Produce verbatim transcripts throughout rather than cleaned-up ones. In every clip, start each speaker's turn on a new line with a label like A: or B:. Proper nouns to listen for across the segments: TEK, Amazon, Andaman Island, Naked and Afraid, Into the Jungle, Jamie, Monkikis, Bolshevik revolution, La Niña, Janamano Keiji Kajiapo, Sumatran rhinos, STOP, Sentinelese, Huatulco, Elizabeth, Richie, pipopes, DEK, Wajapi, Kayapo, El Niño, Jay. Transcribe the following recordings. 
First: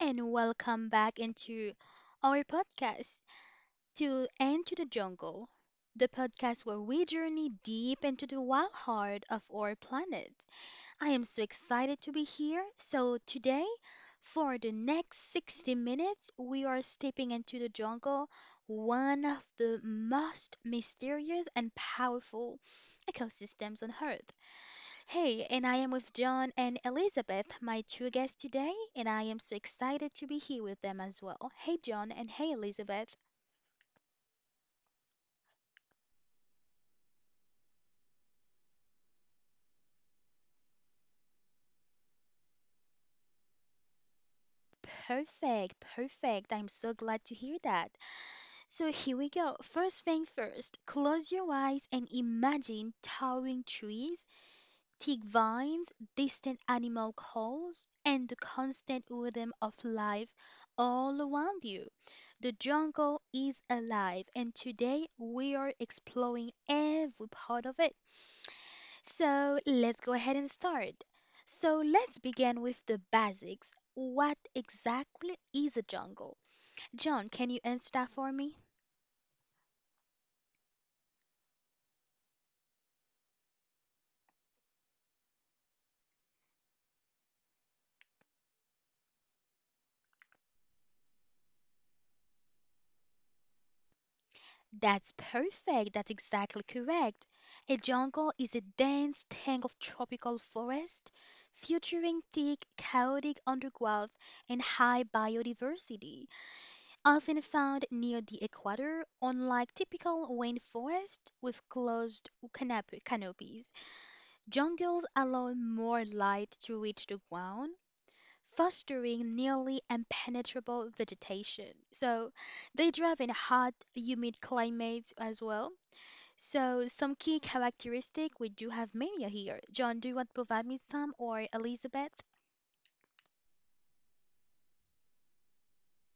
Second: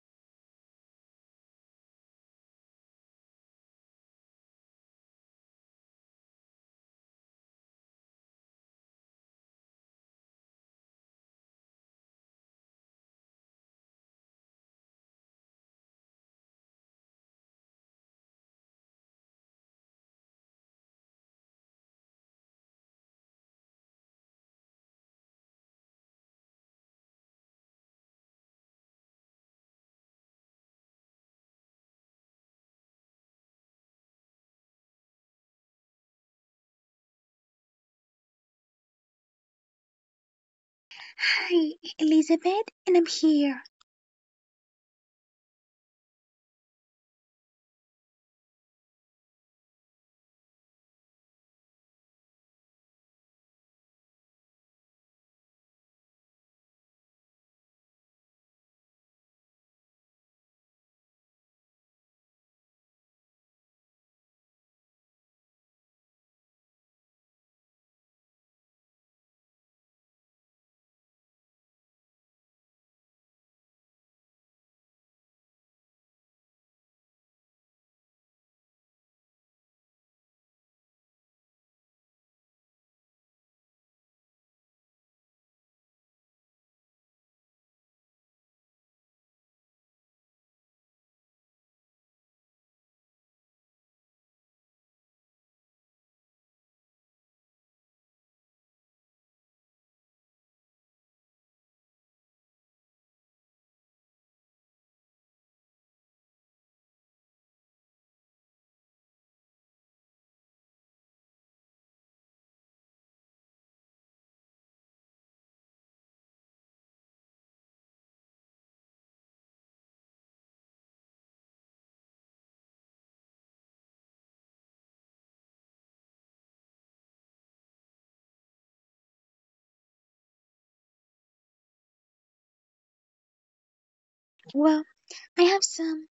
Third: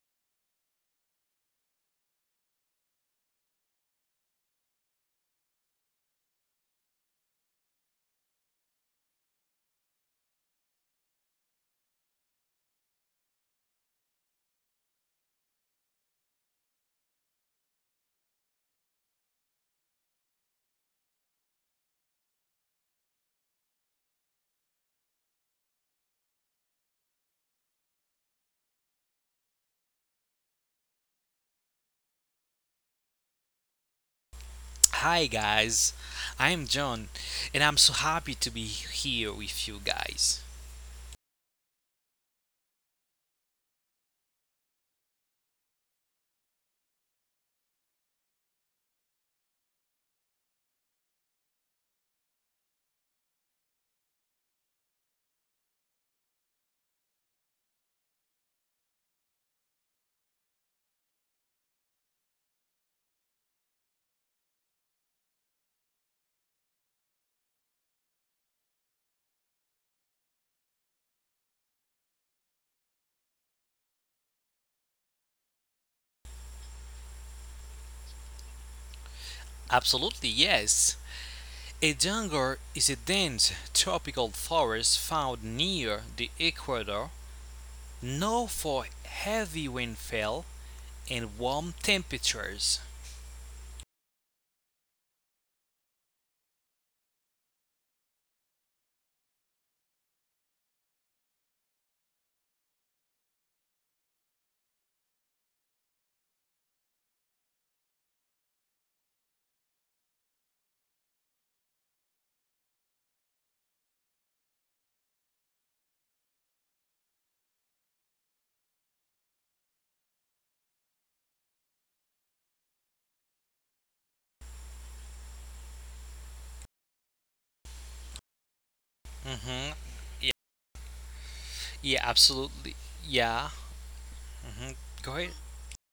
A: and welcome back into our podcast, To Into the Jungle, the podcast where we journey deep into the wild heart of our planet. I am so excited to be here. So, today, for the next sixty minutes, we are stepping into the jungle, one of the most mysterious and powerful ecosystems on Earth. Hey, and I am with John and Elizabeth, my two guests today, and I am so excited to be here with them as well. Hey, John, and hey, Elizabeth.
B: Hi guys, I am John and I'm so happy to be here with you guys.
C: Hi, Elizabeth, and I'm here.
A: Perfect, perfect. I'm so glad to hear that. So here we go. First thing first, close your eyes and imagine towering trees, thick vines, distant animal calls, and the constant rhythm of life all around you. The jungle is alive, and today we are exploring every part of it. So let's go ahead and start. So let's begin with the basics. What exactly is a jungle? John, can you answer that for me?
B: Absolutely, yes. A jungle is a dense tropical forest found near the equator, known for heavy rainfall and warm temperatures.
A: That's perfect. That's exactly correct. A jungle is a dense tangle of tropical forest, featuring thick, chaotic undergrowth and high biodiversity, often found near the equator, unlike typical rainforest with closed canop- canopies. Jungles allow more light to reach the ground, fostering nearly impenetrable vegetation. So, they thrive in hot, humid climates as well. So, some key characteristic we do have mania here.
B: hmm
A: John, do you want to
B: Yeah,
A: provide me some, or Elizabeth?
B: yeah, absolutely. Yeah.
C: Well,
B: hmm Go
C: I
B: ahead.
C: have some,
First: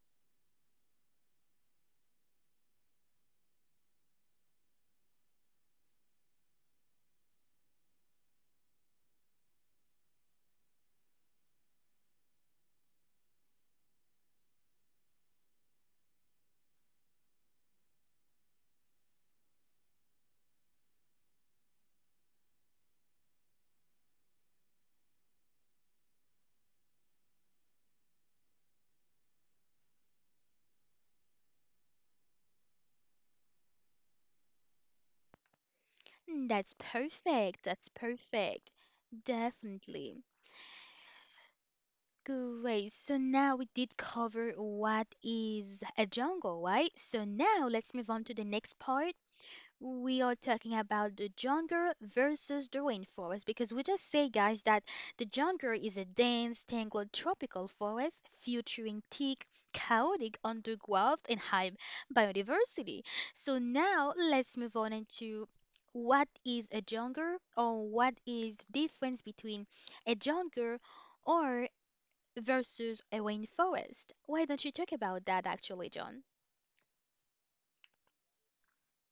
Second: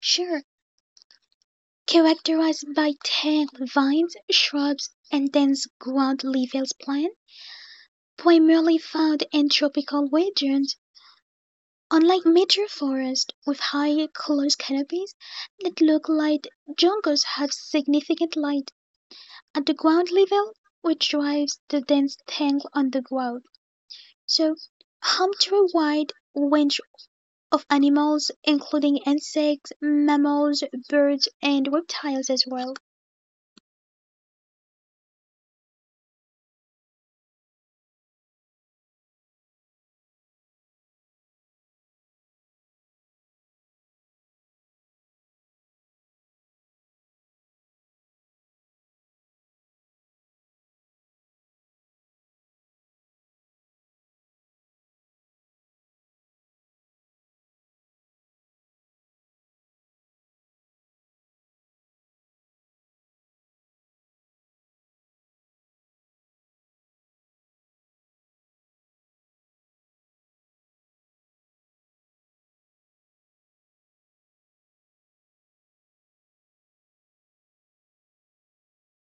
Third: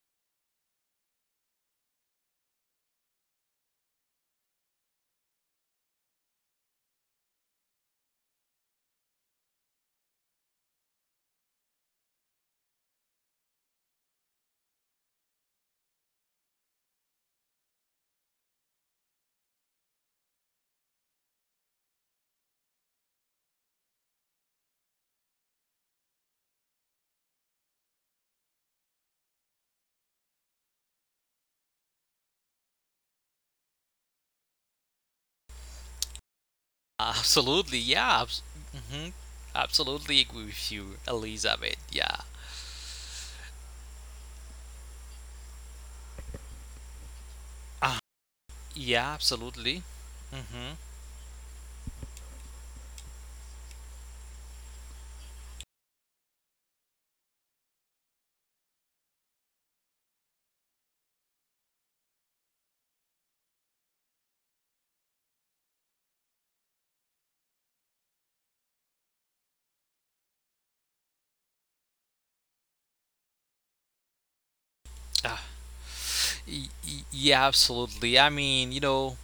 C: sure, characterized by tall vines, shrubs, and dense ground leafless plants, primarily found in tropical regions. Unlike major forests with high closed canopies that look like, jungles have significant light at the ground level, which drives the dense tangle on the ground. So, home to a wide range of animals, including insects, mammals, birds and reptiles as well.
A: Mm, that's perfect.
B: Absolutely,
A: That's
B: yeah. Abs-
A: perfect.
B: hmm Absolutely
A: Definitely.
B: agree with you, Elizabeth. Yeah.
A: Great. So now we did cover what is a jungle, right? So now
B: Ah,
A: let's move on to the next
B: yeah,
A: part.
B: absolutely.
A: We are
B: Mm-hmm.
A: talking about the jungle versus the rainforest, because we just say, guys, that the jungle is a dense, tangled tropical forest featuring thick, chaotic undergrowth and high biodiversity. So now let's move on into what is a jungle, or what is the difference between a jungle or versus a rainforest. Why don't you talk
B: Uh,
A: about that actually, John?
B: y- y- yeah, absolutely. I mean, you know,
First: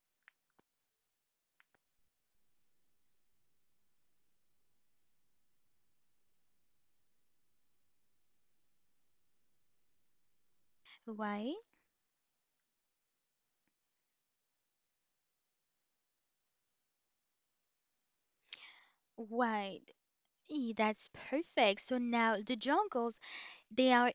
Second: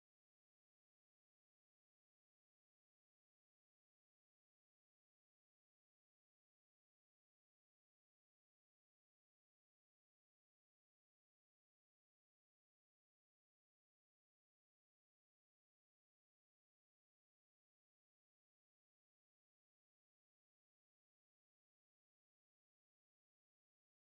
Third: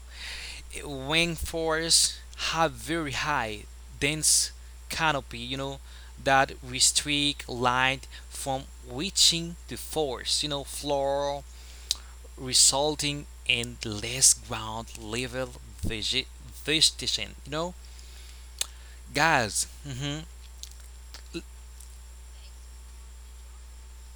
B: rainforests have very high, dense canopy, you know, that restrict light from reaching the forest, you know, floor,
A: Why?
B: resulting in less ground level vege- vegetation, you know? Guys,
A: Why?
B: mm hmm,
A: Eh, that's perfect. So now the jungles, they are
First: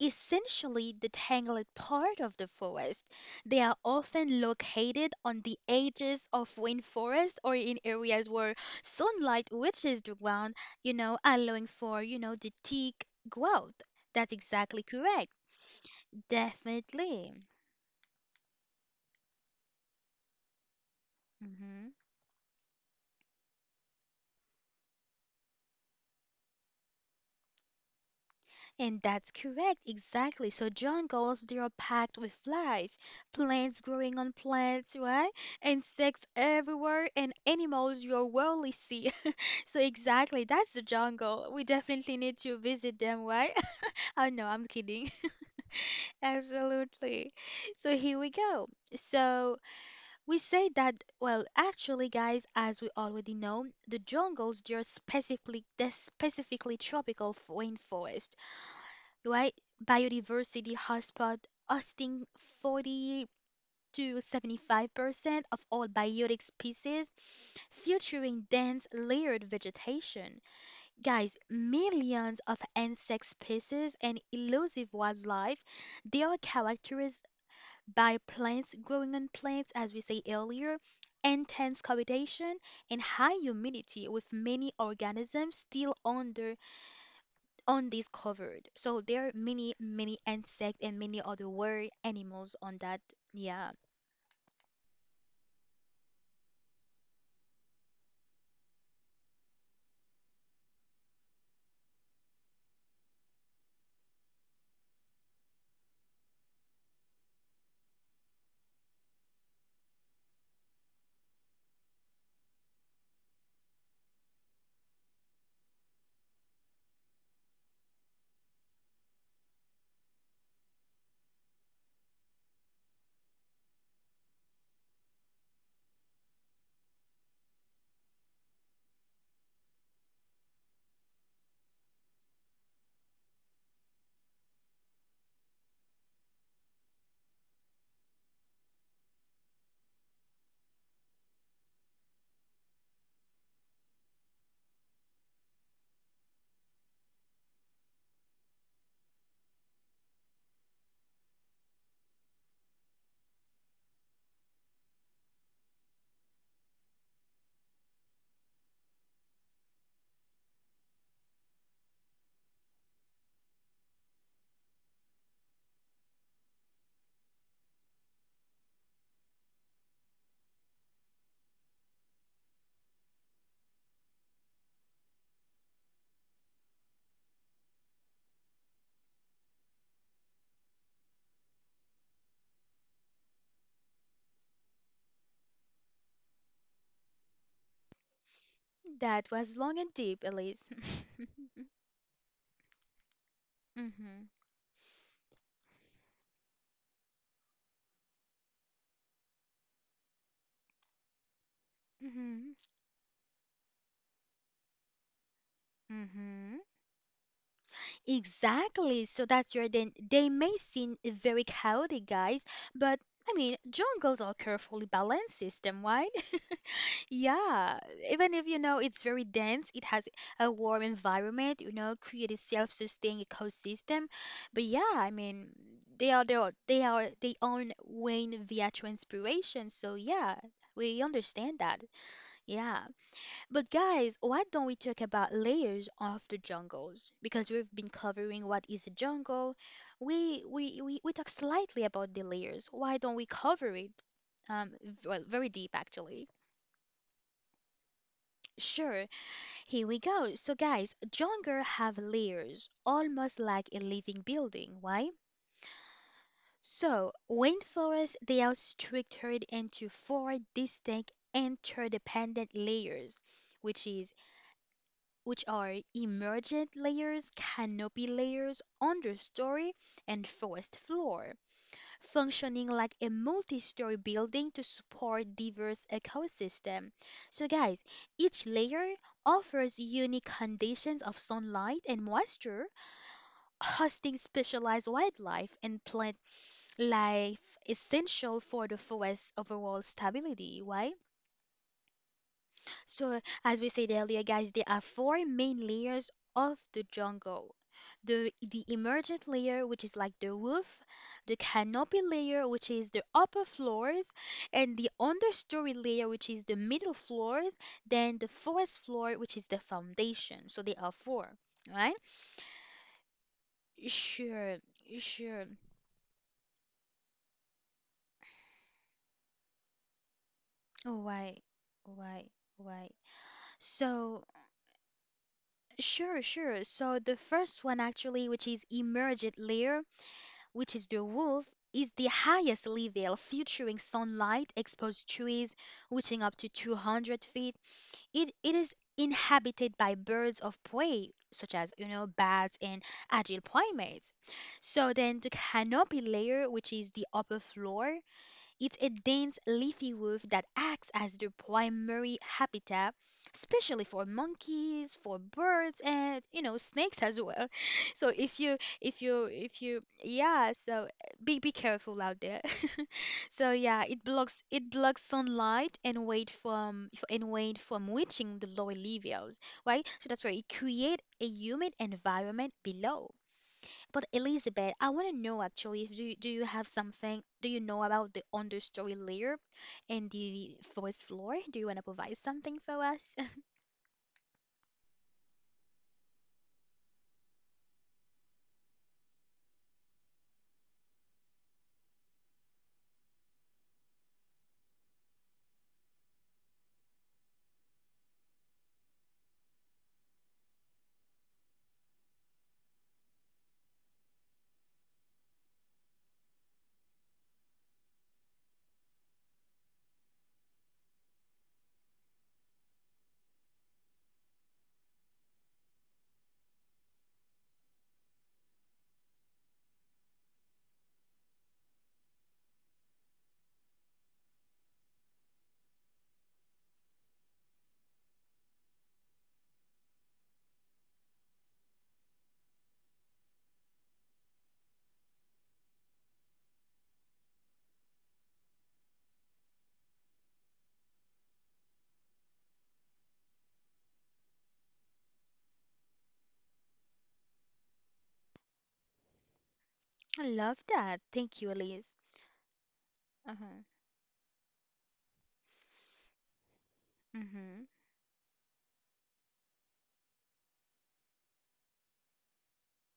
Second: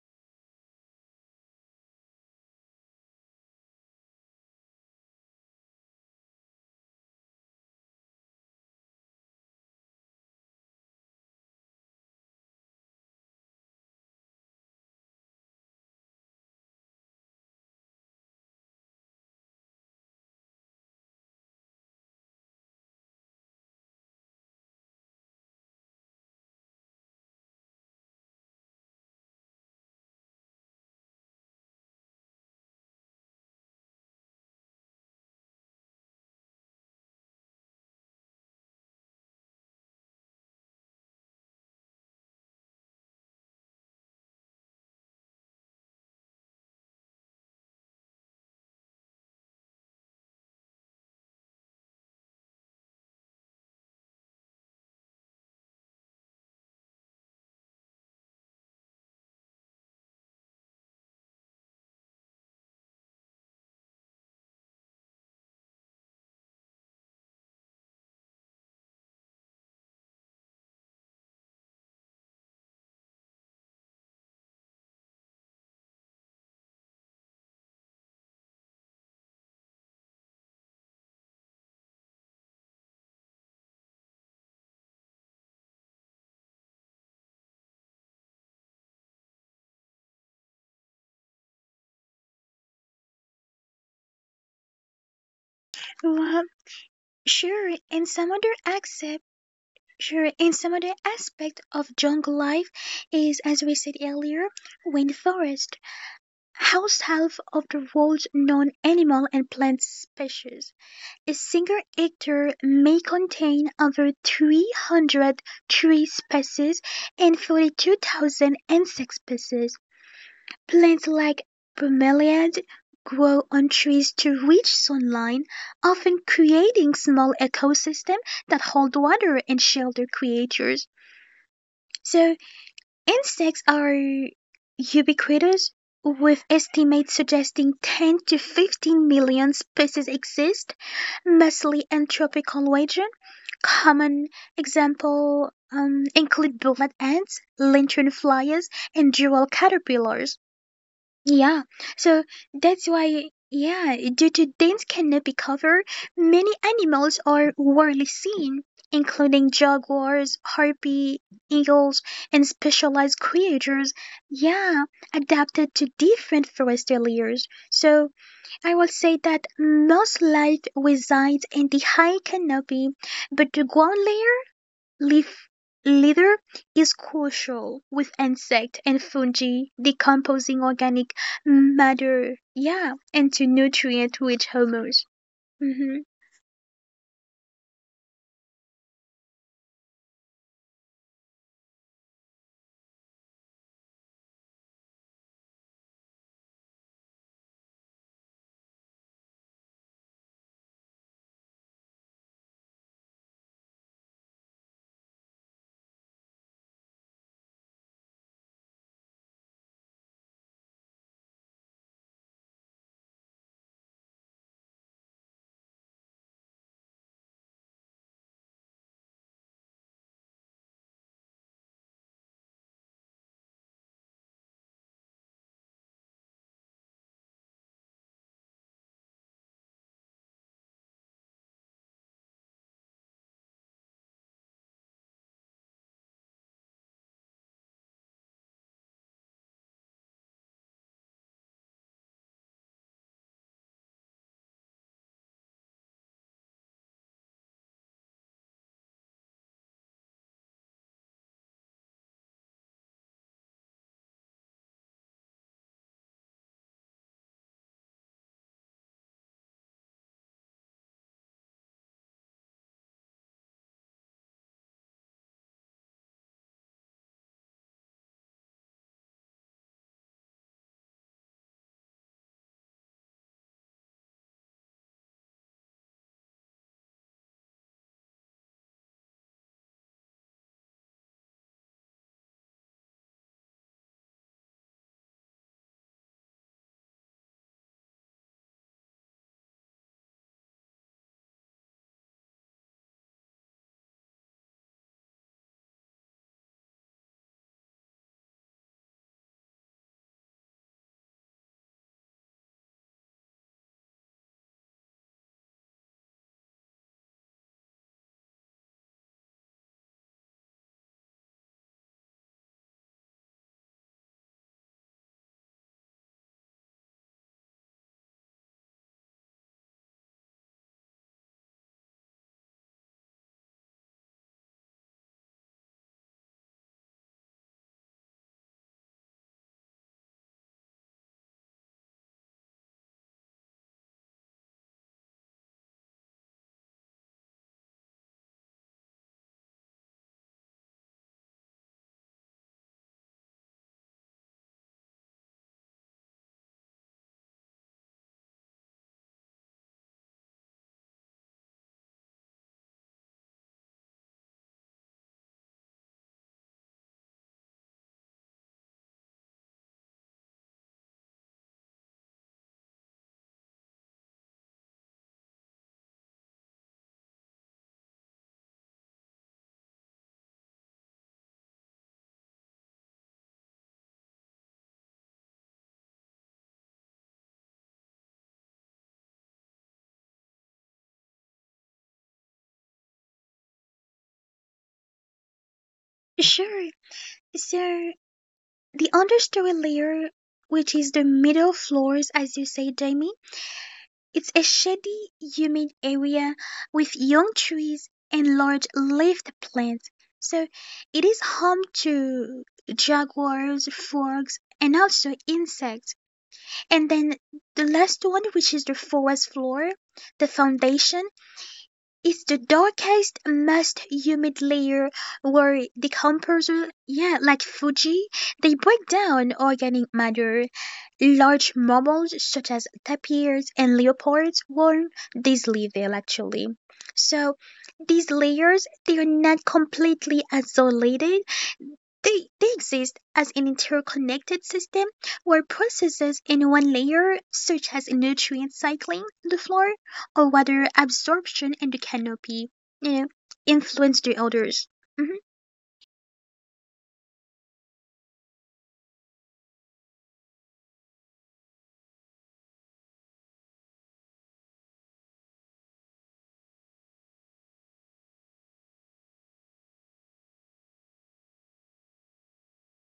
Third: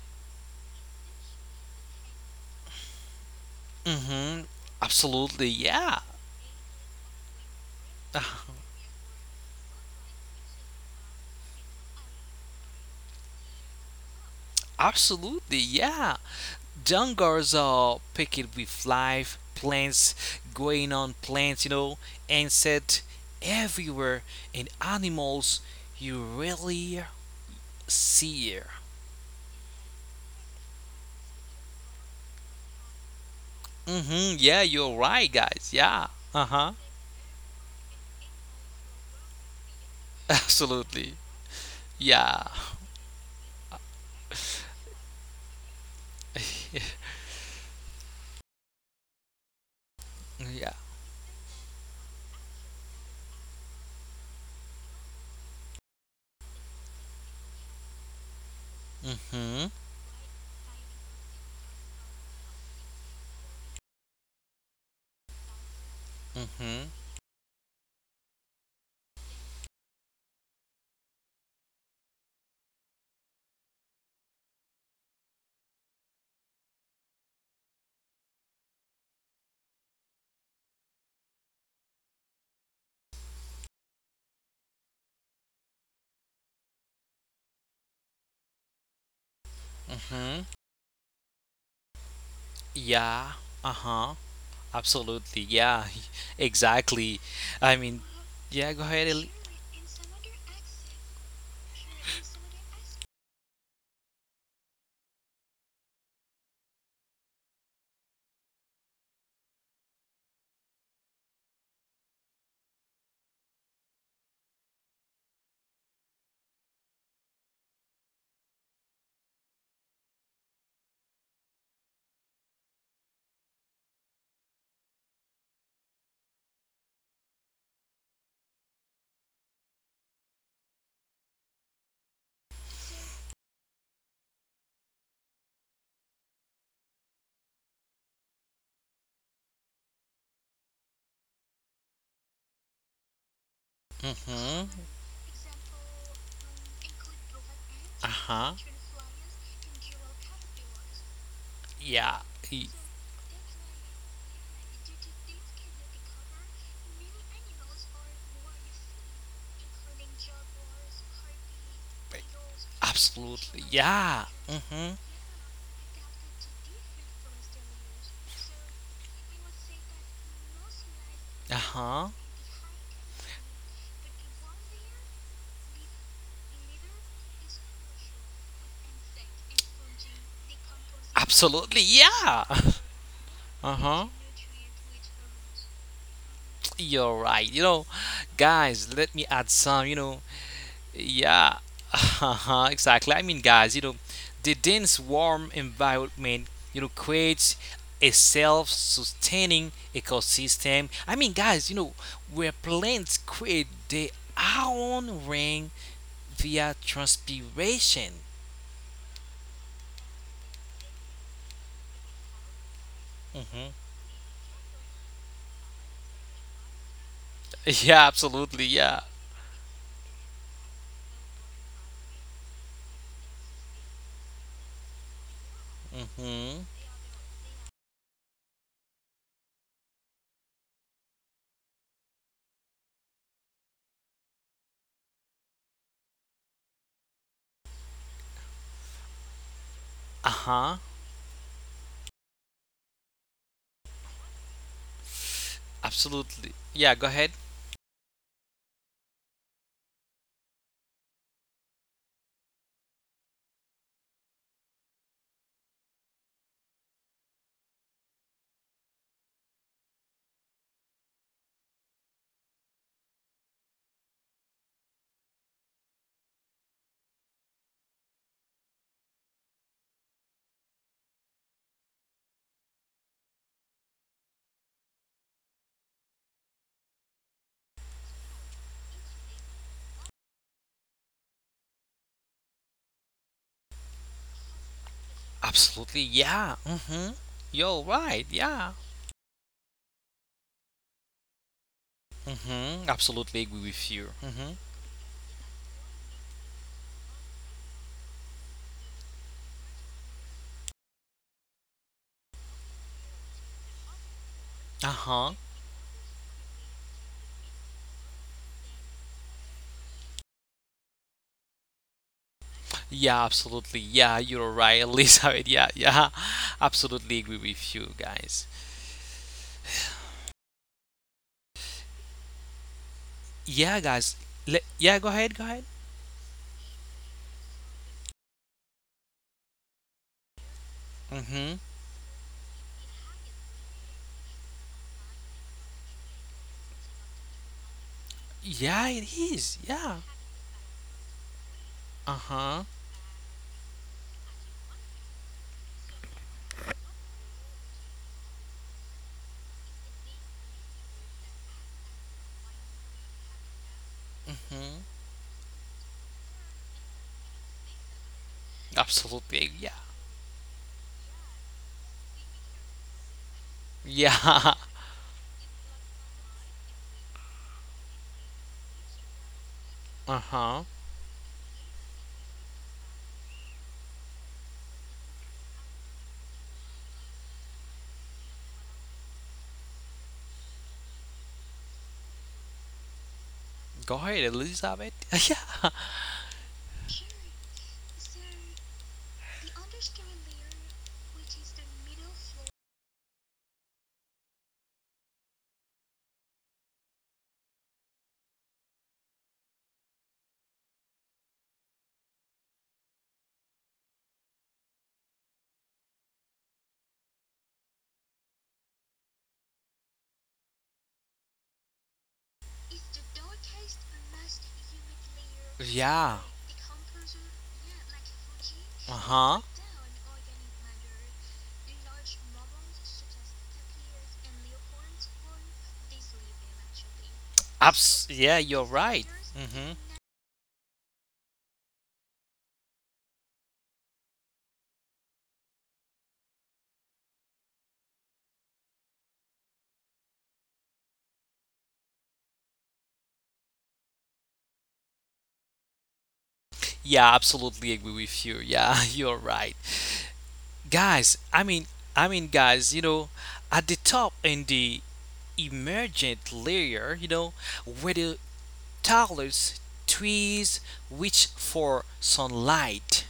A: essentially the tangled part of the forest. They are
B: mm
A: often
B: hmm,
A: located on
B: absolutely,
A: the
B: yeah.
A: edges of rainforest, or in areas where sunlight reaches the ground, you know, allowing for, you know, the thick growth. That's exactly correct.
B: Absolutely, yeah. Dungars
A: Definitely.
B: are picked with live plants, growing on plants, you know,
A: Hmm
B: insect everywhere, and animals you rarely see.
A: And that's correct, exactly. So jungles, they are packed with life. Plants growing
B: Mm-hmm.
A: on
B: Yeah, you're
A: plants,
B: right,
A: right?
B: guys. Yeah.
A: Insects
B: Uh-huh.
A: everywhere, and animals you rarely see. So exactly, that's the
B: Absolutely.
A: jungle. We definitely need
B: Yeah.
A: to visit them, right? Oh no, I'm kidding. Absolutely. So here we go. So we
B: Yeah.
A: say that, well, actually, guys, as we already know, the jungles, they are specifically, they're specifically tropical f- rainforest, right?
B: Mm-hmm.
A: Biodiversity hotspot, hosting forty to seventy-five percent of all biotic
B: Mm-hmm.
A: species, featuring dense layered vegetation. Guys, millions of insect species and elusive wildlife, they are characterized by plants growing on plants, as we say earlier, intense cohabitation, and high humidity, with many organisms still under undiscovered. So there are many, many
B: Mm-hmm.
A: insects and many other weird animals on that.
B: Yeah.
A: Yeah,
B: Uh-huh. Absolutely. Yeah.
C: Well,
B: Exactly. I
C: sure,
B: mean,
C: and some other
B: yeah, go ahead, Ellie.
C: accept Sure, and some other aspect of jungle life is, as we said earlier, rainforest, house half of the world's known animal and plant species. A single hectare may contain over three hundred tree species and forty-two thousand insect species. Plants like bromeliad grow on trees to reach sunlight, often creating small ecosystems that hold water and shelter creatures. So insects are ubiquitous, with estimates suggesting ten to fifteen million species exist, mostly in tropical regions. Common
B: Mm-hmm.
C: examples um, include bullet ants, lantern
B: Uh-huh.
C: flies, and jewel caterpillars. Yeah,
B: Yeah.
C: so
B: Y-
C: that's why, yeah, due to dense canopy cover, many animals are rarely seen, including jaguars, harpy, eagles, and specialized
B: Absolutely.
C: creatures,
B: Yeah. Mm-hmm.
C: yeah, adapted to different forest layers. So I will say that most life resides in the
B: Uh-huh.
C: high canopy, but the ground layer leaf litter is crucial with insect and fungi decomposing organic
B: Absolutely. Yeah,
C: matter, yeah, into
B: Uh-huh.
C: nutrient-rich humus. Mhm.
B: You're right. You know, guys, let me add
A: that was
B: some, you
A: long and
B: know,
A: deep, Elise.
B: Yeah, exactly. I mean, guys, you know,
A: hmm
B: the dense warm environment, you know, creates a self-sustaining ecosystem. I mean, guys, you know, where
A: hmm
B: plants create their own rain via
A: hmm
B: transpiration.
A: Exactly. So that's your then they may seem very chaotic, guys, but I
B: Hmm
A: mean, jungles are carefully balanced system, right? Yeah,
B: Yeah,
A: even
B: absolutely.
A: if you know
B: Yeah.
A: it's very dense, it has a warm environment, you know, create a self-sustaining ecosystem. But yeah, I mean, they are
B: Mm-hmm.
A: their, they are they own Wayne Viatra inspiration. So yeah, we understand that. Yeah. But guys, why don't we talk about layers of the jungles? Because we've been covering what is a jungle. We
B: Uh-huh.
A: we we, we talk slightly about the layers. Why don't we cover it? Um, v- well, very deep actually.
B: Absolutely. Yeah, go ahead.
A: Sure. Here we go. So, guys, jungle have layers, almost like a living building. Why? So, rainforests they are structured into four distinct interdependent layers, which is which are emergent layers, canopy layers, understory, and forest floor, functioning like a multi-story building to support diverse ecosystem. So guys, each layer offers unique conditions of sunlight and moisture, hosting specialized wildlife and
B: Absolutely.
A: plant
B: Yeah. Mm-hmm.
A: life
B: You're right.
A: essential
B: Yeah.
A: for the forest's overall stability, right?
B: Mm-hmm.
A: So,
B: Absolutely agree
A: as we
B: with
A: said
B: you.
A: earlier,
B: Mm-hmm.
A: guys, there are four main layers of the jungle. The the emergent layer, which is like the roof, the canopy layer, which is the upper floors, and the
B: Uh-huh.
A: understory layer, which is the middle floors, then the forest floor, which is the foundation. So there are four, right?
B: Yeah, absolutely. Yeah, you're
A: Sure,
B: right, Elizabeth.
A: sure.
B: Yeah, yeah, absolutely agree with you guys.
A: Why, why, why?
B: Yeah, guys.
A: So,
B: Le- yeah, go ahead, go ahead.
A: sure, sure. So the first one actually, which is emergent layer, which is the roof,
B: Mm-hmm.
A: is the highest level, featuring sunlight, exposed trees reaching up to two hundred feet. It, it is
B: Yeah, it is.
A: inhabited by
B: Yeah.
A: birds of prey, such as, you know, bats
B: Uh-huh.
A: and agile primates. So then the canopy layer, which is the upper floor, it's a dense leafy roof that acts as their primary habitat, especially for
B: Mm-hmm.
A: monkeys, for birds, and you know snakes as well. So if you if you
B: Absolutely.
A: if
B: Yeah.
A: you yeah, so be be careful out there. So yeah, it blocks
B: Yeah.
A: it blocks sunlight and weight from f- and weight from reaching the lower levels, right? So that's why it
B: Uh-huh.
A: create a humid environment below. But Elizabeth, I want to know actually, if do you, do you have something, do you know about the understory layer and the first floor? Do you want to provide something for us?
B: Go ahead, Elizabeth. yeah.
C: Sure. So the understory layer, which is the middle floors, as you say, Jamie, it's a shady, humid area with young trees and large leafed plants. So it is home to jaguars, frogs, and also insects. And then the last one, which is the forest floor, the foundation, is the darkest, most humid layer where
B: Yeah.
C: decomposer, yeah, like Fuji, they break
B: Uh-huh.
C: down organic matter. Large mammals such as tapirs and leopards warm this level actually. So
B: Abs-
C: these
B: yeah, you're
C: layers, they
B: right.
C: are not
B: Mm-hmm.
C: completely isolated, they they exist as an interconnected system where processes in one layer, such as nutrient cycling in the floor or water absorption in the canopy, eh, influence the others. Mhm.
B: Yeah, absolutely agree with you. Yeah, you're right.
A: I love that.
B: Guys, i
A: Thank you,
B: mean
A: Elise.
B: i mean guys, you know, at
A: Uh-huh.
B: the top in the emergent layer, you know,
A: Mm-hmm.
B: where the tallest trees reach for sunlight.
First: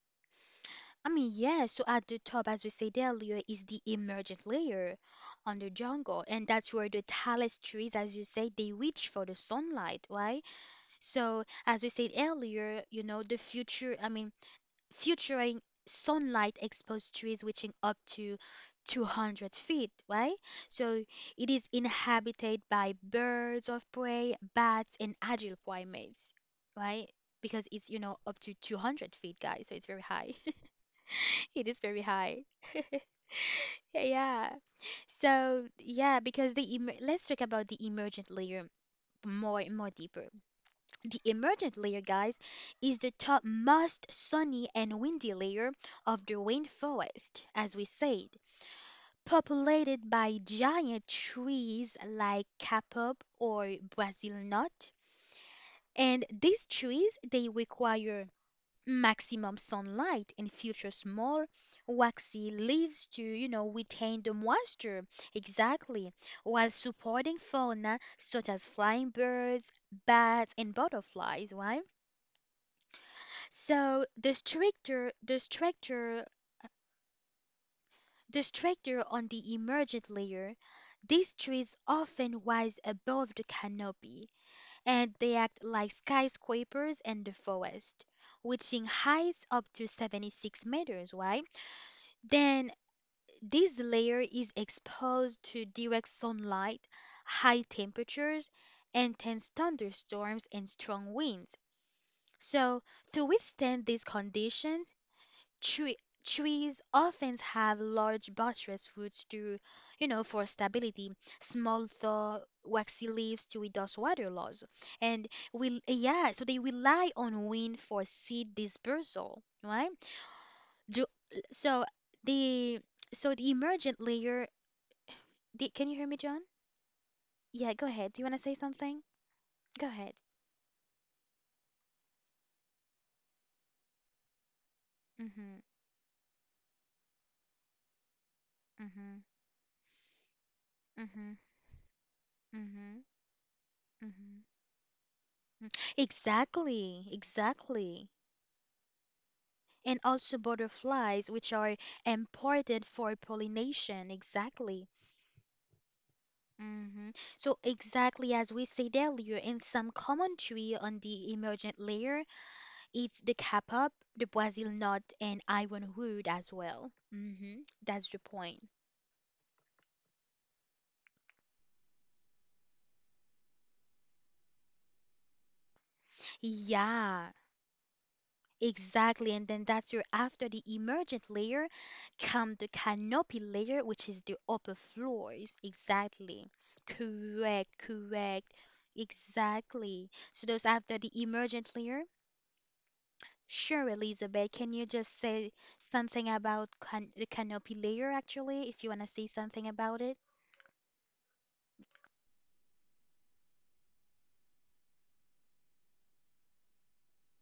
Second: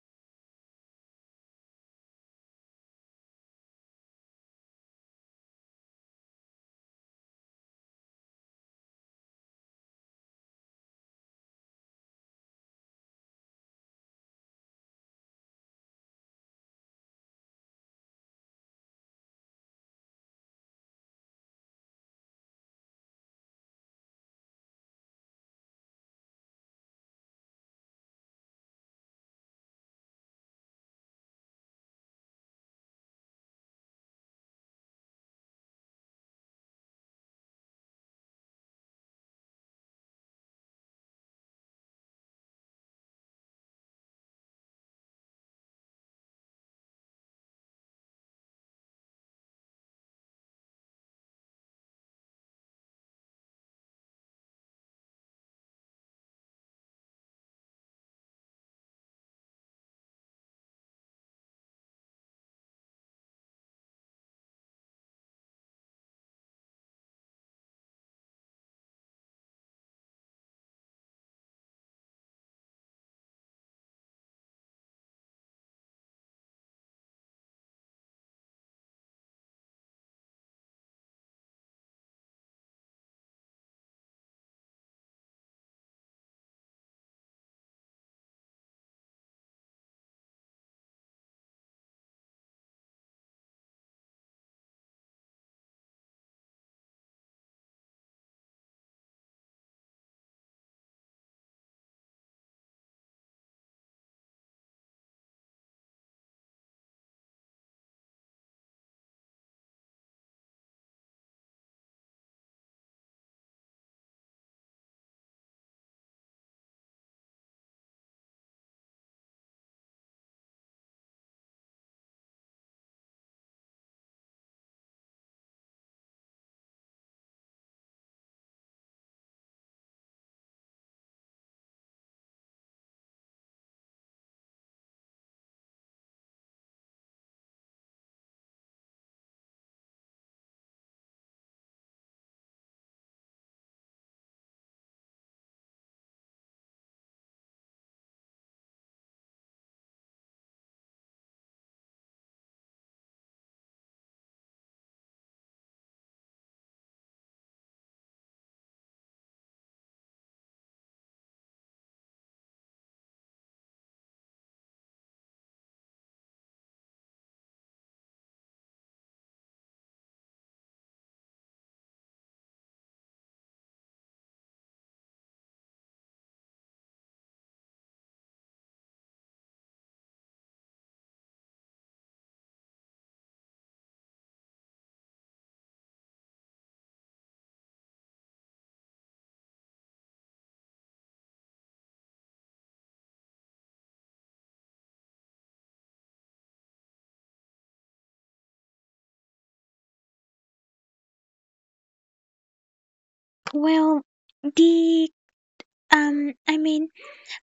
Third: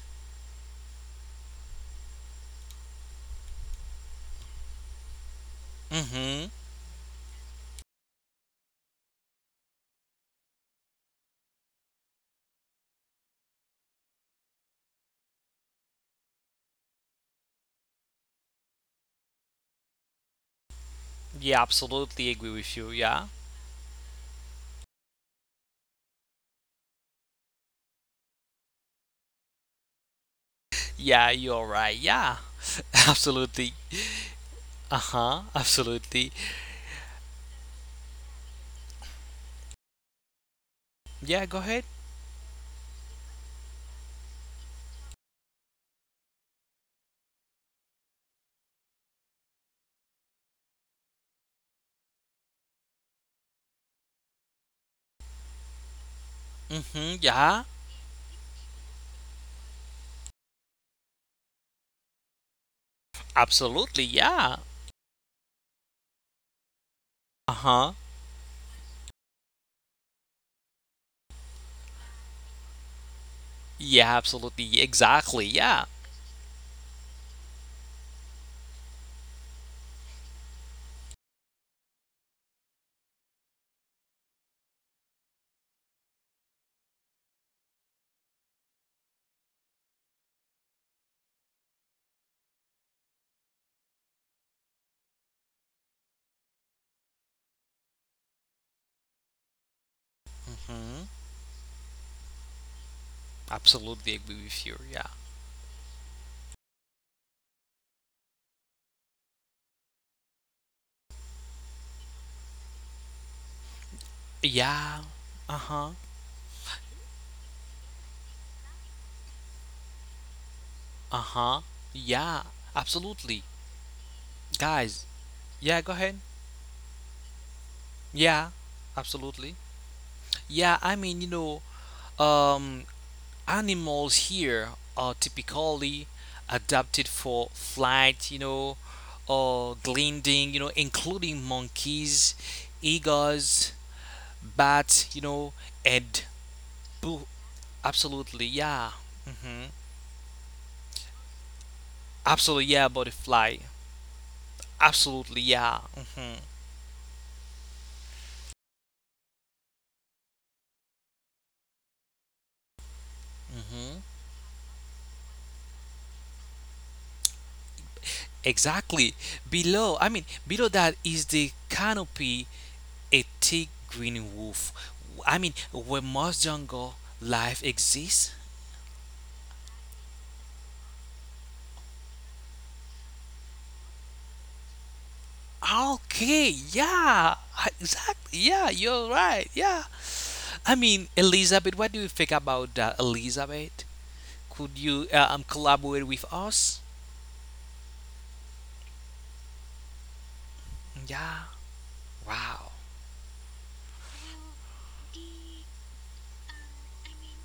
A: I mean, yeah, so at the top, as we said earlier, is the emergent layer on the jungle, and
B: Mm-hmm.
A: that's where the tallest trees, as you say, they reach for the sunlight, right? So, as we said earlier, you know, the future, I mean, featuring sunlight exposed trees reaching up to two hundred feet, right? So it
B: yeah
A: is
B: Absolutely agree
A: inhabited
B: with
A: by
B: you. Yeah,
A: birds of prey, bats, and adult primates, right? Because it's, you know, up to two hundred feet, guys, so it's very high.
B: yeah
A: It
B: you're
A: is very
B: right.
A: high.
B: Yeah. Absolutely.
A: Yeah, yeah.
B: Uh-huh.
A: So, yeah,
B: Absolutely.
A: because the emer, let's talk about the emergent layer more more deeper. The
B: Yeah, go
A: emergent
B: ahead.
A: layer, guys, is the topmost sunny and windy layer of the rainforest, as we said, populated by giant trees like kapop or Brazil nut. And these trees,
B: Mm-hmm.
A: they
B: Yeah,
A: require maximum sunlight and feature small waxy leaves to, you know, retain
B: absolutely.
A: the
B: Yeah.
A: moisture, exactly, while supporting fauna
B: Uh-huh.
A: such as flying birds, bats, and butterflies, right? So the
B: Yeah, absolutely.
A: structure, the
B: Exactly. Yeah.
A: structure, the structure on the emergent layer, these trees often rise above the canopy, and they act like skyscrapers in the forest, reaching heights up to seventy-six meters, right? Then this layer is exposed to direct sunlight, high temperatures, intense thunderstorms, and strong
B: Mm-hmm.
A: winds. So to withstand these
B: Absolutely agree with
A: conditions,
B: you. Yeah
A: Tre trees often have large buttress roots to, you know, for stability, small thaw, waxy leaves to reduce water loss,
B: Yeah.
A: and will
B: Uh-huh.
A: yeah, so they rely on wind for seed dispersal, right? Do,
B: Uh-huh.
A: so
B: Yeah.
A: the so the
B: Absolutely.
A: emergent layer,
B: Guys,
A: the, can you
B: yeah,
A: hear
B: go
A: me,
B: ahead.
A: John? Yeah, go ahead. Do you want to say
B: Yeah.
A: something?
B: Absolutely.
A: Go ahead.
B: Yeah, I mean, you know, um animals here are
A: Mhm.
B: typically adapted for flight, you know,
A: Mhm.
B: or gliding, you know,
A: Mhm.
B: including monkeys,
A: Mhm.
B: eagles,
A: Mhm.
B: bats, you know,
A: Mhm.
B: and
A: Exactly.
B: boo.
A: Exactly.
B: Absolutely. Yeah. Mhm.
A: And also butterflies, which are
B: Absolutely.
A: important
B: Yeah,
A: for
B: butterfly.
A: pollination. Exactly.
B: Absolutely. Yeah. Mhm.
A: hmm So, exactly as we said earlier, in some commentary on the emergent layer, it's the kapap,
B: Mhm.
A: the Brazil nut, and ironwood as well. Hmm That's the point.
B: Exactly. Below, I mean, below that is the canopy, a thick green roof. I mean, where most jungle
A: Yeah,
B: life exists.
A: exactly, and then that's your after the emergent layer come the canopy layer, which is the upper floors.
B: Okay,
A: Exactly.
B: yeah,
A: Correct,
B: exactly.
A: correct.
B: Yeah, you're right. Yeah.
A: Exactly. So those
B: I
A: after
B: mean,
A: the
B: Elizabeth,
A: emergent
B: what do
A: layer.
B: you think about that, Elizabeth?
A: Sure, Elizabeth, can
B: Could
A: you
B: you
A: just
B: uh, um,
A: say
B: collaborate with
A: something about,
B: us?
A: can the canopy layer actually, if you want to say something about it?
B: Yeah. Wow.
C: Well, the um, I mean,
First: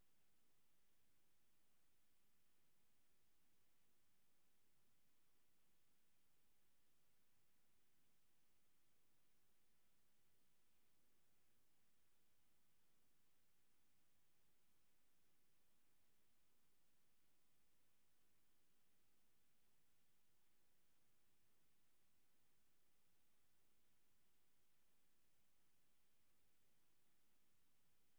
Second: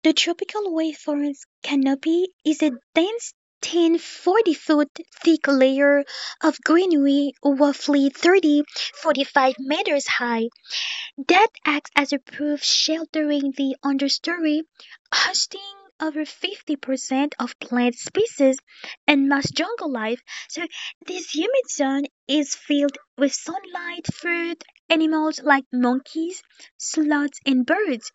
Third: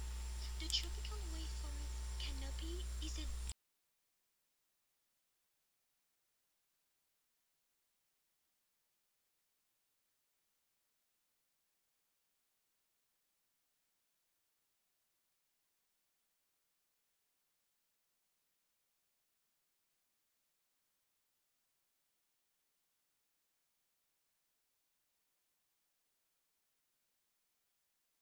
C: the tropical waveform's canopy is a dense ten forty foot thick layer of greenery, roughly thirty forty-five meters high. That acts as a roof sheltering the understory, hosting over fifty percent of plant species and most jungle life. So, this humid zone is filled with sunlight, fruit, animals like monkeys, sloths, and birds.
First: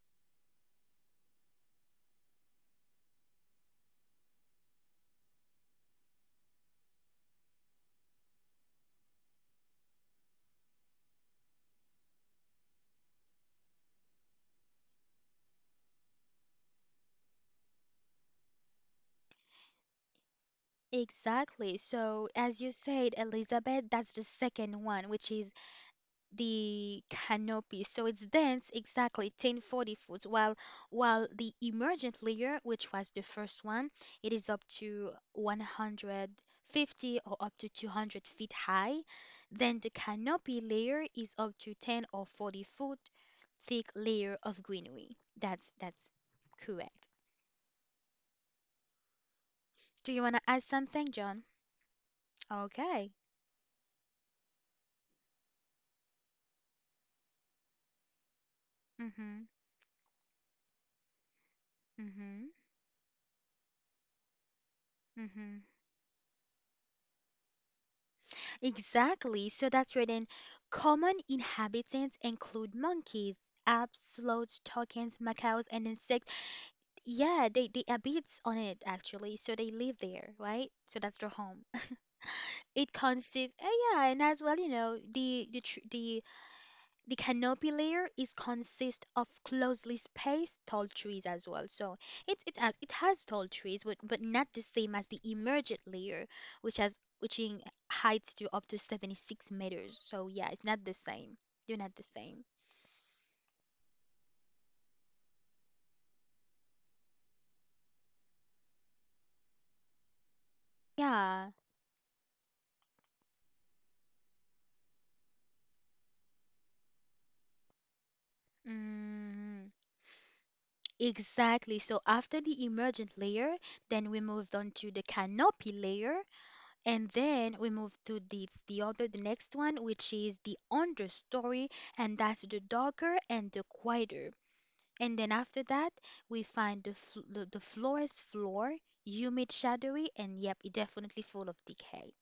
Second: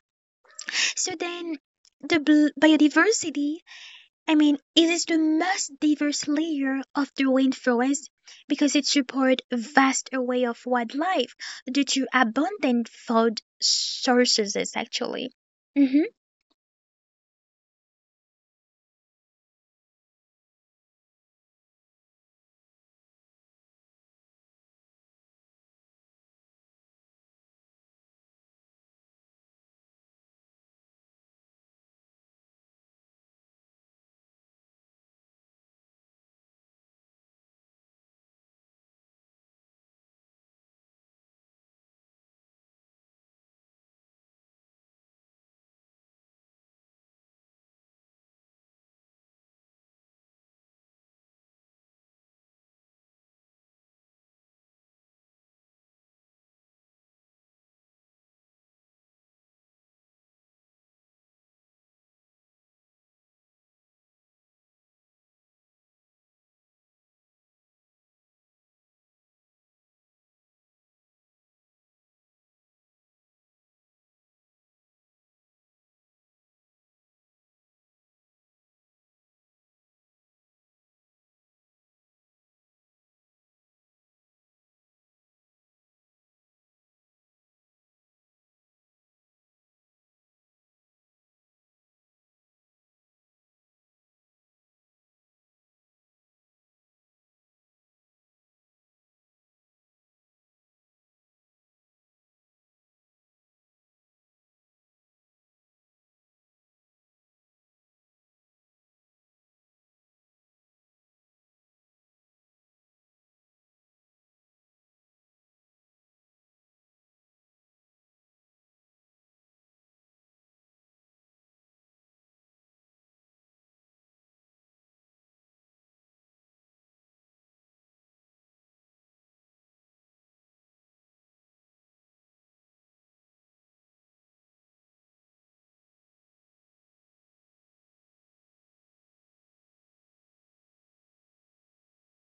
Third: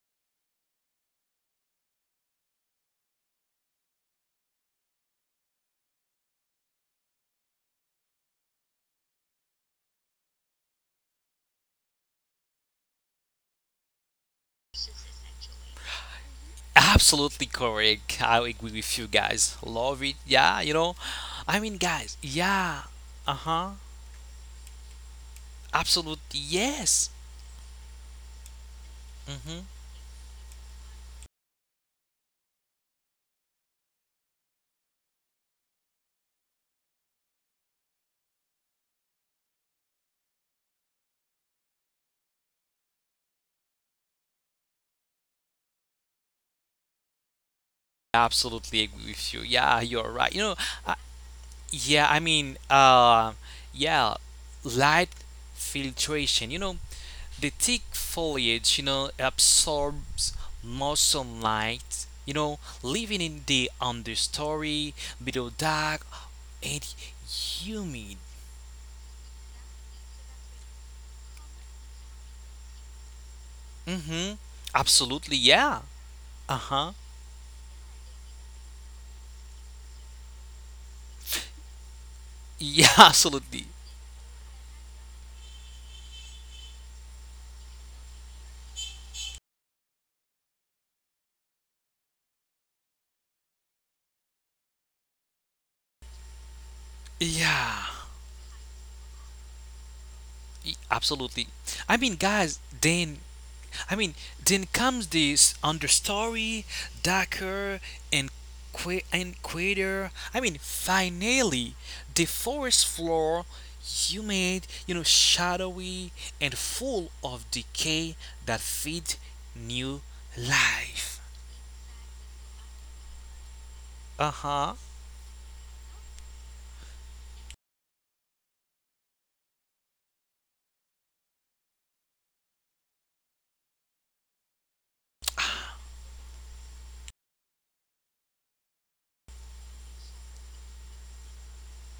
C: So, then the bl- biodiversity, I mean, it is the most diverse layer of the rainforest because it supports a vast array of wildlife due to abundant food sources, actually. Hmm
B: Absolutely correct. I agree with you guys. Love it. Yeah, you know. I mean,
A: Exactly.
B: guys,
A: So, as you
B: yeah.
A: said,
B: Uh huh.
A: Elizabeth, that's the second one, which is
B: Absolutely,
A: the
B: yes.
A: canopy. So it's dense, exactly
B: hmm
A: 10 40 foot, while while the emergent layer, which was the first one, it is up to one hundred fifty or up to two hundred feet high. Then the canopy layer is up to ten or forty foot thick layer of greenery. That's that's correct.
B: Absolutely agree with you. Yeah, you're
A: Do you
B: right.
A: want
B: You
A: to
B: know,
A: add
B: uh,
A: something, John?
B: yeah, I mean,
A: Okay.
B: uh, yeah, light filtration. You know, the thick foliage, you know,
A: Mhm.
B: absorbs more sunlight. You
A: Mhm.
B: know, living in the understory, below
A: Mhm.
B: dark and humid.
A: Exactly. So that's written. Common inhabitants include monkeys, apes,
B: Mm-hmm.
A: sloths, toucans,
B: Absolutely,
A: macaws,
B: yeah.
A: and insects.
B: Uh-huh.
A: Yeah, they, they habits on it actually. So they live there, right? So that's their home.
B: Yeah,
A: It consists,
B: absolutely.
A: uh, yeah, and as well, you know, the the tr- the the canopy layer is consist of closely spaced tall trees as well. So it it has it has tall trees, but, but not the same as the emergent layer, which has which in
B: Yeah,
A: heights to up to seventy-six meters. So yeah, it's
B: y-
A: not the same.
B: absolutely.
A: They're
B: I
A: not the
B: mean,
A: same.
B: guys, then I mean, then comes this understory, darker and qu- and quieter. I mean,
A: Yeah.
B: finally, the forest floor, humid, you know, shadowy and full of decay that feed
A: Mm,
B: new life.
A: exactly. So after the emergent layer, then we
B: Uh
A: moved on
B: huh.
A: to the canopy layer. And then we move to the the other the next one, which is the understory, and that's the darker and the quieter. And then after that we find the fl- the, the floor's floor, humid, shadowy, and yep, it definitely full of decay.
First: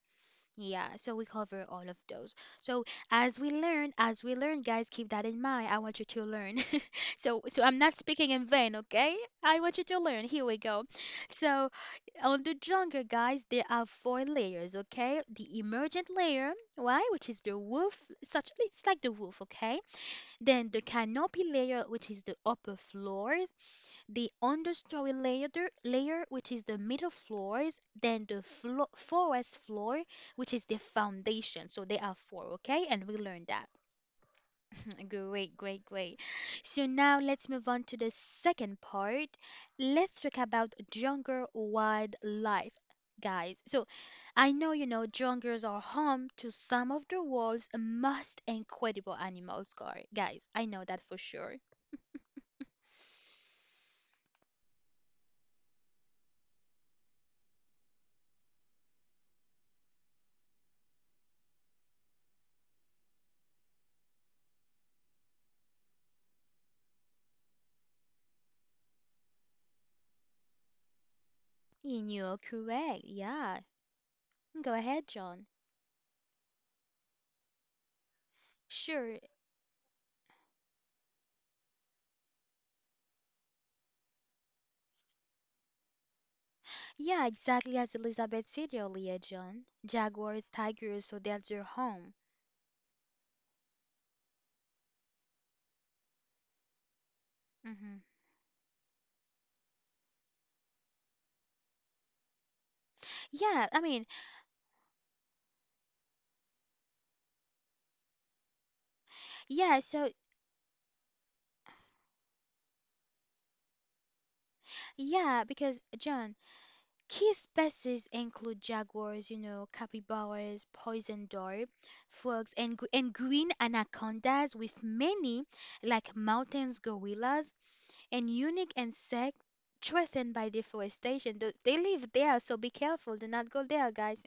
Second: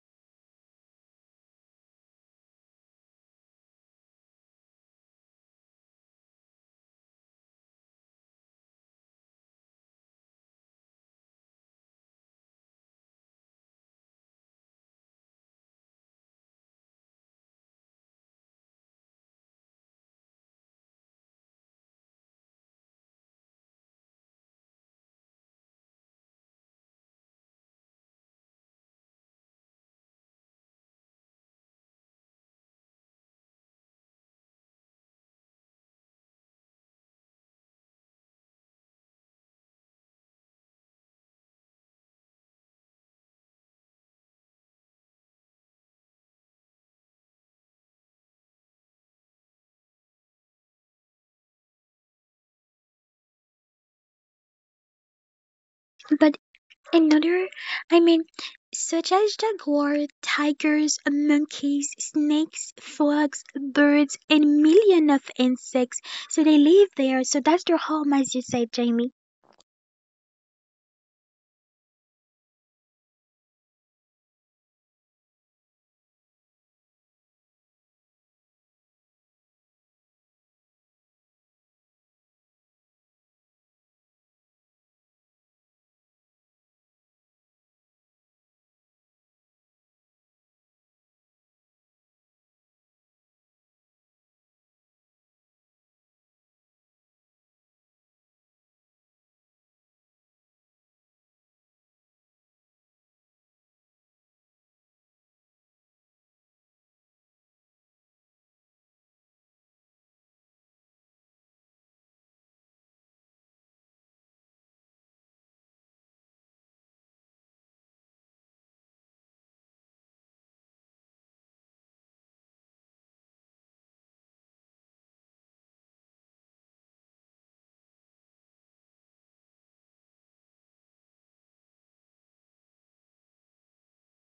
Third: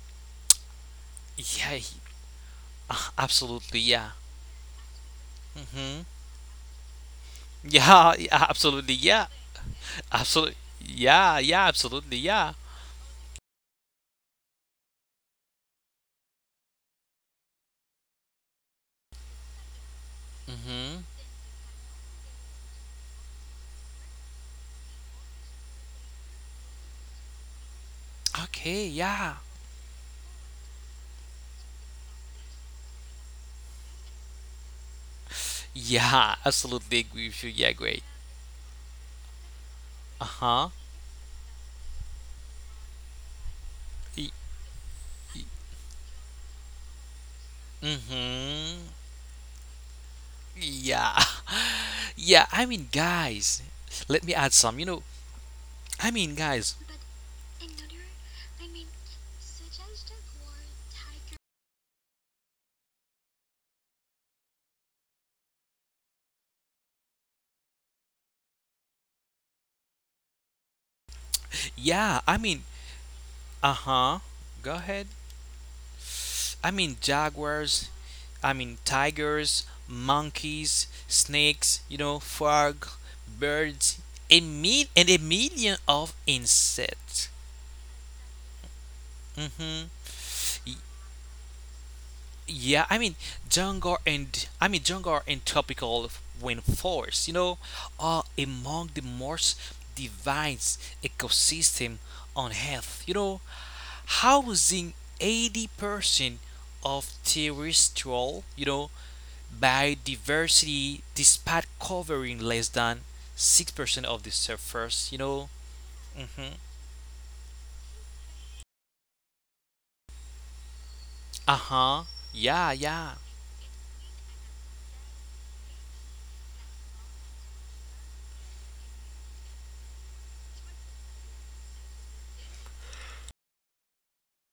A: Yeah, so we cover
B: Yeah,
A: all of those. So as we
B: absolutely.
A: learn,
B: Yeah.
A: as we learn, guys, keep that in mind. I want
B: Mm-hmm.
A: you to learn. So so I'm not
B: Yeah,
A: speaking
B: yeah,
A: in vain,
B: absolutely.
A: okay?
B: Yeah,
A: I want you to learn. Here
B: absolutely.
A: we go.
B: Yeah, yeah,
A: So
B: absolutely.
A: on
B: Yeah.
A: the jungle, guys, there are four layers, okay? The emergent layer, why? Which is the roof, it's actually it's like the roof, okay? Then the
B: Mm-hmm.
A: canopy layer, which is the upper floors, the understory layer, the layer which is the middle floors, then the
B: Okay.
A: flo
B: Yeah.
A: forest floor, which is the foundation. So there are four, okay? And we learned that. Great, great, great.
B: Yeah,
A: So
B: absolutely
A: now
B: agree
A: let's
B: with you.
A: move on
B: Yeah,
A: to the
B: great.
A: second part. Let's talk
B: Uh
A: about
B: huh.
A: jungle wildlife, guys. So I know you know jungles are home to some of the world's most
B: Mm-hmm.
A: incredible animals, guy- guys. I know that for
B: Yeah.
A: sure.
B: Yeah, I mean, guys, let me add some. You know, I mean,
C: But
B: guys,
C: another, I mean, such as jaguar, tigers, monkeys, snakes, frogs, birds, and million of insects. So they live there. So that's their home, as you said, Jamie.
A: And
B: yeah, I
A: you're
B: mean,
A: correct. Yeah.
B: uh huh. Go
A: Go
B: ahead.
A: ahead, John.
B: I mean, jaguars, I mean,
A: Sure.
B: tigers, monkeys, snakes, you know, frog, birds, a mil- and a million of insects.
A: Yeah, exactly as Elizabeth said earlier,
B: Mm hmm.
A: John. Jaguars, tigers, so that's their home.
B: Yeah, I mean jungle and I mean jungle and tropical rainforests, you know, are
A: hmm
B: among the most diverse ecosystem on Earth. You know,
A: Yeah, I mean,
B: housing eighty percent of terrestrial, you know,
A: yeah, so.
B: biodiversity despite covering less than six percent of the surface, you know.
A: Yeah, because
B: Mhm.
A: John, key species include jaguars, you know, capybaras, poison dart,
B: Uh-huh. Yeah,
A: frogs, and gr-
B: yeah.
A: and green anacondas, with many like mountains gorillas and unique insect threatened by deforestation. Th- They live there, so be careful. Do not go there, guys.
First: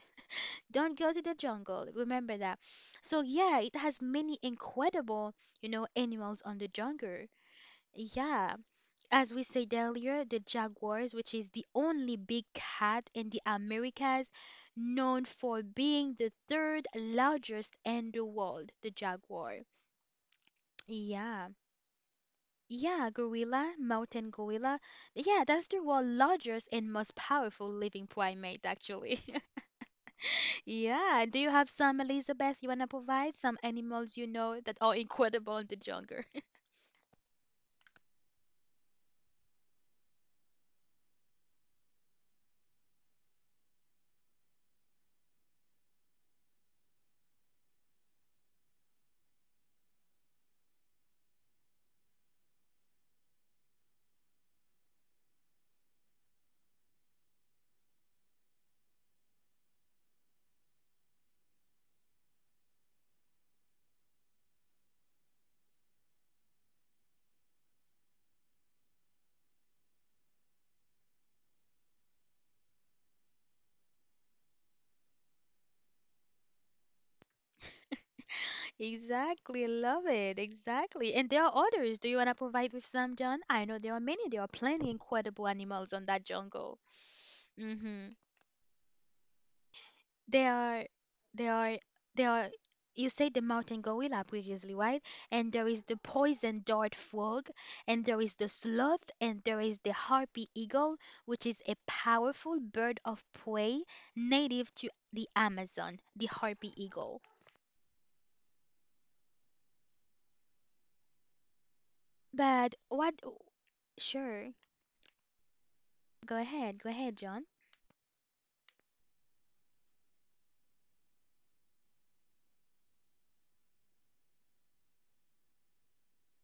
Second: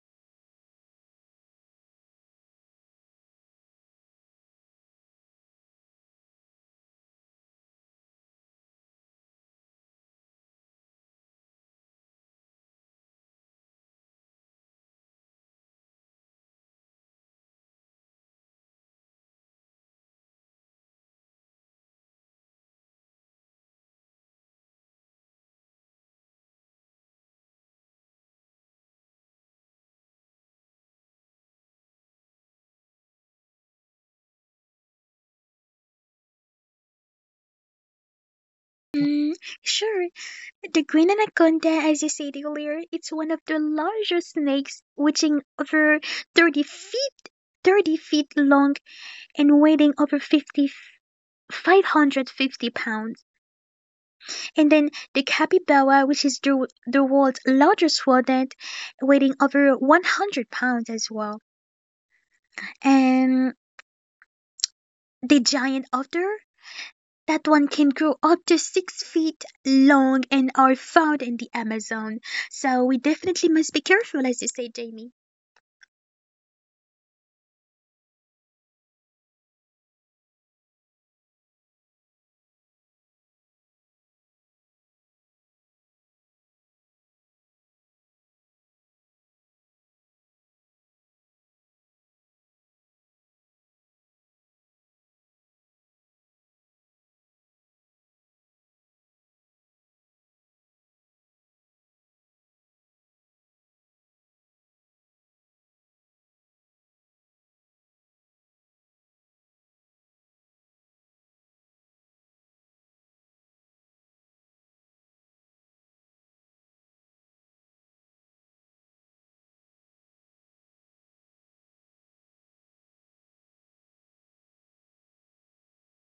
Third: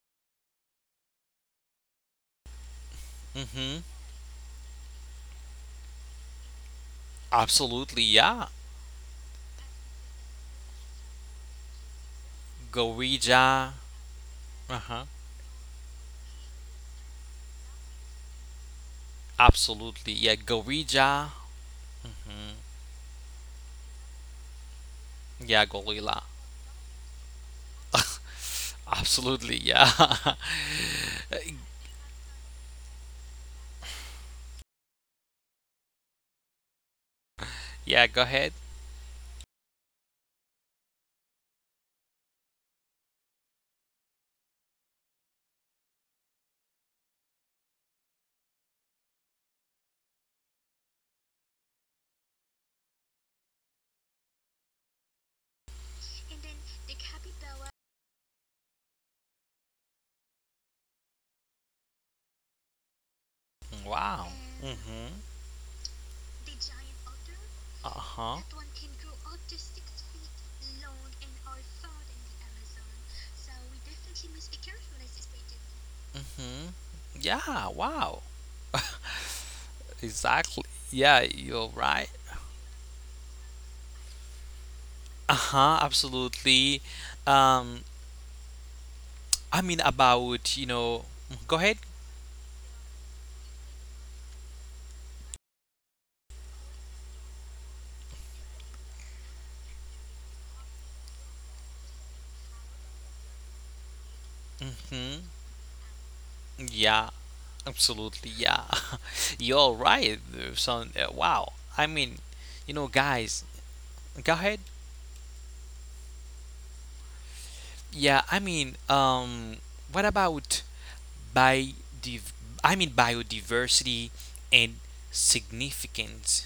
A: Don't go to the jungle. Remember that. So yeah, it
B: Mhm.
A: has many incredible, you know, animals on the jungle.
B: Absolutely, yeah.
A: Yeah, as we said earlier, the jaguars, which is the only big cat in the
B: Gorilla.
A: Americas,
B: Uh-huh.
A: known for being the third largest in the world, the jaguar.
B: Absolutely. Yeah, Gorilla.
A: Yeah. Yeah, gorilla, mountain gorilla. Yeah,
B: Yeah,
A: that's the world's
B: Gorilla.
A: largest and most powerful living primate, actually.
B: Absolutely. Yeah.
A: Yeah, do you have some, Elizabeth? You wanna provide some animals you know that are incredible in the jungle?
B: yeah, go ahead.
C: Mm, sure, the green anaconda, as you said earlier, it's one of the largest snakes, reaching over thirty feet, thirty feet long and weighing over fifty, five hundred fifty pounds. And then the capybara, which is the, the world's largest rodent, weighing over one hundred pounds as well.
B: Wow.
C: And
B: Mhm.
C: the giant otter, that one
B: Uh-huh.
C: can grow up to six feet long and are found in the Amazon. So we definitely must be careful, as you say, Jamie.
B: Mhm. Yeah, wow.
A: Exactly, love it.
B: Exactly.
A: Exactly.
B: Yeah,
A: And there are
B: you're
A: others. Do
B: right.
A: you want to provide with some, John? I know there are many. There are plenty incredible
B: Uh-huh,
A: animals on that jungle.
B: absolutely. Um
A: Mm-hmm.
B: I mean
A: There
B: about, you
A: are,
B: know,
A: there
B: go ahead.
A: are, there are. You said the mountain gorilla previously, right? And there is the poison dart frog, and there is the sloth, and there is the harpy eagle, which is a powerful bird of prey native to
B: Mhm.
A: the Amazon, the harpy
B: Yeah.
A: eagle.
B: Absolutely, yeah. You're right. uh, Son, uh, wow. I mean, you
A: But
B: know,
A: what?
B: guys, go
A: Sure.
B: ahead.
A: Go ahead, go ahead, John.
B: Yeah, I mean, um, what about bi? div- I mean, biodiversity and significance.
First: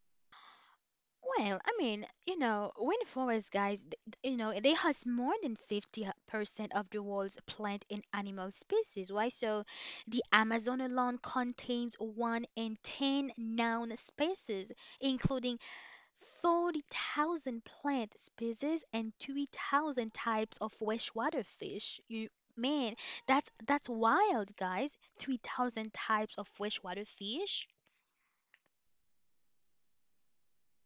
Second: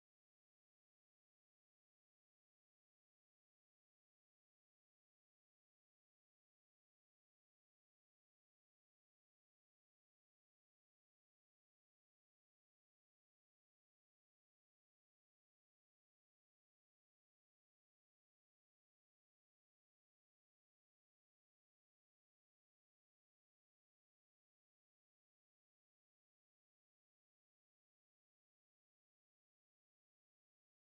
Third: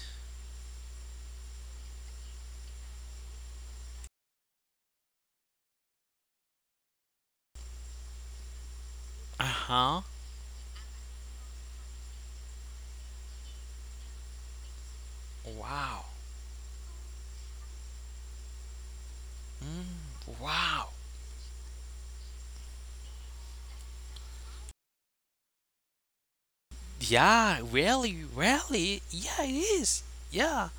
A: Well, I mean, you know, rainforest guys, th- th- you know, they host more than fifty percent of the world's plant and animal species, right?
B: Uh
A: So
B: huh.
A: the Amazon alone contains one in ten known species, including
B: Wow.
A: forty thousand plant species and three thousand
B: Mm,
A: types of
B: wow.
A: freshwater fish. You man, that's that's wild, guys. three thousand types of freshwater
B: Yeah,
A: fish.
B: really, really. Yeah, it is. Yeah.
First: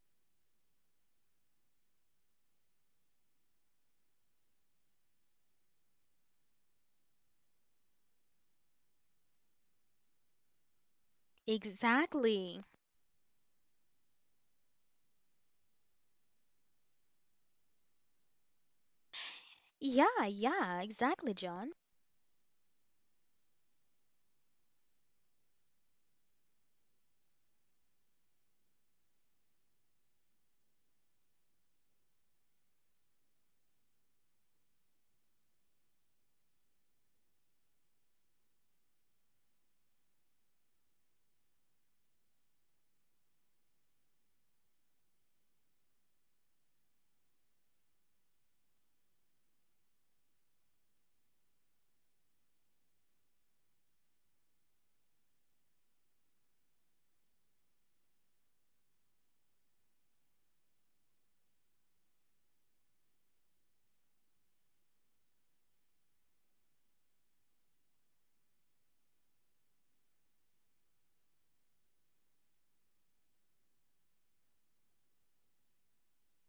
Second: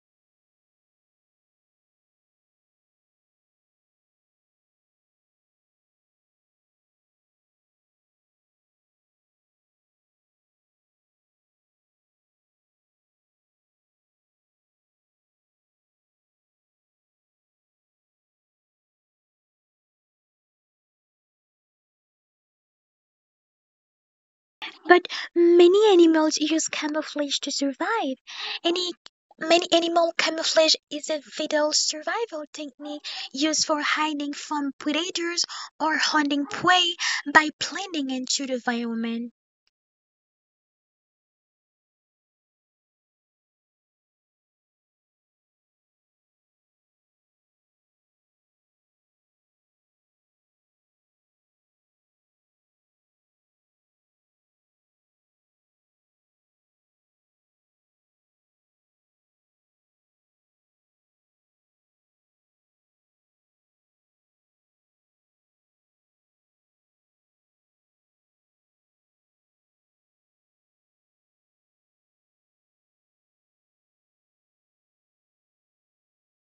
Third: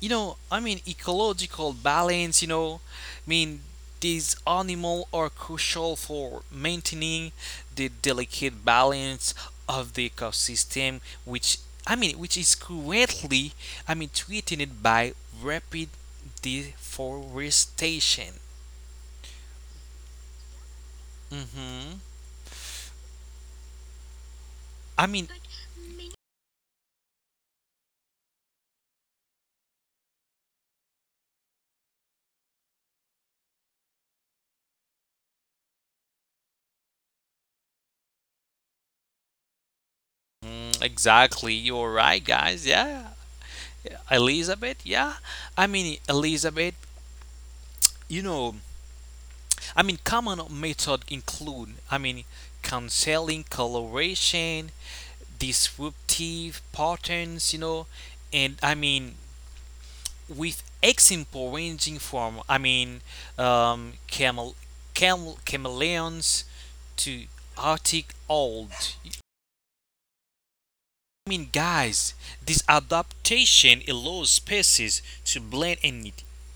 B: You know, i mean ecological balance, you know, I mean, these animals are crucial for maintaining the delicate balance of the ecosystem, which i mean which is
A: Exactly.
B: currently, i mean threatened by rapid deforestation.
A: Yeah, yeah, exactly, John.
B: hmm i
C: But
B: mean
C: many animals use camouflage to survive. Any many animal camouflage is a vital survival technique used for hiding from predators or hunting prey by blending into the environment.
B: Mm, exactly. You're right, guys. Yeah. Yeah. Elizabeth, yeah. I mean, Elizabeth, you know, I mean, common methods include, I mean, canceling coloration, disruptive patterns, you know, and I mean, with example ranging from, I mean, um, camel, camel, chameleons to Arctic old. I mean, guys, this adaptation allows species to blend and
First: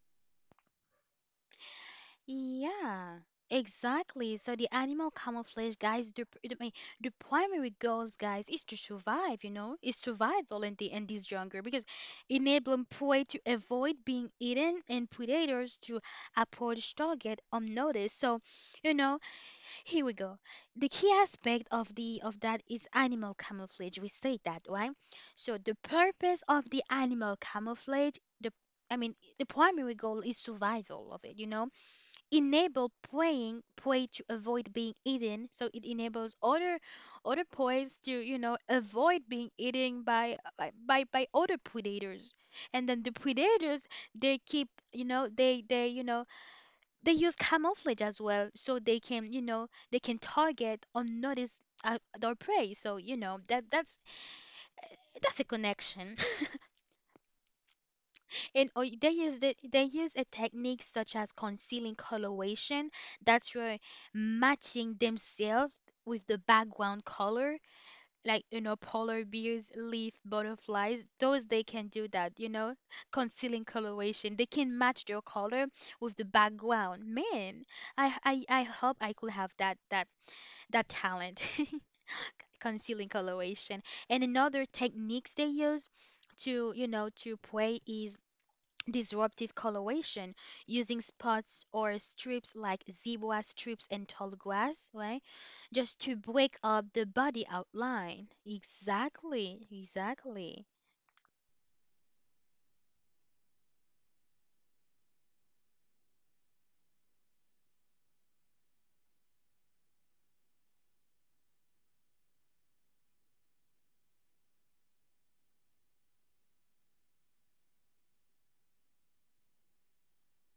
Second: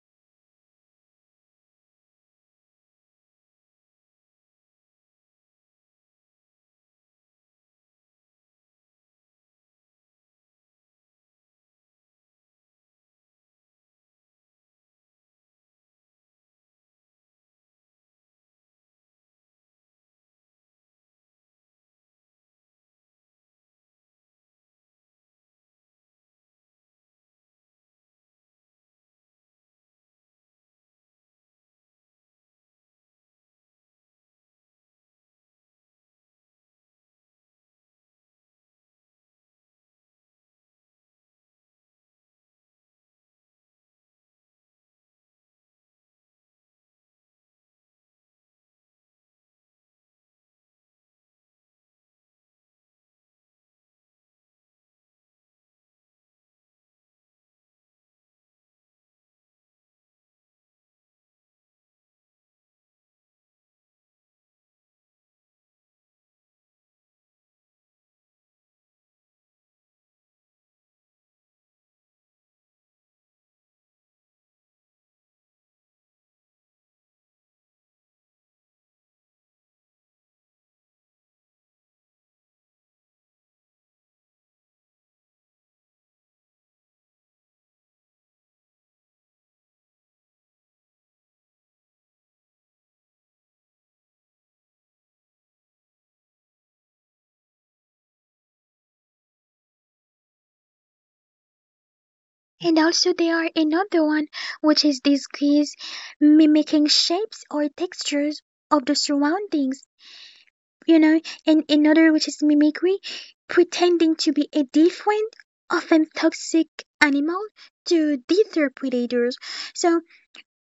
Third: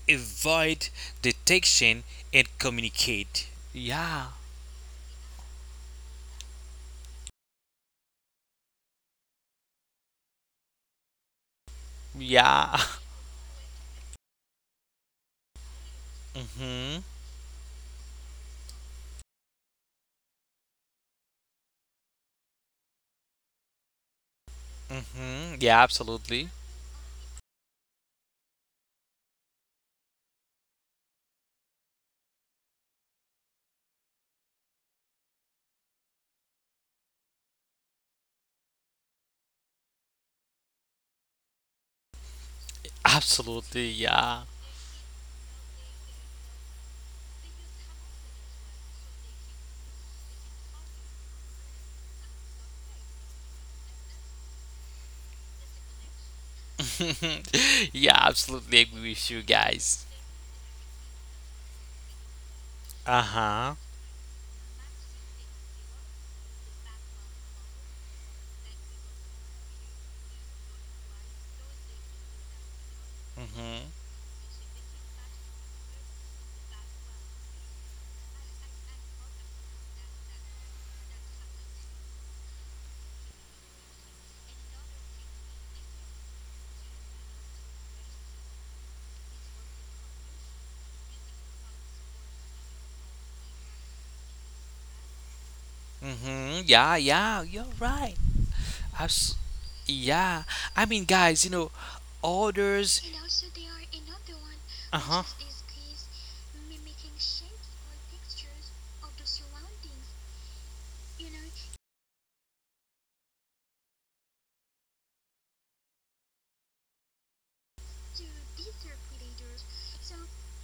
B: avoid detection and
A: Yeah,
B: communicate. Yeah,
A: exactly. So the animal camouflage, guys, the, pr- I mean, the primary goals, guys, is to survive, you know, is survival in the in this jungle because
B: yeah.
A: enabling prey to avoid being eaten and predators to approach
B: Mhm.
A: target unnoticed. So, you know, here we go. The key aspect of the of that is animal camouflage. We say that, right?
B: hmm
A: So the
B: Yeah,
A: purpose
B: absolutely.
A: of the animal camouflage, the I mean, the primary goal is survival of it, you know? Enable preying prey to avoid being eaten. So it enables other other preys to, you know, avoid being eaten by by by, by other predators. And then the
B: Absolutely,
A: predators
B: yeah.
A: they keep, you know, they they, you know, they use camouflage as well so they can you know they can target or notice uh, their prey, so you know that that's that's a connection.
B: yeah,
A: And
B: absolutely
A: or
B: agree
A: they
B: with you
A: use the, they
B: guys.
A: use a technique such as concealing coloration.
B: Uh
A: That's
B: huh.
A: where, matching themselves with the background color, like you know polar bears, leaf butterflies, those, they can do that, you know Concealing
B: Mm-hmm.
A: coloration, they can match their color with the background, man. I, I I hope I could have that that that talent. Concealing coloration. And another techniques they use to, you know to play, is disruptive coloration, using spots or strips like zebra strips and tall grass, right? Just to
B: Mm-hmm.
A: break up
B: Yeah,
A: the
B: yeah,
A: body
B: you're right.
A: outline.
B: Abs-
A: Exactly,
B: yeah.
A: exactly.
B: I mean, guys, you know,
C: And
B: orders.
C: also there are another one which
B: Uh
C: is
B: huh.
C: disguise, mimicking shapes or textures of the surroundings. You know, and another which is mimicry, pretending to be a different, often toxic animal to deter predators. So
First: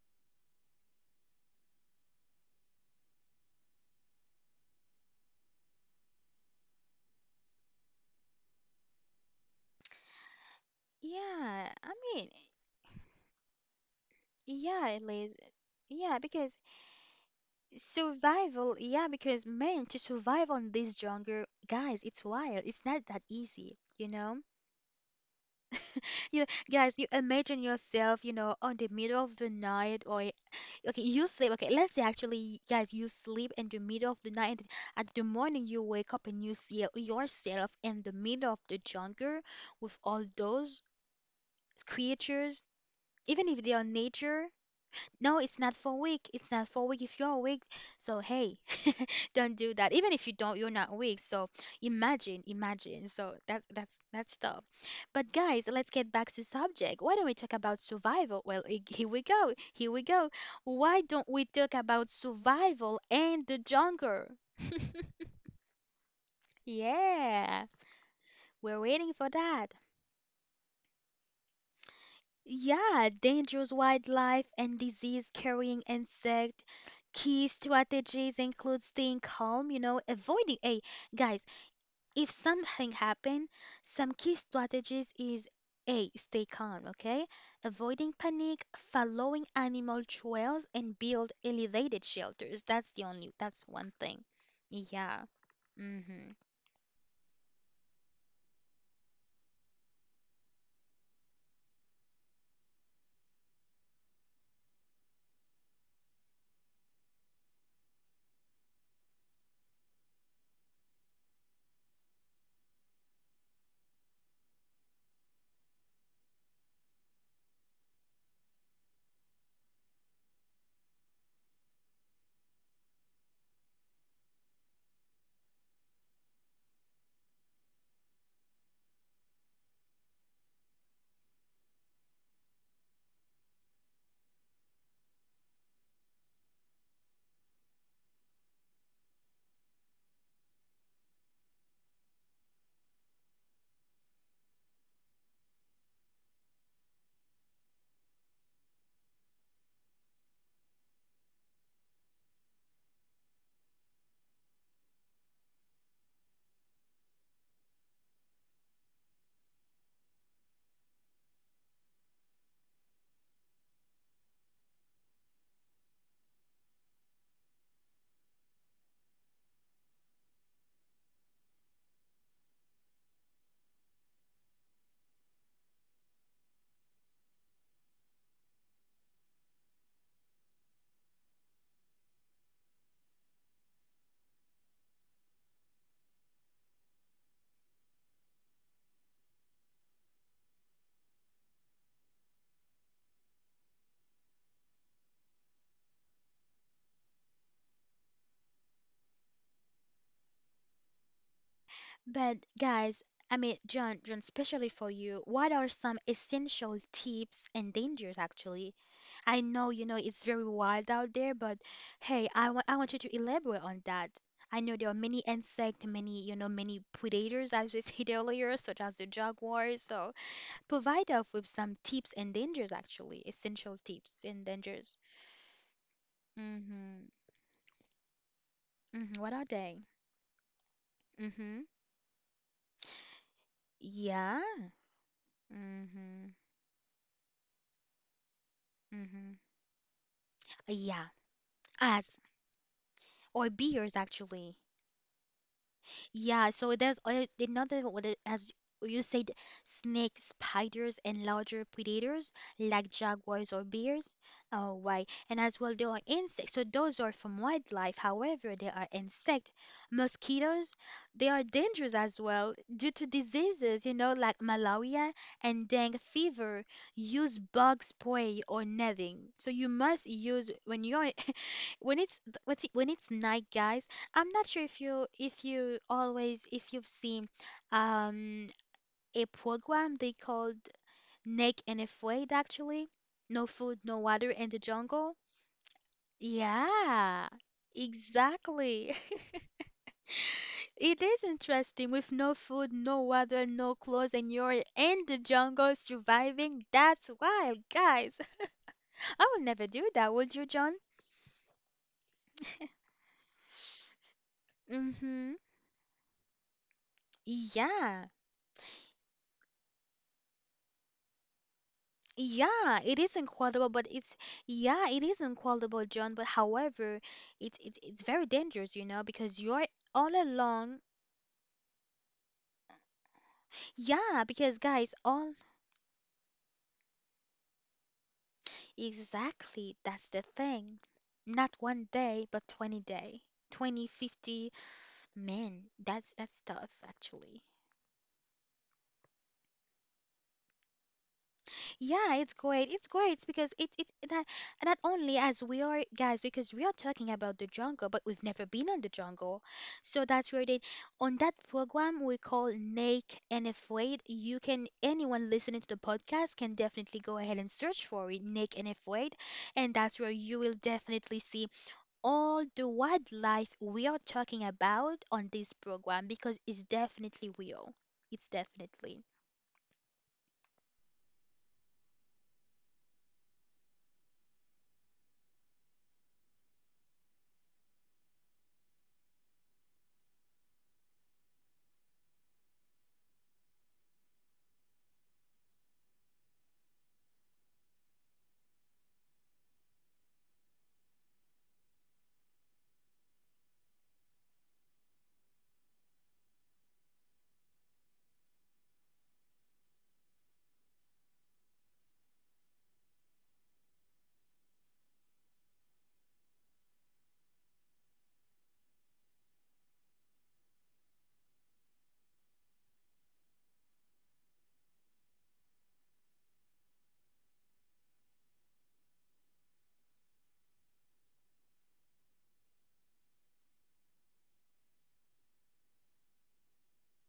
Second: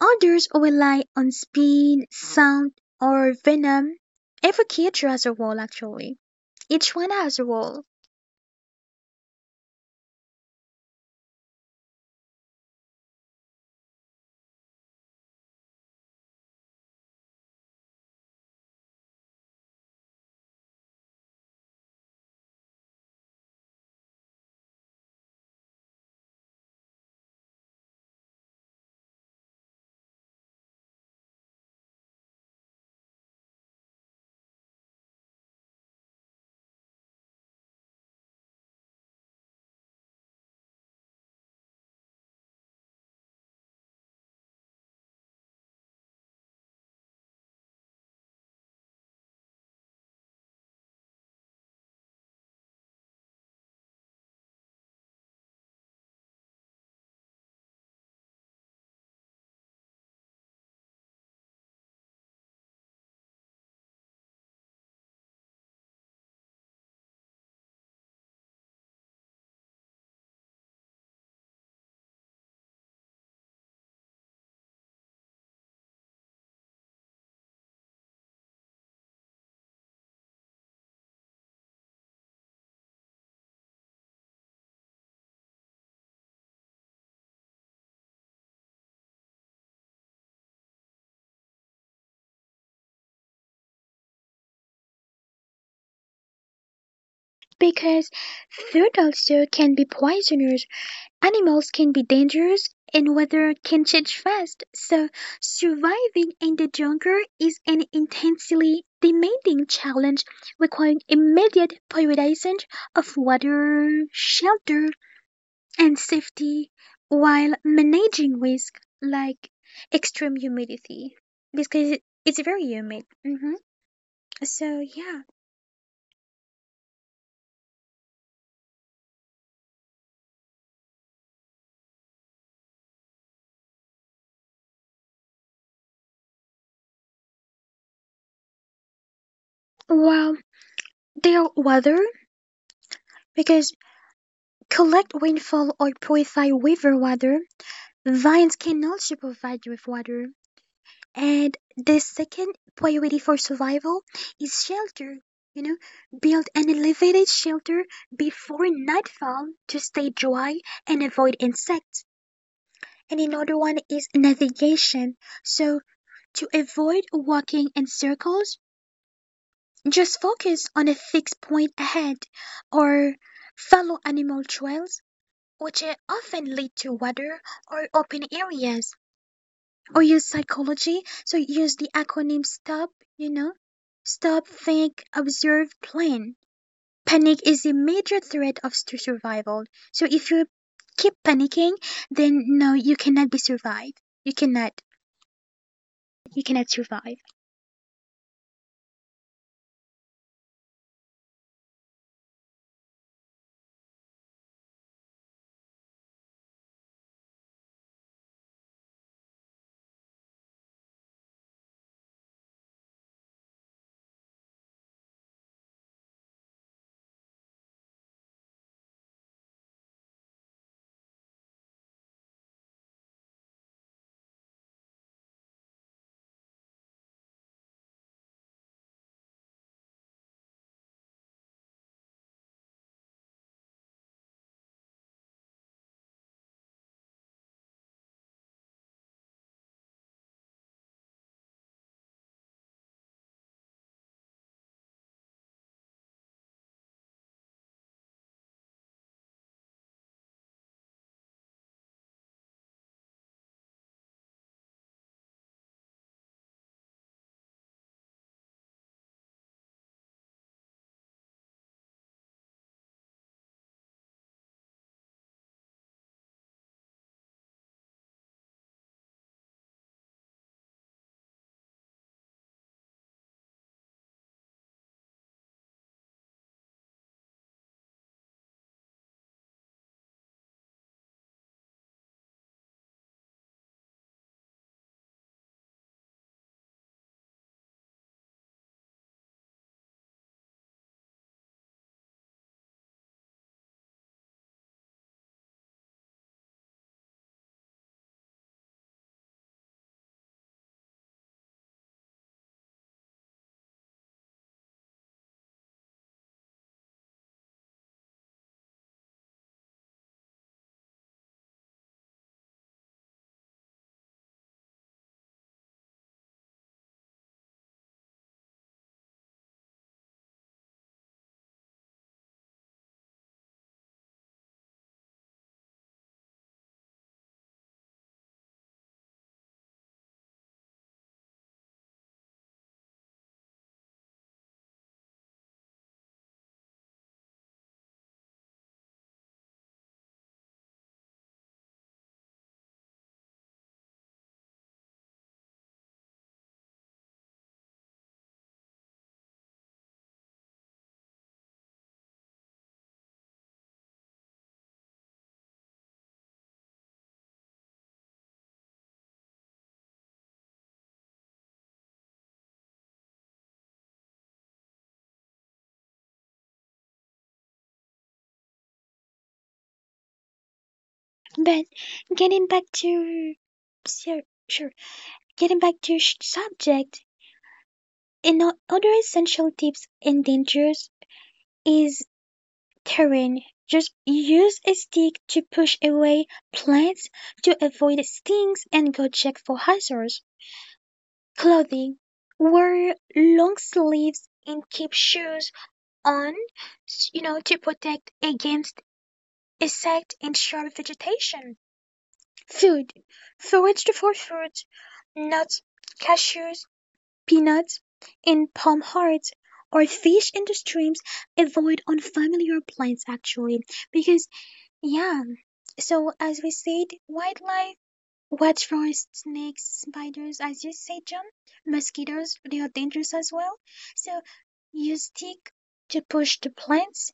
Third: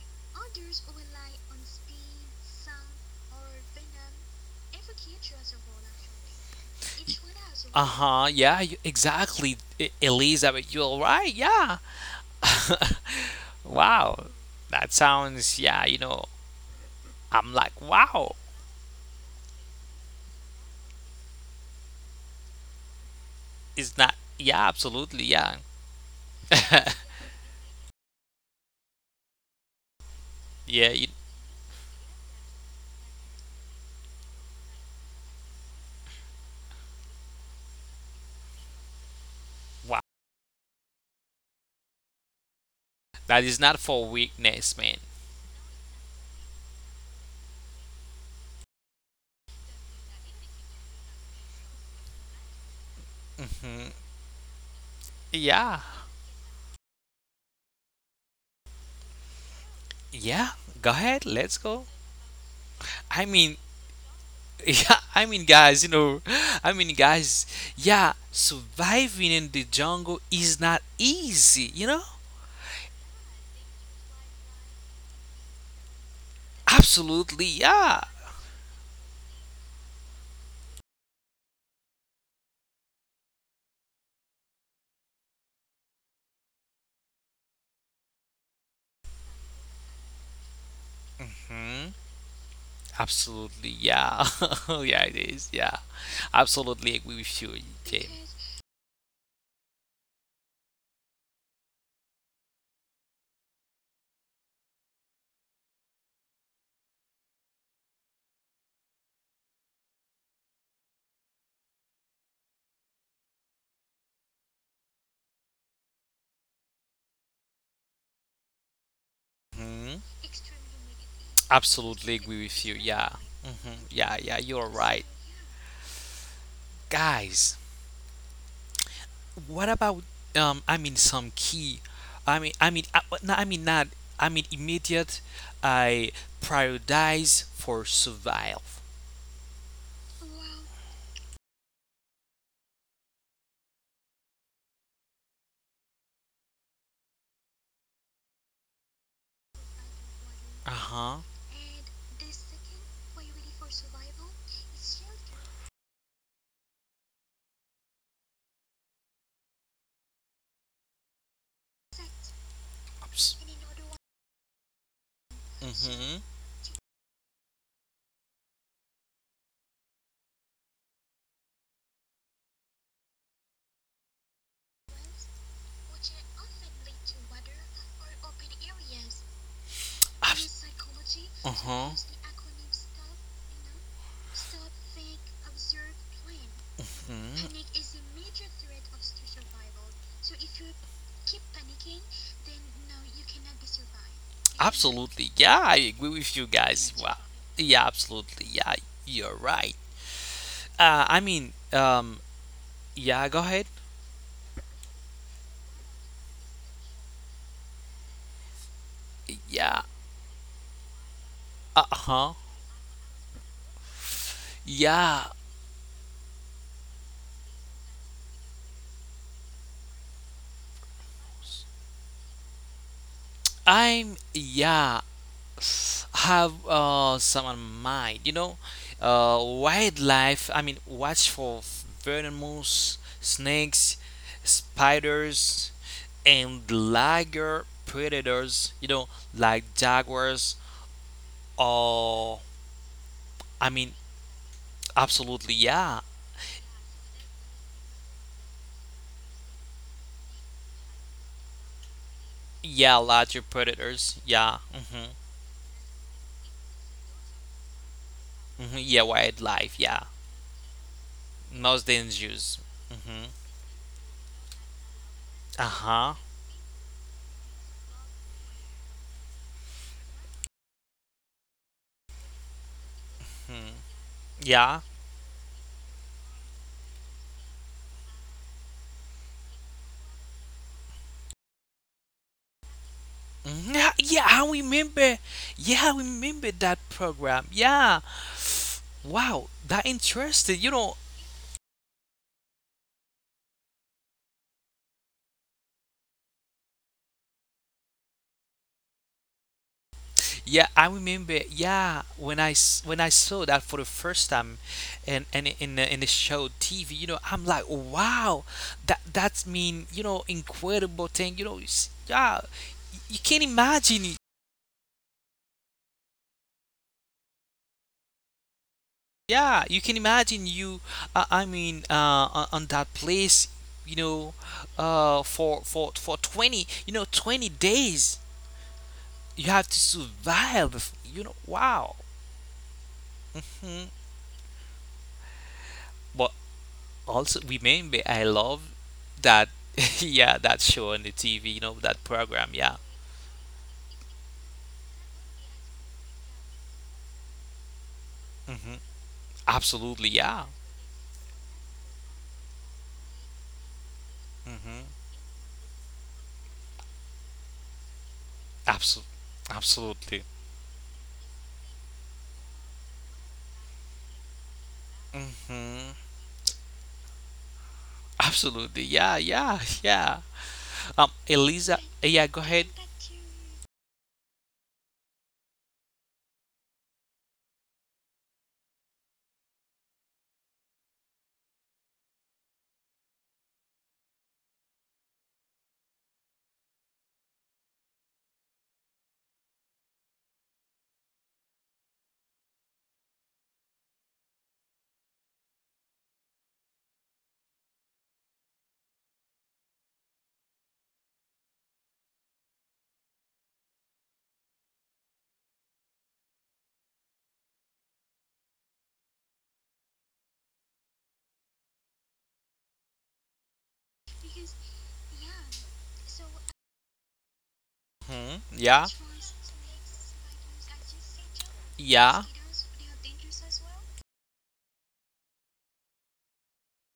C: others rely on speed, sound, or venom. Every creature has a role, actually. Each one has a role.
B: Uh huh. Yeah, you, exactly, E- Elizabeth. You're right.
A: Yeah,
B: Yeah.
A: I mean,
B: Wow. That
A: yeah, Liz,
B: sounds, yeah, you
A: yeah,
B: know,
A: because
B: I'm like, wow.
A: survival. Yeah, because, man, to survive on this jungle, guys, it's wild. It's not that easy
B: It's
A: you
B: not,
A: know
B: yeah, absolutely, yeah.
A: You Guys, you imagine yourself, you know, on the middle of the night, or
B: yeah,
A: okay,
B: you,
A: you sleep. Okay, let's say, actually, guys, you sleep in the middle of the night. At the morning, you wake up and you see yourself in the middle of the jungle with
B: wow.
A: all those creatures,
B: That
A: even
B: is
A: if they
B: not
A: are
B: for
A: nature.
B: weakness, man.
A: No, it's not for weak. It's not for weak if you're weak. So hey, don't do that. Even if you don't, you're not weak. So imagine, imagine. So that
B: hmm
A: that's that's tough. But guys,
B: Yeah.
A: let's get back to subject. Why don't we talk about survival? Well, i- here we go. Here we go.
B: Yeah. Go
A: Why don't
B: ahead.
A: we
B: Let's
A: talk
B: go.
A: about survival
B: I
A: and the
B: mean,
A: jungle?
B: yeah, I mean, guys, you know, I mean, guys,
A: Yeah,
B: yeah,
A: we're waiting for
B: surviving in
A: that.
B: the jungle is not easy, you know?
A: Yeah, dangerous wildlife and disease-carrying insect. Key
B: Absolutely, yeah.
A: strategies include staying calm, you know, avoiding. A, guys, if something happen, some key strategies is A, stay calm, okay? Avoiding panic, following animal trails, and build
B: Hmm?
A: elevated shelters. That's the only, that's
B: Absolutely,
A: one thing.
B: yeah. yeah, it
A: Yeah.
B: is, yeah.
A: Hmm.
B: Absolutely agree with you,
C: Because
B: Jay.
C: food also can be poisonous, animals can be dangerous and weather can change fast, so surviving in the jungle is an intensely demanding challenge requiring immediate prioritization of water, shelter, and safety while managing risks like
B: hmm
C: extreme humidity because
B: Absolutely
C: it's
B: agree
C: very
B: with you.
C: humid.
B: Yeah.
C: Hmm.
B: hmm Yeah, yeah, you're
C: So,
B: right.
C: yeah.
B: Guys, what about um I mean some key, I mean I mean I, no, I mean not I mean immediate I prioritize for survival.
C: Well, their weather, because collect rainfall or purify river water, vines can also provide you with water,
B: Uh-huh.
C: and the second priority for survival is shelter. You know, build an elevated shelter before nightfall to stay dry and avoid insects. And
B: Abs-
C: another one is navigation. So,
B: mhm.
C: to avoid walking in circles, just focus on a fixed point ahead or follow animal trails, which uh, often lead to water or open areas. Or use
B: Abs-
C: psychology. So use the
B: uh-huh.
C: acronym STOP, you know? Stop, think, observe, plan. Panic is a
B: Mhm.
C: major threat of s- to survival. So if you keep panicking, then no, you cannot be survived. You cannot.
B: Absolutely. Yeah, I agree
C: You
B: with you
C: cannot
B: guys.
C: survive.
B: Wow. Yeah, absolutely. Yeah, you're right. Uh, I mean, um,
A: But guys,
B: yeah,
A: I
B: go
A: mean,
B: ahead.
A: John, John, especially for you, what are some essential tips and dangers actually? I know,
B: Yeah,
A: you know, it's very wild out there, but
B: uh
A: hey,
B: huh.
A: I want I want you to elaborate on that. I know there are many
B: Yeah,
A: insect, many, you know, many predators, as we said earlier, such as the jaguars. So provide us with some tips and dangers actually, essential
B: I'm,
A: tips and dangers.
B: yeah, have
A: Mm-hmm.
B: uh, some on mind, you know,
A: Mm-hmm. What
B: uh,
A: are they?
B: wildlife, I mean, watch for
A: Mm-hmm.
B: venomous snakes,
A: Yeah.
B: spiders,
A: Mm-hmm.
B: and larger predators, you know,
A: Mm-hmm.
B: like jaguars,
A: Yeah. As
B: or,
A: Or
B: I
A: beers
B: mean,
A: actually.
B: absolutely, yeah,
A: Yeah, so there's other- another one that- as you said, snakes, spiders, and larger predators like
B: yeah, larger
A: jaguars or bears.
B: predators, yeah,
A: Oh,
B: mm
A: why?
B: hmm,
A: And as well, there are insects. So those are from wildlife. However,
B: mm
A: there
B: hmm,
A: are
B: yeah,
A: insect,
B: wildlife, yeah.
A: mosquitoes. They are
B: Most
A: dangerous as
B: Danish
A: well
B: Jews.
A: due to
B: hmm
A: diseases, you know, like malaria and dengue
B: Uh-huh.
A: fever. Use bug spray or netting. So you must use when you're when it's th- what's it- when it's night,
B: Hmm.
A: guys. I'm not sure if
B: Yeah.
A: you if you always if you've seen um a program they called Naked and Afraid, actually. No
B: Mhm.
A: food,
B: Yeah,
A: no
B: yeah,
A: water
B: I
A: in the jungle.
B: remember. Yeah, I remember that
A: Yeah,
B: program. Yeah.
A: exactly.
B: Wow, that interesting. You know.
A: It is interesting, with no food, no water, no clothes, and you're in the jungle surviving. That's wild, guys. I would never do that. Would you,
B: Yeah,
A: John?
B: I remember. Yeah, when I s- when I saw that for the first time, and
A: Mm-hmm.
B: and in the, in the show T V, you know, I'm like,
A: Yeah.
B: wow, that that's mean, you know, incredible thing. You know, it's, yeah,
A: Yeah, it is
B: you can't
A: incredible, but it's
B: imagine.
A: yeah, it is incredible, John. But however, it's it's it's very dangerous, you know, because
B: Yeah,
A: you're
B: you can
A: all
B: imagine
A: alone.
B: you, uh, I mean, uh, On, on that place, you
A: Yeah,
B: know,
A: because, guys,
B: uh,
A: all
B: for for for twenty, you know, twenty days, you have
A: exactly,
B: to
A: that's the thing.
B: survive, you know,
A: Not one
B: wow.
A: day, but twenty day,
B: Hmm.
A: twenty fifty, men. That's
B: But
A: that's tough, actually.
B: also remember, I love that, yeah, that show on the T V, you know, that
A: Yeah, it's
B: program,
A: great.
B: yeah.
A: It's great. It's because it it not, not only as we are, guys, because we are talking about the jungle, but we've never been
B: hmm
A: on the jungle, so
B: Absolutely,
A: that's
B: yeah.
A: where they on that program we call Naked and Afraid. You can
B: hmm
A: Anyone listening to the podcast can definitely go ahead and search for it, Naked and
B: Absolutely,
A: Afraid, and that's where
B: absolutely.
A: you will definitely see all the wildlife we are talking about on this
B: hmm
A: program, because it's definitely real. It's
B: Absolutely,
A: definitely.
B: yeah, yeah, yeah. Um,
C: But
B: Eliza, yeah,
C: getting
B: go
C: back
B: ahead.
C: to sure, sure. Getting back to sh- subject, another essential tips and dangers is Karen, just use a stick to push away plants to avoid stings and go check for hazards. Clothing. Wear long sleeves and keep shoes on, s- you know, to protect against insect and sharp vegetation. Food. Forage for food, nuts, cashews, peanuts, and palm hearts. Or fish in the streams, avoid unfamiliar plants actually, because, yeah, so, as we said, wildlife,
B: Hmm.
C: watch for
B: Yeah.
C: snakes, spiders, as you said, John, mosquitoes,
B: Yeah.
C: they are dangerous as well. So, use stick to push the plants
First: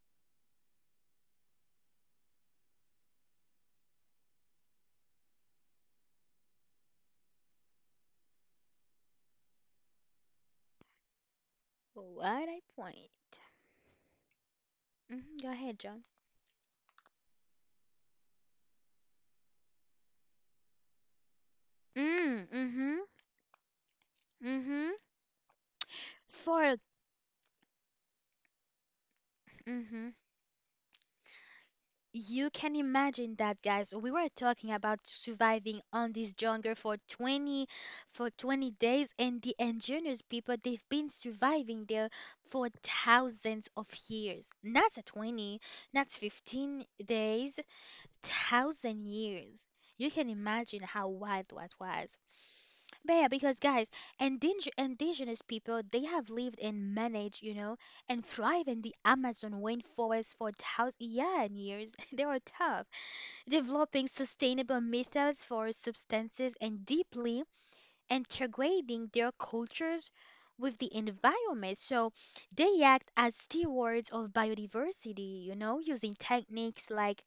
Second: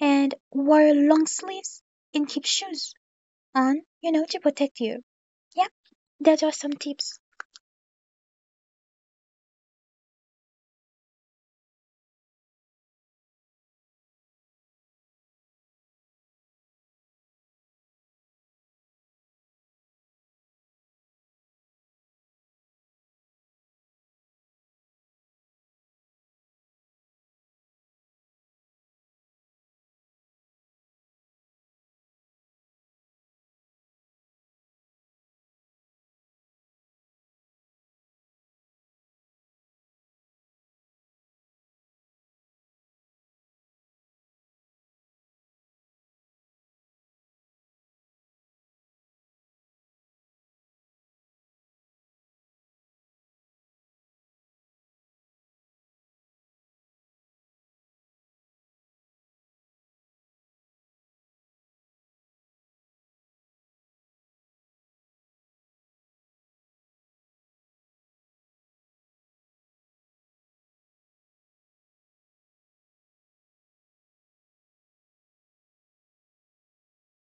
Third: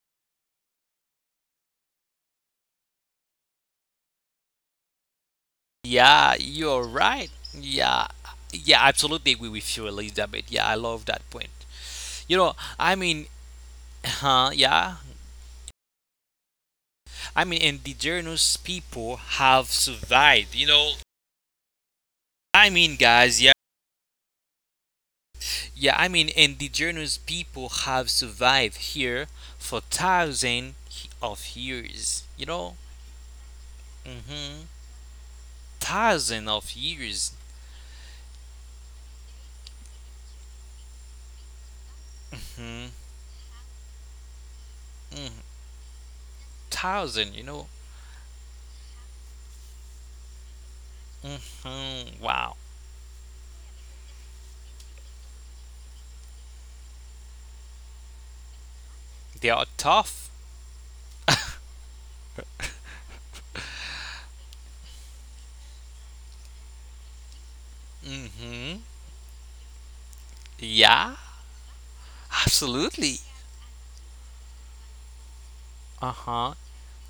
C: and wear long sleeves and keep shoes on, you know, to protect you. Yep,
B: Yeah,
C: that are some
B: you're
C: tips.
B: right. Yeah, yeah, I absolutely agree with you, Elizabeth. Yeah, I love that point. You
A: What
B: know,
A: I
B: I
A: point.
B: mean, huh? Yeah,
A: Hmm. Go ahead, John.
B: I mean, indigenous people have survived. You know,
A: Mm,
B: I
A: mm-hmm,
B: mean, guys, yeah,
A: mm-hmm.
B: yeah, I mean,
A: For
B: indigenous people have survived here for
A: Mm-hmm.
B: thousands of years.
A: You
B: You
A: can
B: know,
A: imagine that, guys. We were
B: mm-hmm.
A: talking about surviving on this
B: Thousands
A: jungle
B: of
A: for
B: years.
A: twenty for twenty days, and the indigenous people they've been surviving there for
B: Hmm.
A: thousands of years. Not
B: Mm.
A: twenty, not fifteen
B: Thousand, you
A: days,
B: know.
A: thousand years. You can imagine how wild that was.
B: hmm Wow.
A: Yeah, because, guys, indig indigenous people, they have lived and managed, you know, and thrive in the Amazon
B: They are tough.
A: rainforest for thousands, yeah, and years. They are tough, developing sustainable methods for substances and deeply
B: hmm
A: integrating their cultures with the
B: Yeah.
A: environment. So they act as
B: Absolutely.
A: stewards of biodiversity, you know, using
B: Uh huh.
A: techniques like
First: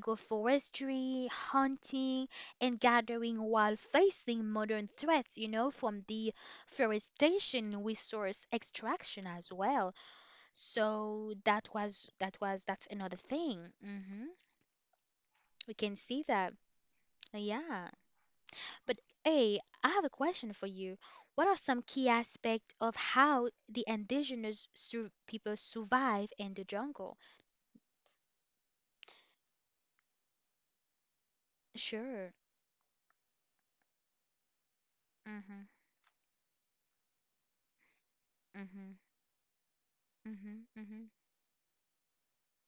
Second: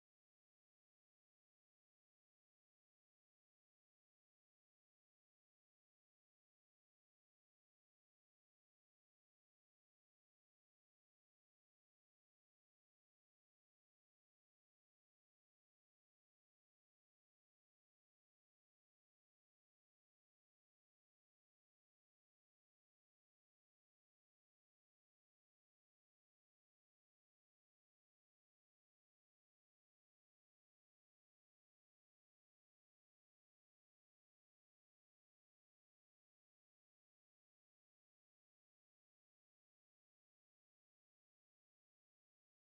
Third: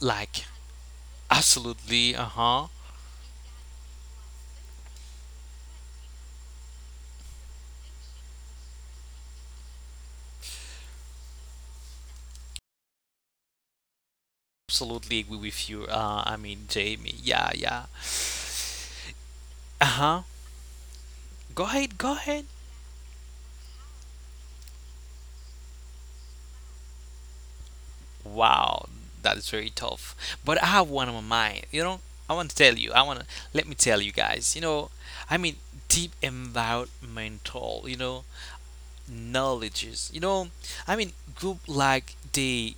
B: Like, absolutely. Uh
A: hunting,
B: huh.
A: and gathering, while facing modern threats, you know, from deforestation, resource extraction as well. So that was that was that's another thing. Hmm.
B: Absolutely agree with you.
A: We can
B: Uh, I
A: see
B: mean,
A: that.
B: Jamie. Yeah, yeah.
A: Yeah. But hey,
B: Uh
A: I have
B: huh.
A: a question for you. What
B: Go
A: are
B: ahead.
A: some
B: Go
A: key
B: ahead.
A: aspects of how the indigenous sur people survive in the jungle?
B: Wow. That is very tough. But I have one on my mind. You know, I
A: Sure.
B: want to tell you. I want to let me tell you guys. You know, I mean,
A: Mm-hmm.
B: deep environmental. You know,
A: Mm-hmm.
B: knowledges. You know,
A: Mm-hmm.
B: I mean,
A: Mm-hmm.
B: group like the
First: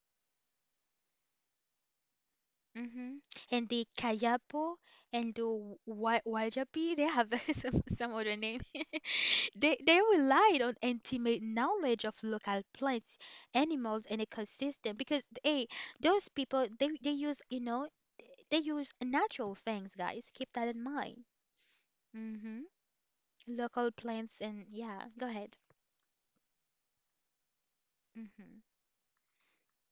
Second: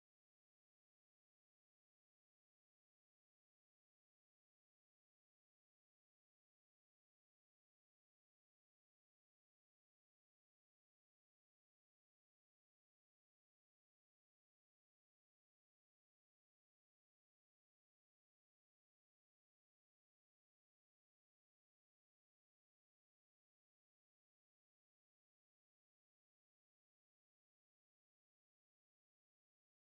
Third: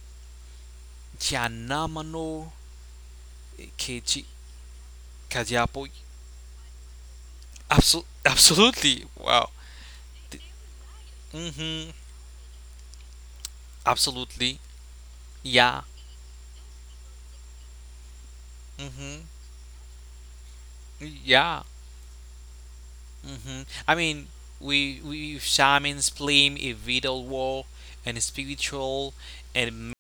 B: Janamano
A: Mm-hmm. And the
B: Keiji
A: Kayapo and the
B: Kajiapo.
A: Wa- Wajapi, they have some
B: Absol-
A: some other name.
B: absolutely. Wow.
A: They they relied on intimate
B: Mm-hmm.
A: knowledge of local plants, animals, and
B: Absolutely.
A: ecosystem, because hey,
B: Yeah.
A: those people, they they use you know they use
B: Mm-hmm.
A: natural things, guys. Keep that in mind.
B: Yeah.
A: Mm-hmm.
B: Mm-hmm. I
A: Local
B: mean,
A: plants and
B: we
A: yeah, go
B: we
A: ahead.
B: shamans claim a vital war and
A: Mm-hmm.
B: spiritual and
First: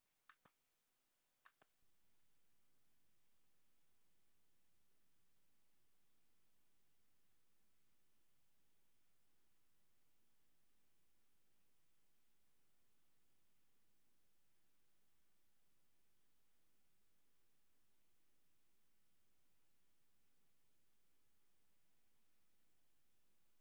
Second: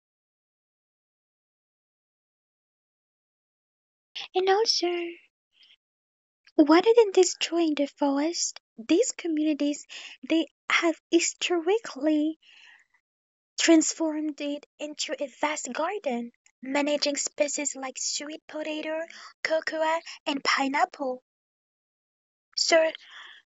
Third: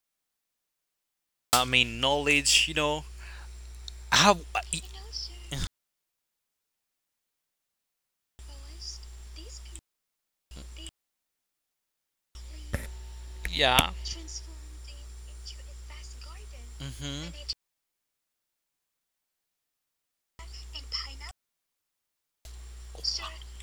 B: I mean knowledge. You know how?
C: And also, rather than destroying the forest, these communities, they have historically
B: Yeah.
C: transformed it into a vast garden, managing
B: Mm-hmm.
C: species like sweet potato, cocoa, and pineapple. So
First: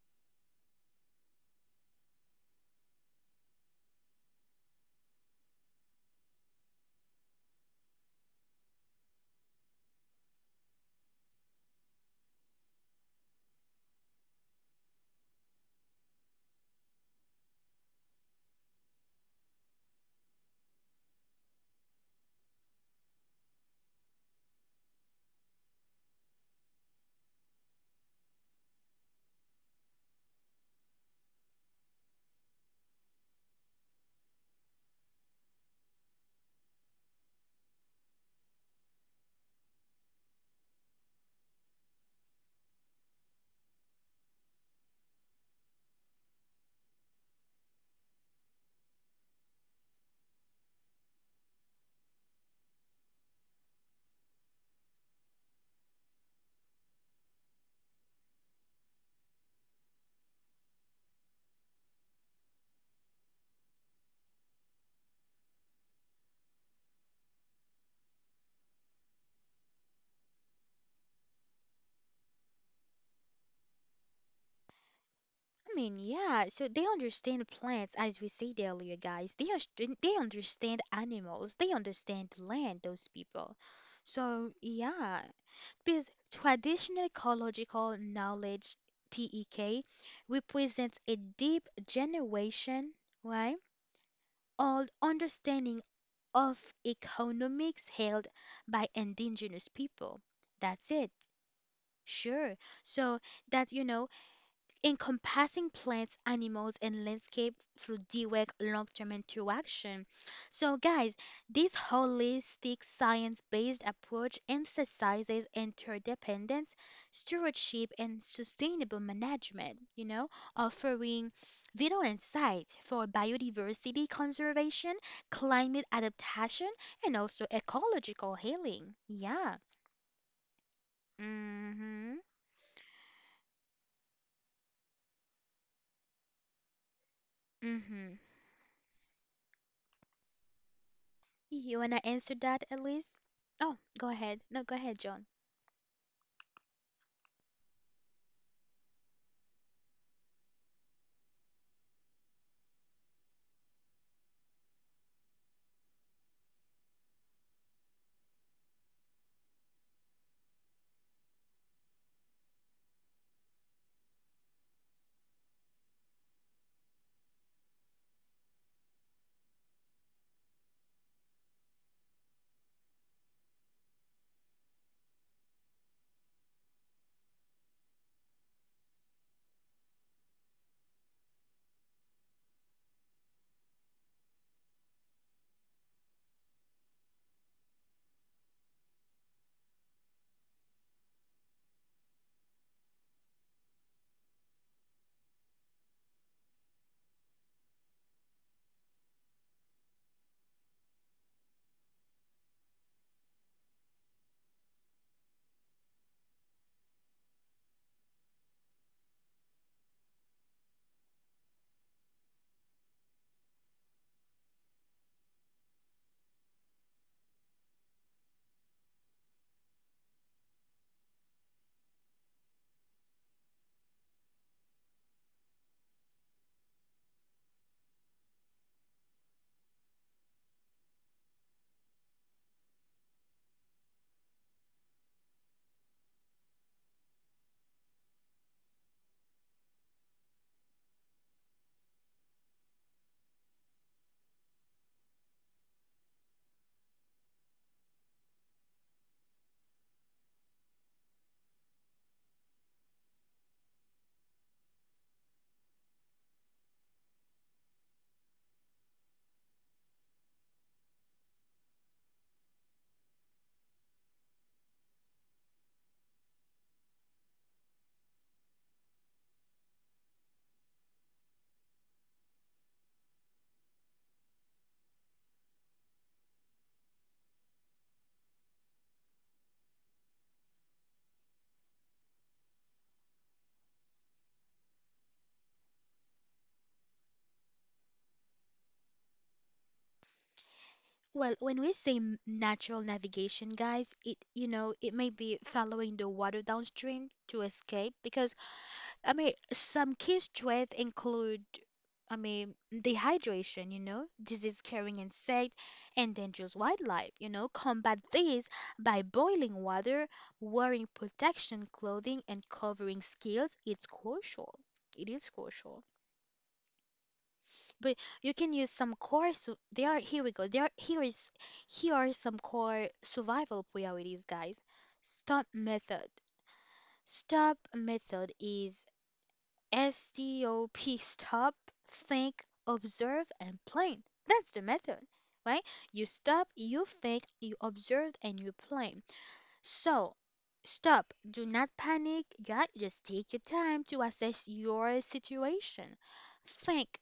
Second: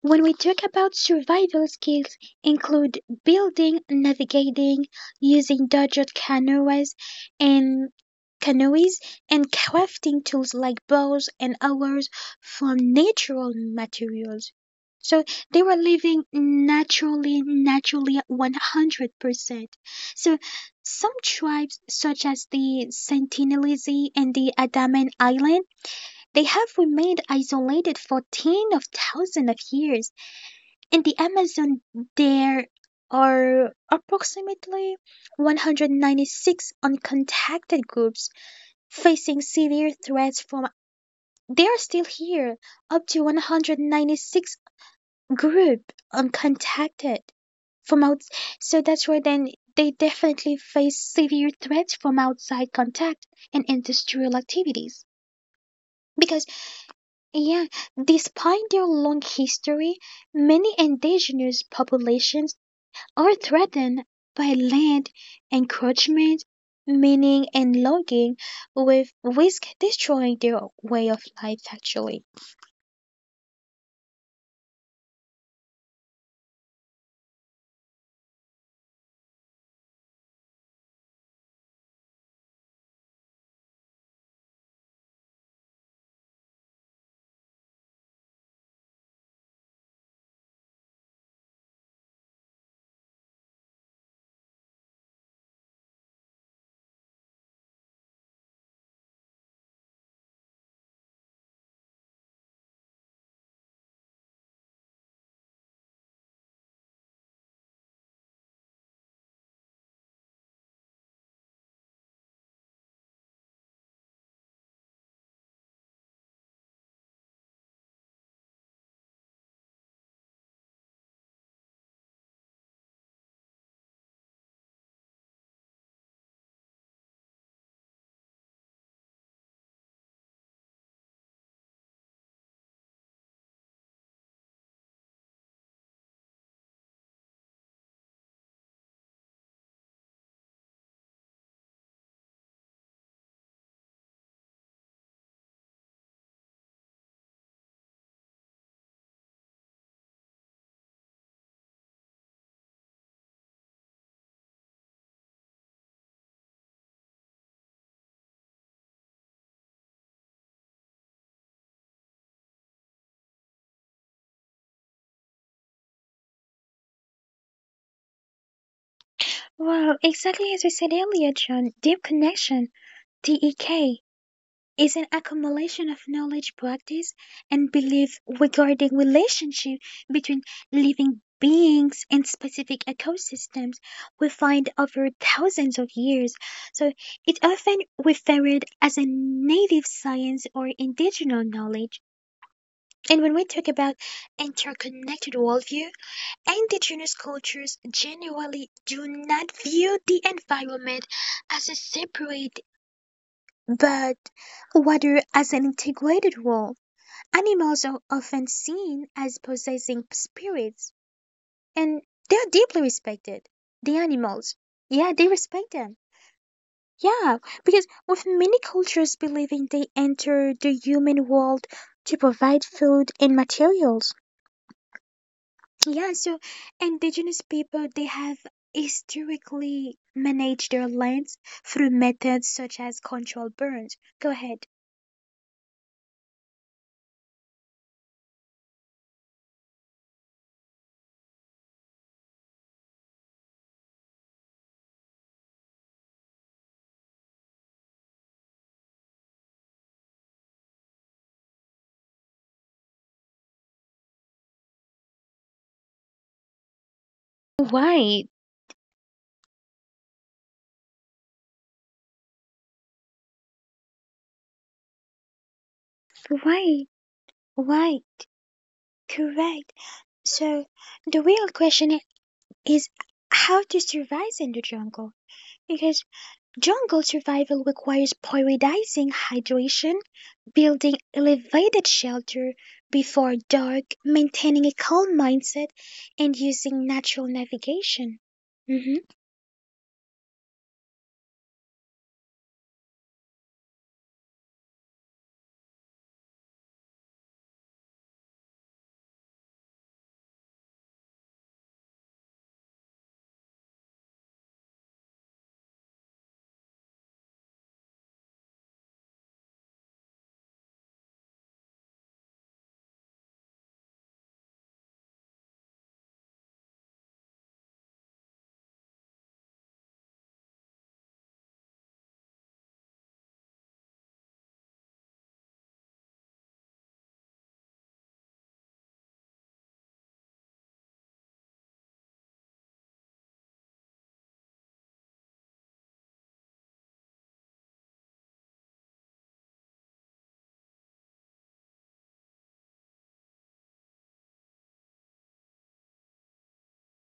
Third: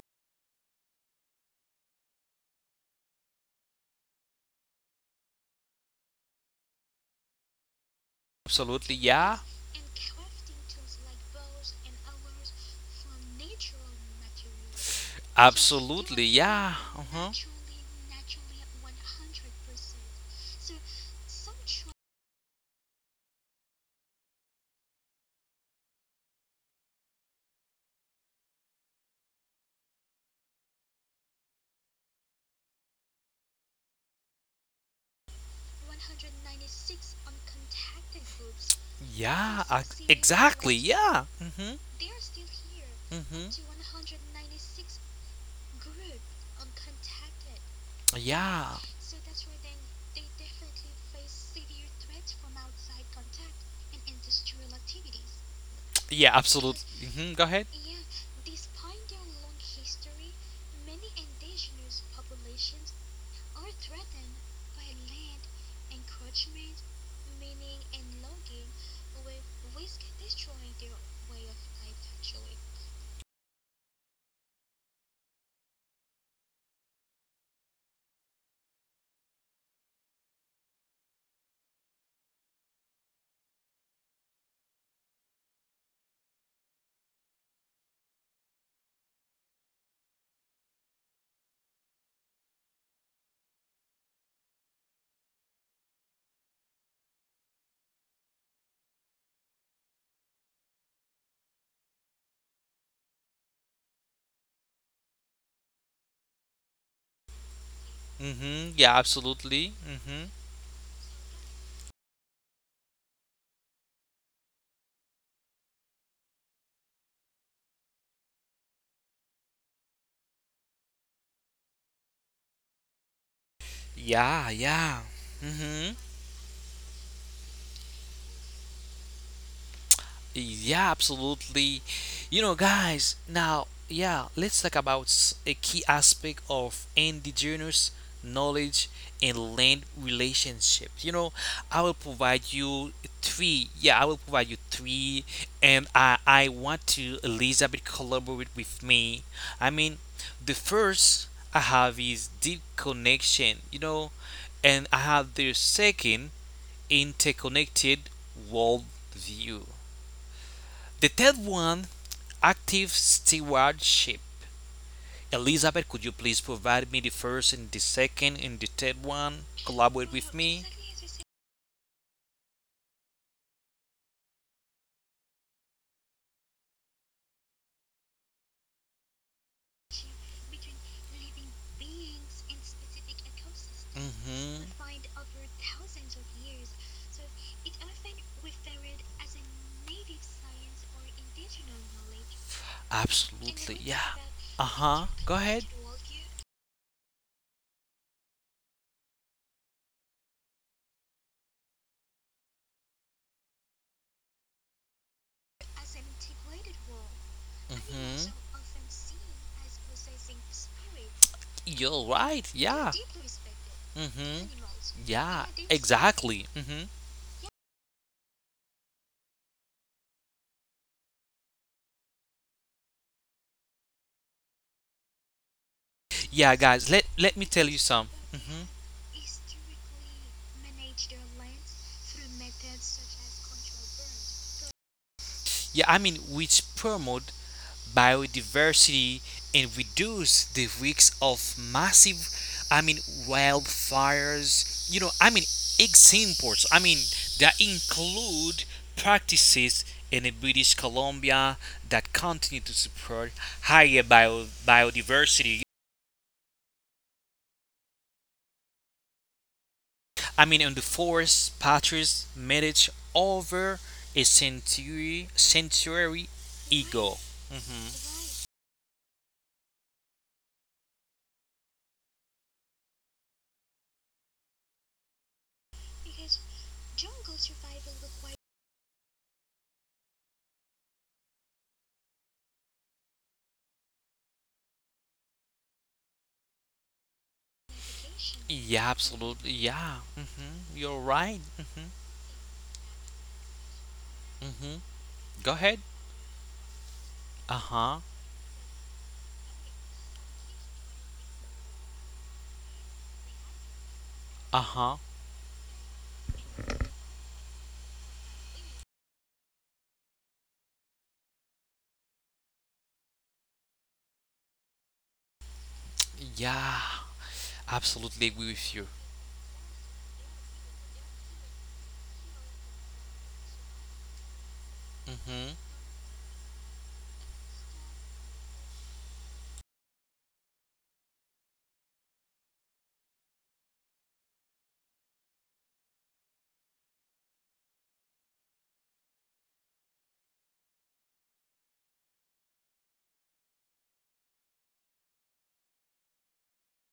C: when we talk about survival skills include building, navigating, using dodged canoes and
B: Absolutely.
C: canoes
B: Yeah.
C: and crafting tools like bows and others from natural materials. So they were living
B: Absolutely, yeah. Uh-huh.
C: naturally, naturally one hundred percent. So some tribes, such as the Sentinelese and the Andaman Island, they have remained isolated for tens of thousands of years. In the Amazon, there are approximately one hundred ninety-six uncontacted groups facing
B: Yeah, I,
C: severe threats from.
B: exactly. Yeah.
C: They are
B: Mhm.
C: still here. Up to
B: Mhm.
C: one hundred ninety-six group uncontacted from out.
B: Yeah.
C: So that's why then they definitely face severe threats from outside contact and industrial activities.
B: Yeah,
C: Because,
B: absolutely. Mhm. Go
C: yeah,
B: ahead.
C: despite their long history, many indigenous populations are threatened by land encroachment, mining, and logging, with risk destroying their way of life actually.
A: I mean, yeah, so they understand plants, as we said earlier, guys. They are, they understand animals. They understand land, those people. So yeah, because traditional ecological knowledge, T E K, represents a deep generation, right, old understanding of economics held by indigenous people. That's it. Sure. So that, you know, encompassing plants, animals, and landscape through D W E C long-term
B: Mhm. Yeah,
A: interaction.
B: absolutely. Mhm.
A: So, guys, this holistic science-based approach emphasizes interdependence, stewardship, and sustainable management, you know, offering vital insights for biodiversity
B: Yeah,
A: conservation,
B: yeah.
A: climate
B: Mhm.
A: adaptation, and also ecological healing. Yeah.
B: Yeah, absolutely.
A: Mm-hmm.
B: You know, guys, now, yeah, let's talk about s- a key aspect of indigenous
A: Mm-hmm.
B: knowledge and land relationship. You know, I
A: You
B: will
A: wanna answer
B: provide
A: that,
B: you
A: Elise?
B: three.
A: Oh,
B: Yeah, I
A: go
B: will
A: ahead.
B: provide you
A: No, go ahead,
B: three,
A: John.
B: and I I want to Elizabeth collaborate with me. I mean, the first I have is deep connection. You know, and I have the second interconnected world view, the third one, active stewardship. Elizabeth, could you please provide me the first and the second and the third one?
C: Well,
B: Collaborate with
C: exactly as we
B: me.
C: said earlier, John. Deep connection, D E K, is an accumulation of knowledge, practice, and belief regarding relationship between living beings and specific ecosystems we
B: hmm
C: find over thousands of years. So it's often referred as a native science or indigenous knowledge. And when we talk
B: Absolutely,
C: about
B: yeah. Uh huh.
C: interconnected
B: Go ahead.
C: worldview, indigenous cultures generally do not view the environment as a separate but whether as an integrated whole, animals are
B: hmm
C: often seen as possessing spirits, and
B: You're
C: they are
B: right.
C: deeply
B: Yeah.
C: respected. The
B: Mm-hmm.
C: animals, yeah, they
B: Yeah.
C: respect them.
B: Exactly. Mm-hmm.
C: Yeah, because with many cultures believing they enter the human world to provide food and materials. Yeah, so
B: Yeah, guys. Let
C: indigenous
B: Let me tell
C: people
B: you
C: they
B: some.
C: have
B: Mm-hmm.
C: historically managed their lands through methods such as controlled burns. Go ahead.
B: Yeah. I mean, which promote biodiversity and reduce the risks of massive, I mean, wildfires. You know, I mean, examples. I mean, that include practices in the British Columbia that continue to support higher bio, biodiversity.
C: Right,
B: I mean, on the forest, Patrice managed over a century, century
C: right.
B: ago.
C: Why? Correct. So the real question i- is how to survive in the jungle. Because jungle survival requires prioritizing hydration, building elevated shelter before dark, maintaining a calm mindset, and using natural navigation.
B: Yeah, absolutely. Yeah. hmm You're
A: Well,
B: right.
A: when we say
B: hmm
A: m- natural navigation, guys, it, you know,
B: hmm
A: it may be
B: Go ahead.
A: following the water downstream to
B: Uh
A: escape
B: huh.
A: because I mean some key strengths include, I mean dehydration, you know,
B: Uh
A: disease-carrying
B: huh.
A: insect and dangerous wildlife. You know, combat these by boiling water, wearing protection clothing, and covering skills. It's crucial. It is crucial.
B: Yeah.
A: But you
B: Absolutely
A: can
B: agree
A: use
B: with
A: some
B: you.
A: core. So they are here we go. There are here is here are some core survival priorities, guys. Stop
B: hmm
A: method. Stop method is STOP. Stop, think, observe, and plan. That's the method, right? You stop, you think, you observe, and you plan. So, stop. Do not panic. Yeah, just take your time to assess your situation. Think,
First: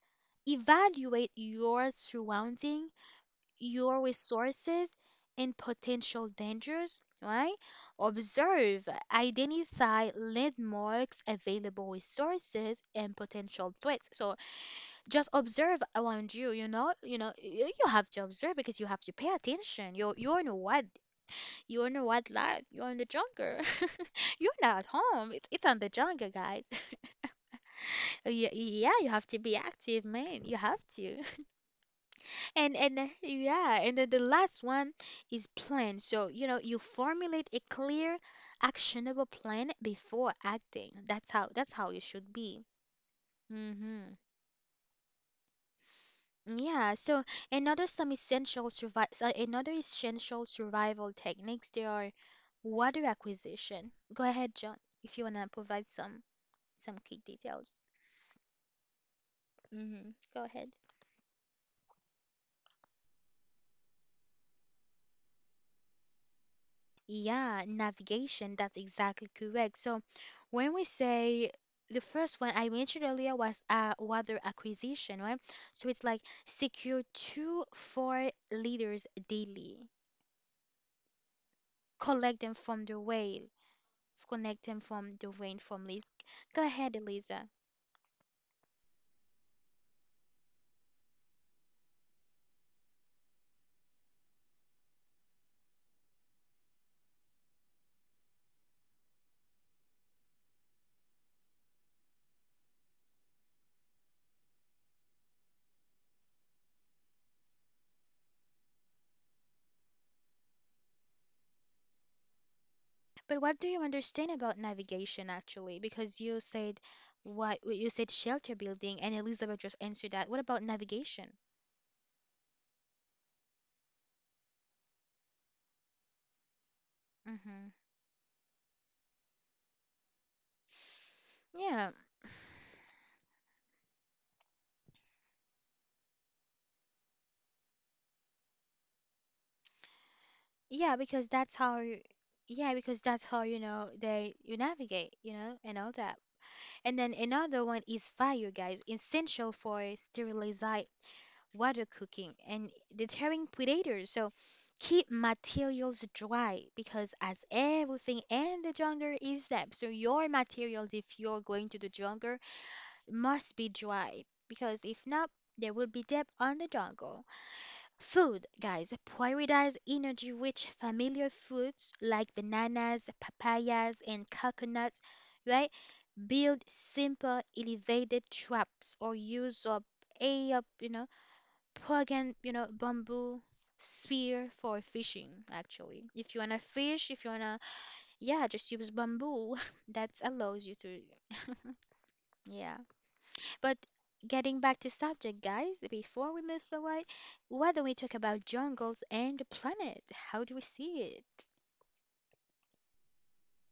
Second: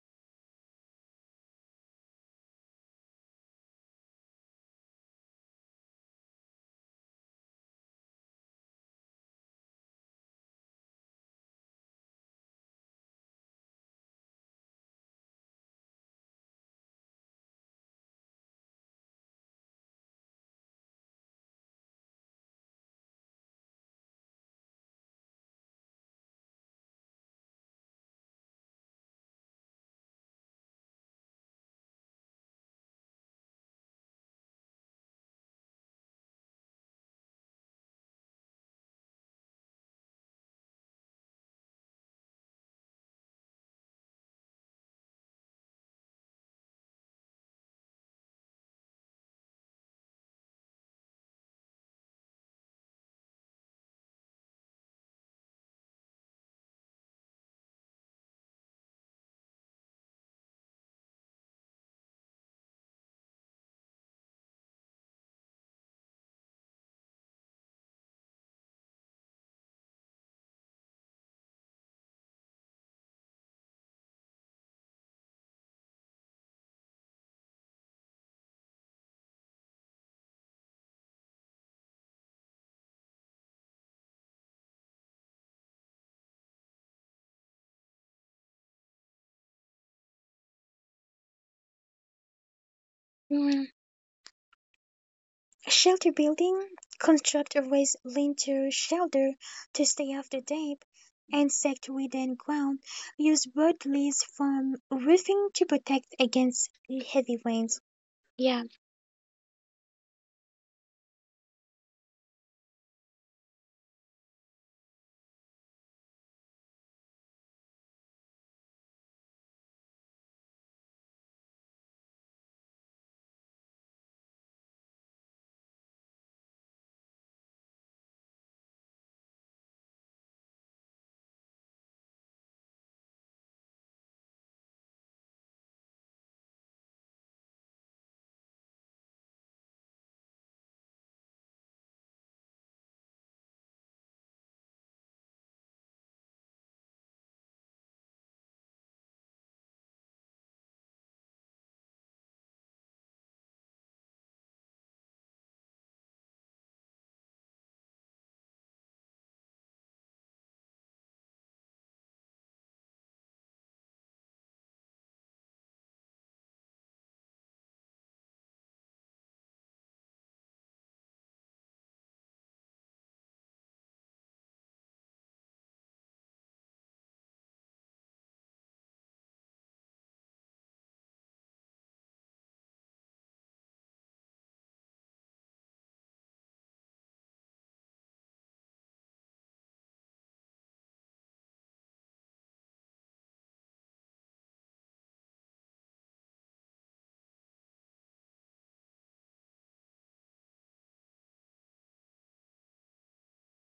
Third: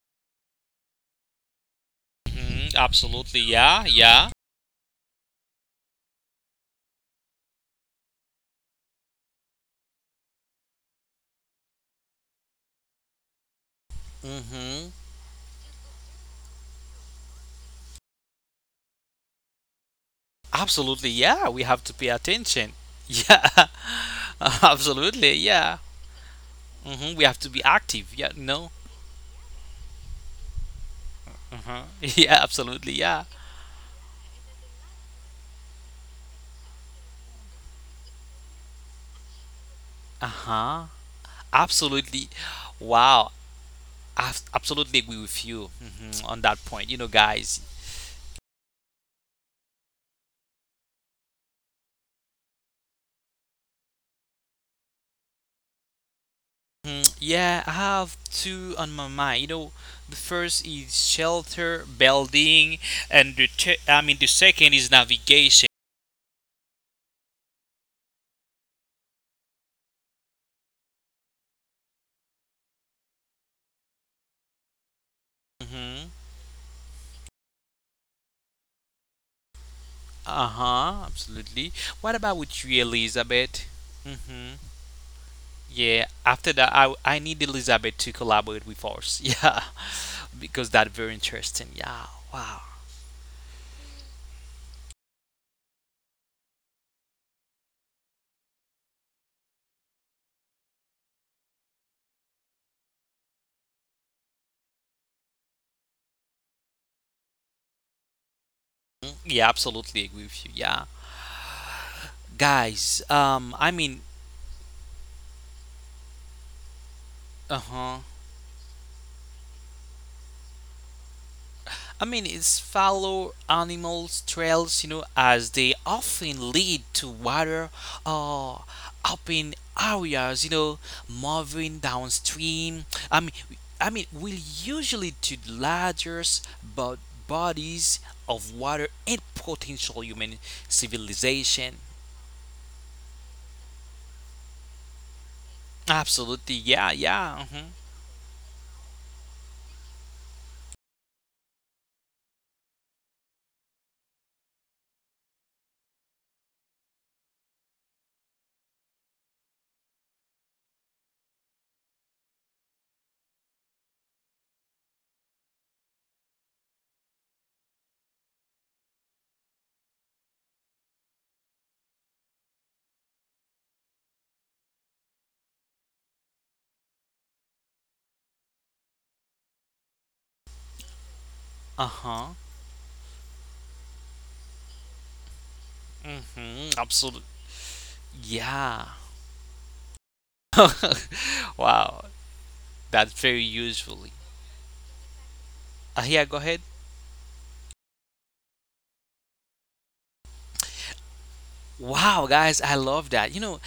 A: evaluate your
B: hmm
A: surrounding,
B: Absolutely. Yeah.
A: your
B: Yeah.
A: resources, and potential dangers, right? Observe, identify landmarks, available resources, and potential threats. So,
B: hmm
A: just observe around you, you know, you know, y- you have to observe because you have to pay attention. You're you're in a wide.
B: Absolutely. Yeah. We have to
A: You're in
B: pay
A: a
B: attention.
A: wildlife. You're in the
B: Yeah.
A: jungle. You're not at
B: Absolutely.
A: home. It's
B: Yeah.
A: it's on the jungle, guys.
B: hmm We have to be active. Yeah.
A: Yeah,
B: No.
A: yeah, you have to be active, man. You have to.
B: Yeah.
A: And and
B: Absolutely.
A: uh,
B: Yeah.
A: yeah, and then the last one is plan. So, you know, you formulate a clear, actionable plan before
B: Uh-huh.
A: acting. That's how that's how you
B: Absolutely.
A: should be.
B: Wow.
A: Hmm
B: I absolutely agree with you, mhm, on that
A: Yeah,
B: point. You know,
A: so
B: guys.
A: another some essential survival another essential survival techniques they are water acquisition. Go ahead, John, if you wanna provide some. some
B: Mhm.
A: key
B: Yeah, I
A: details.
B: have two on my mind. You know,
A: Mm-hmm.
B: the
A: Go
B: first
A: ahead.
B: is shelter building, and the te- I mean the second is navigation.
A: Yeah, navigation, that's exactly correct. So when we say the first one I mentioned earlier was uh, water acquisition, right? So it's
B: hmm
A: like secure two, four liters daily.
B: Uh-huh. Absolutely. What about
A: Collect them
B: with you,
A: from the whale.
B: Elizabeth? hmm
A: Connect them from the rain from
B: Yeah.
A: Liz.
B: After
A: Go
B: that, I
A: ahead,
B: I need
A: Eliza.
B: Elizabeth to collaborate with us. Yeah, because that very interesting. Yeah. Wow.
C: Mm-hmm. Shelter building. Constructors lean to shelter to stay off the damp, insect within ground. Use bird leaves from roofing to protect against heavy rains. Yeah.
B: Mm. Yeah, absolutely agree with you. Yeah. Guys,
A: But what do
B: um
A: you
B: I mean,
A: understand about navigation actually? Because you said what you said
B: uh-huh,
A: shelter building, and Elizabeth just answered that. What about navigation?
B: I mean it's follow animals trails, you know, as they often lead to
A: Mm-hmm.
B: water or open areas, you know,
A: Yeah,
B: moving downstream. i mean I mean will usually to larger but bodies of water and potential human
A: yeah, because that's how
B: civilization.
A: you, yeah, because that's how, you know, they, you navigate, you know, and all that.
B: Absolutely. Yeah,
A: And then
B: yeah, uh-huh,
A: another one is fire, guys, essential for sterilizing water cooking and deterring predators. So keep materials dry because as everything in the jungle is damp, so your materials, if you're going to the jungle, must be dry because if not, there will be damp on the jungle. Food, guys, prioritize energy rich familiar foods like bananas, papayas, and coconuts, right? Build simple elevated traps or use up a, up, you know, pagan,
B: uh-huh,
A: you know, bamboo spear for fishing, actually. If you wanna
B: mm-hmm,
A: fish, if you
B: absolutely,
A: wanna, yeah, just use
B: yeah.
A: bamboo. That allows you to,
B: Wow.
A: yeah.
B: That's very
A: But
B: usefully.
A: getting back to subject, guys,
B: Uh, yeah,
A: before we
B: go
A: move
B: ahead.
A: forward, why don't we talk about jungles and the planet? How do we see it?
B: Wow, guys, I love that. You know,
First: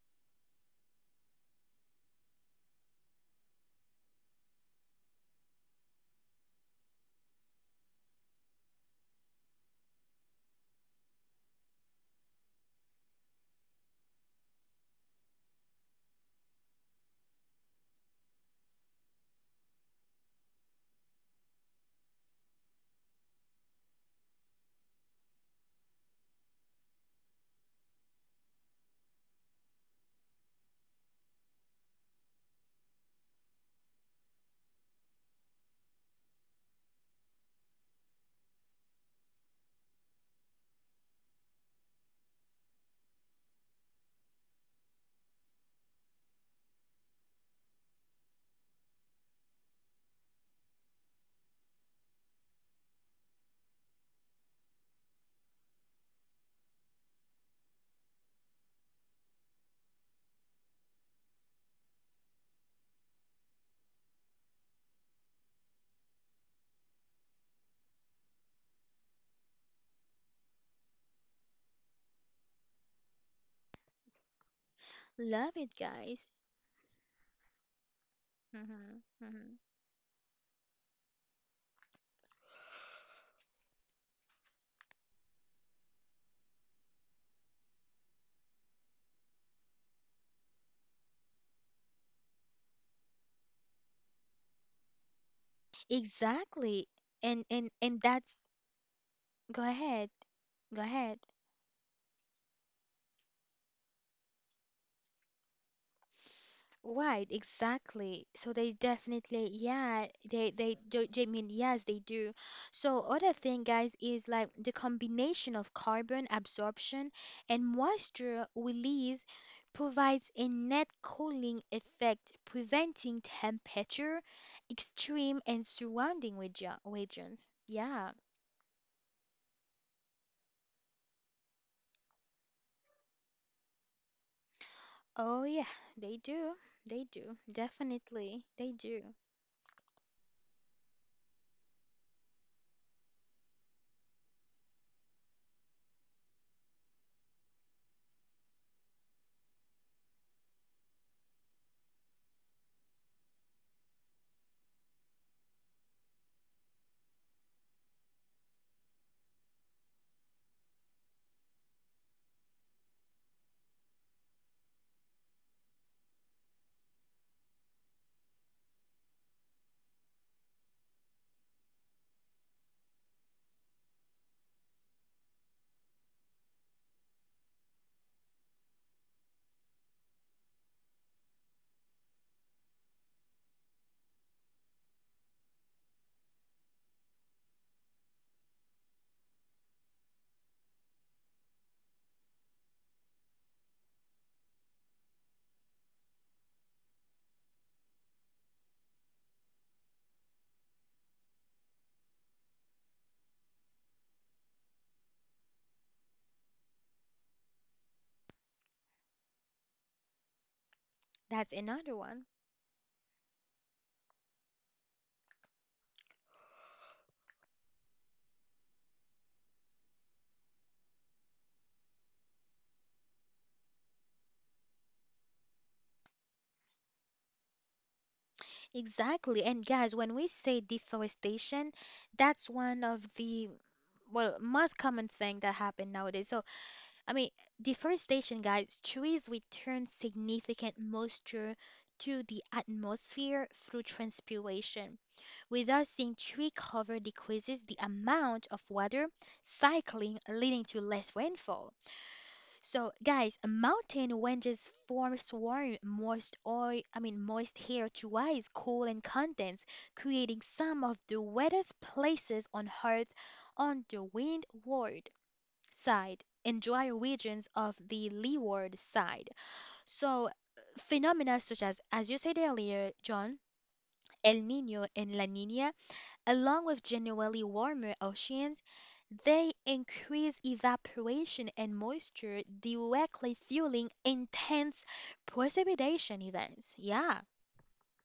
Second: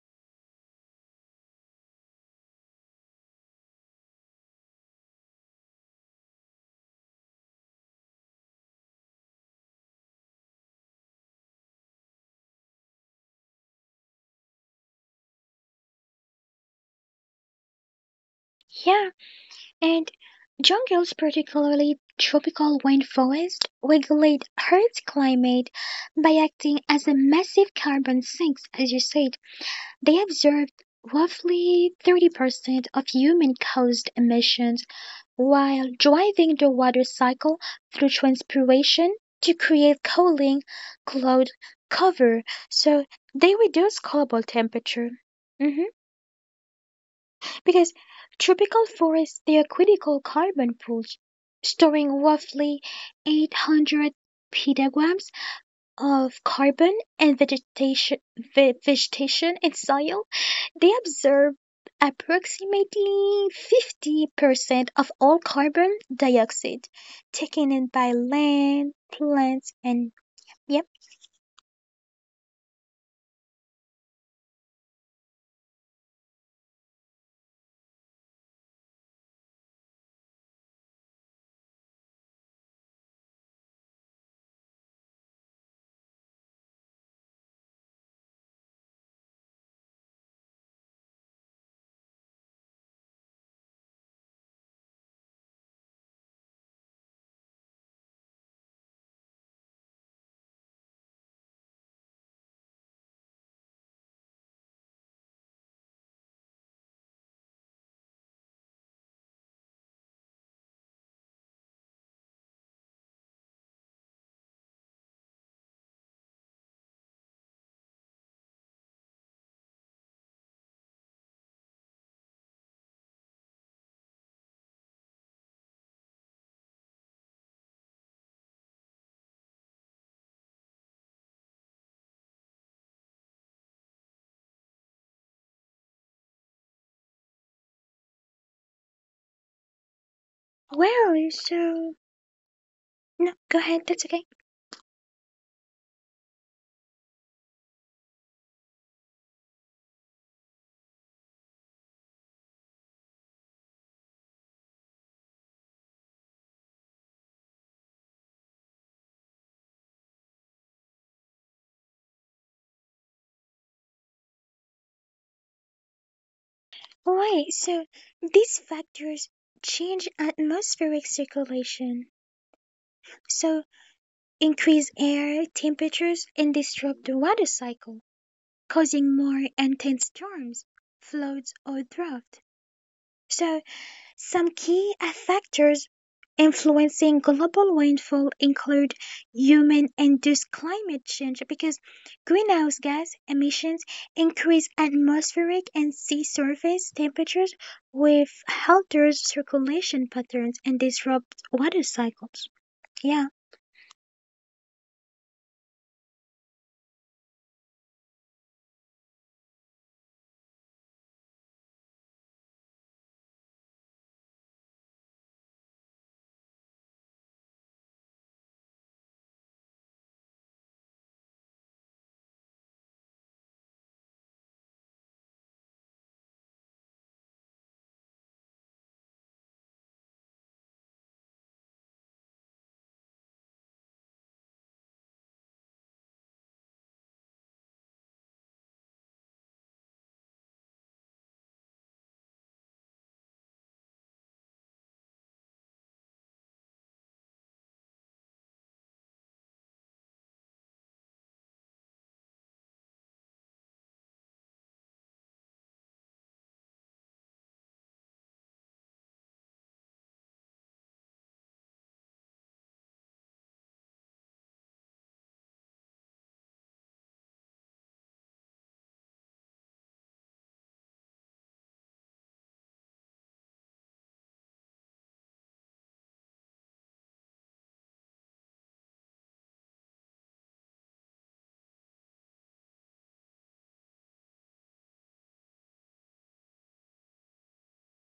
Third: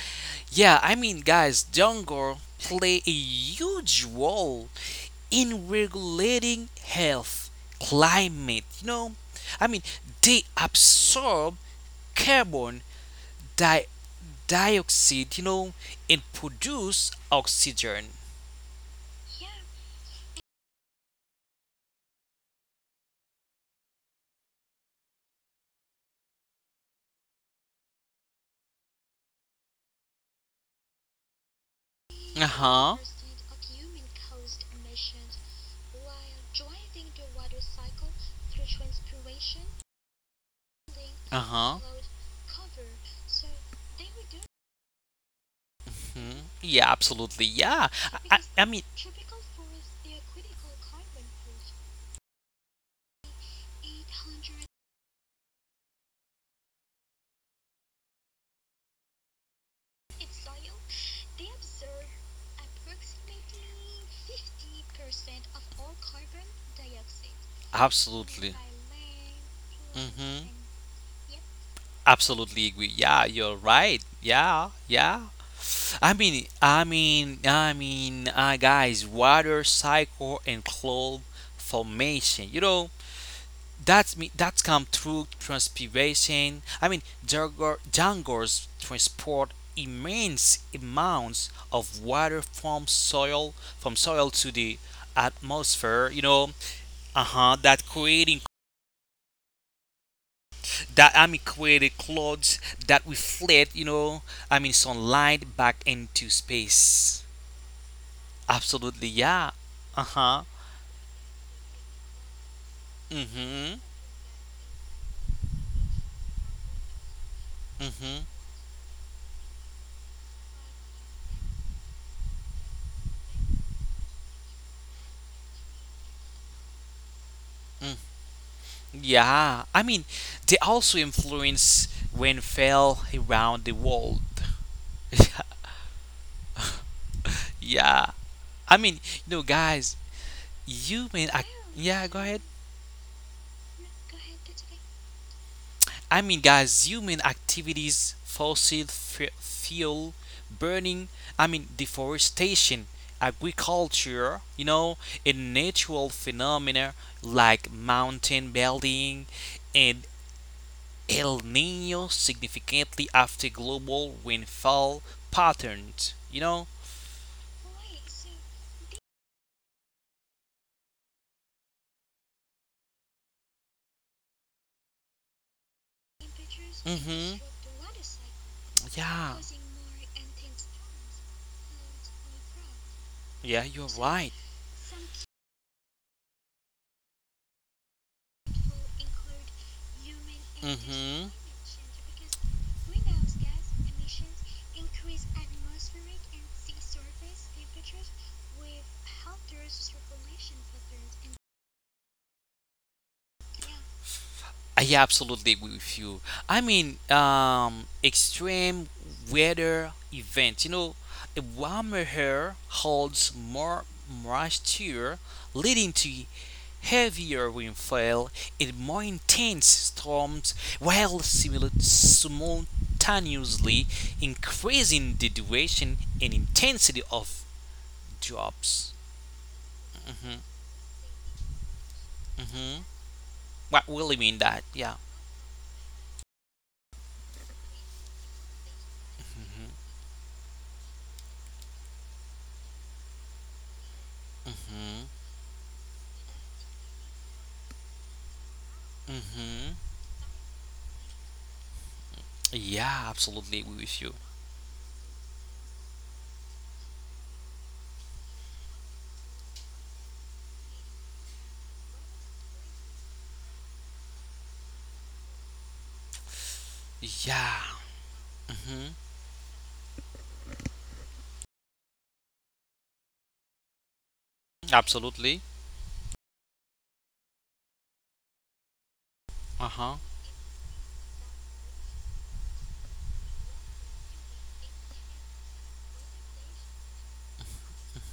B: yeah, I mean, guys, Dongor play a huge role in regulating health, climate. You know, I mean, they absorb carbon di- dioxide. You know, and produce oxygen.
C: Yeah, and jungles, particularly tropical rainforest, regulate Earth's climate by acting as a massive carbon sinks, as you said. They absorb roughly
B: Uh
C: thirty percent
B: huh.
C: of human caused emissions, while driving the water cycle through transpiration to create cooling
B: Uh
C: cloud
B: huh.
C: cover. So they reduce global temperature. Mhm.
B: Hmm. Yeah, absolutely. Yeah.
C: Because
B: I, I I mean,
C: tropical forests, they are critical carbon pools, storing roughly eight hundred petagrams of carbon and vegetation, ve- vegetation in soil, they absorb approximately fifty percent of all carbon dioxide taken in by
B: absolutely.
C: land, plants, and
B: Mm-hmm.
C: yep.
B: Absolutely agree. Yeah, you're right. Yeah, yeah.
A: Love it,
B: I
A: guys.
B: mean, I mean, I mean, uh,
A: Hmm
B: guys, water
A: hmm
B: cycle and cloud formation. You know, that's me. That's come through transpiration. I mean, jungle, jungles transport immense amounts of water from soil from soil to the atmosphere. You know,
A: Exactly.
B: uh huh.
A: And and
B: That
A: and
B: creating,
A: that's go ahead. Go
B: that
A: ahead.
B: I mean created clouds that reflect. You know, I mean sunlight back into space.
A: Right, exactly. So they
B: Absolutely, yeah.
A: definitely,
B: Uh
A: yeah,
B: huh.
A: they they do. I mean, yes, they do. So other
B: Mhm.
A: thing, guys, is like the combination of carbon absorption and
B: Mhm.
A: moisture release provides a net cooling effect, preventing temperature extreme and surrounding regi- regions. Yeah.
B: Yeah, I mean, they also influence when fell around the world.
A: Oh yeah, they do. They do.
B: Yeah,
A: Definitely,
B: I
A: they
B: mean, you
A: do.
B: know, guys, human. Ac-
C: Well,
B: yeah,
C: so,
B: go ahead.
C: no, go ahead, that's okay.
B: I mean, guys, human activities, fossil f- fuel burning, I mean, deforestation, agriculture, you know, and natural phenomena like mountain building and El Nino significantly after global rainfall patterns. You know?
C: Right, so these factors change atmospheric circulation, so increase air temperatures and disrupt the
B: Mm-hmm.
C: water cycle, causing
B: Yeah.
C: more intense storms, floods, or drought.
B: Yeah,
C: So,
B: you're right.
C: some key factors influencing global rainfall include human induced climate
B: Mm-hmm.
C: change because greenhouse gas emissions increase atmospheric and sea surface temperatures, which alters circulation patterns and disrupt water cycles. Yeah.
B: I absolutely agree with you. I mean, um, extreme weather events. You know, a
A: That's another
B: warmer
A: one.
B: air holds more moisture, leading to heavier rainfall and more intense storms, while simul- simultaneously increasing the duration and intensity of drops.
A: Exactly. And guys, when we
B: hmm
A: say deforestation, that's
B: hmm
A: one of the,
B: What will you mean
A: well,
B: that?
A: most
B: Yeah.
A: common thing that happen nowadays. So, I mean, deforestation, guys, trees return significant moisture to the atmosphere through transpiration.
B: hmm
A: Without seeing tree cover decreases the amount of water
B: hmm
A: cycling, leading to less rainfall. So,
B: Yeah,
A: guys, a
B: absolutely agree with you.
A: mountain ranges form swarm moist oil, I mean moist here to ice, cool and condense, creating some of the wettest places on Earth on the windward side and dry regions
B: Yeah.
A: of the leeward
B: hmm
A: side. So, phenomena such as, as you said earlier, John, El Nino and La
B: Absolutely.
A: Nina along with generally warmer oceans, they
B: Uh huh.
A: increase evaporation and moisture, directly fueling intense precipitation events. Yeah.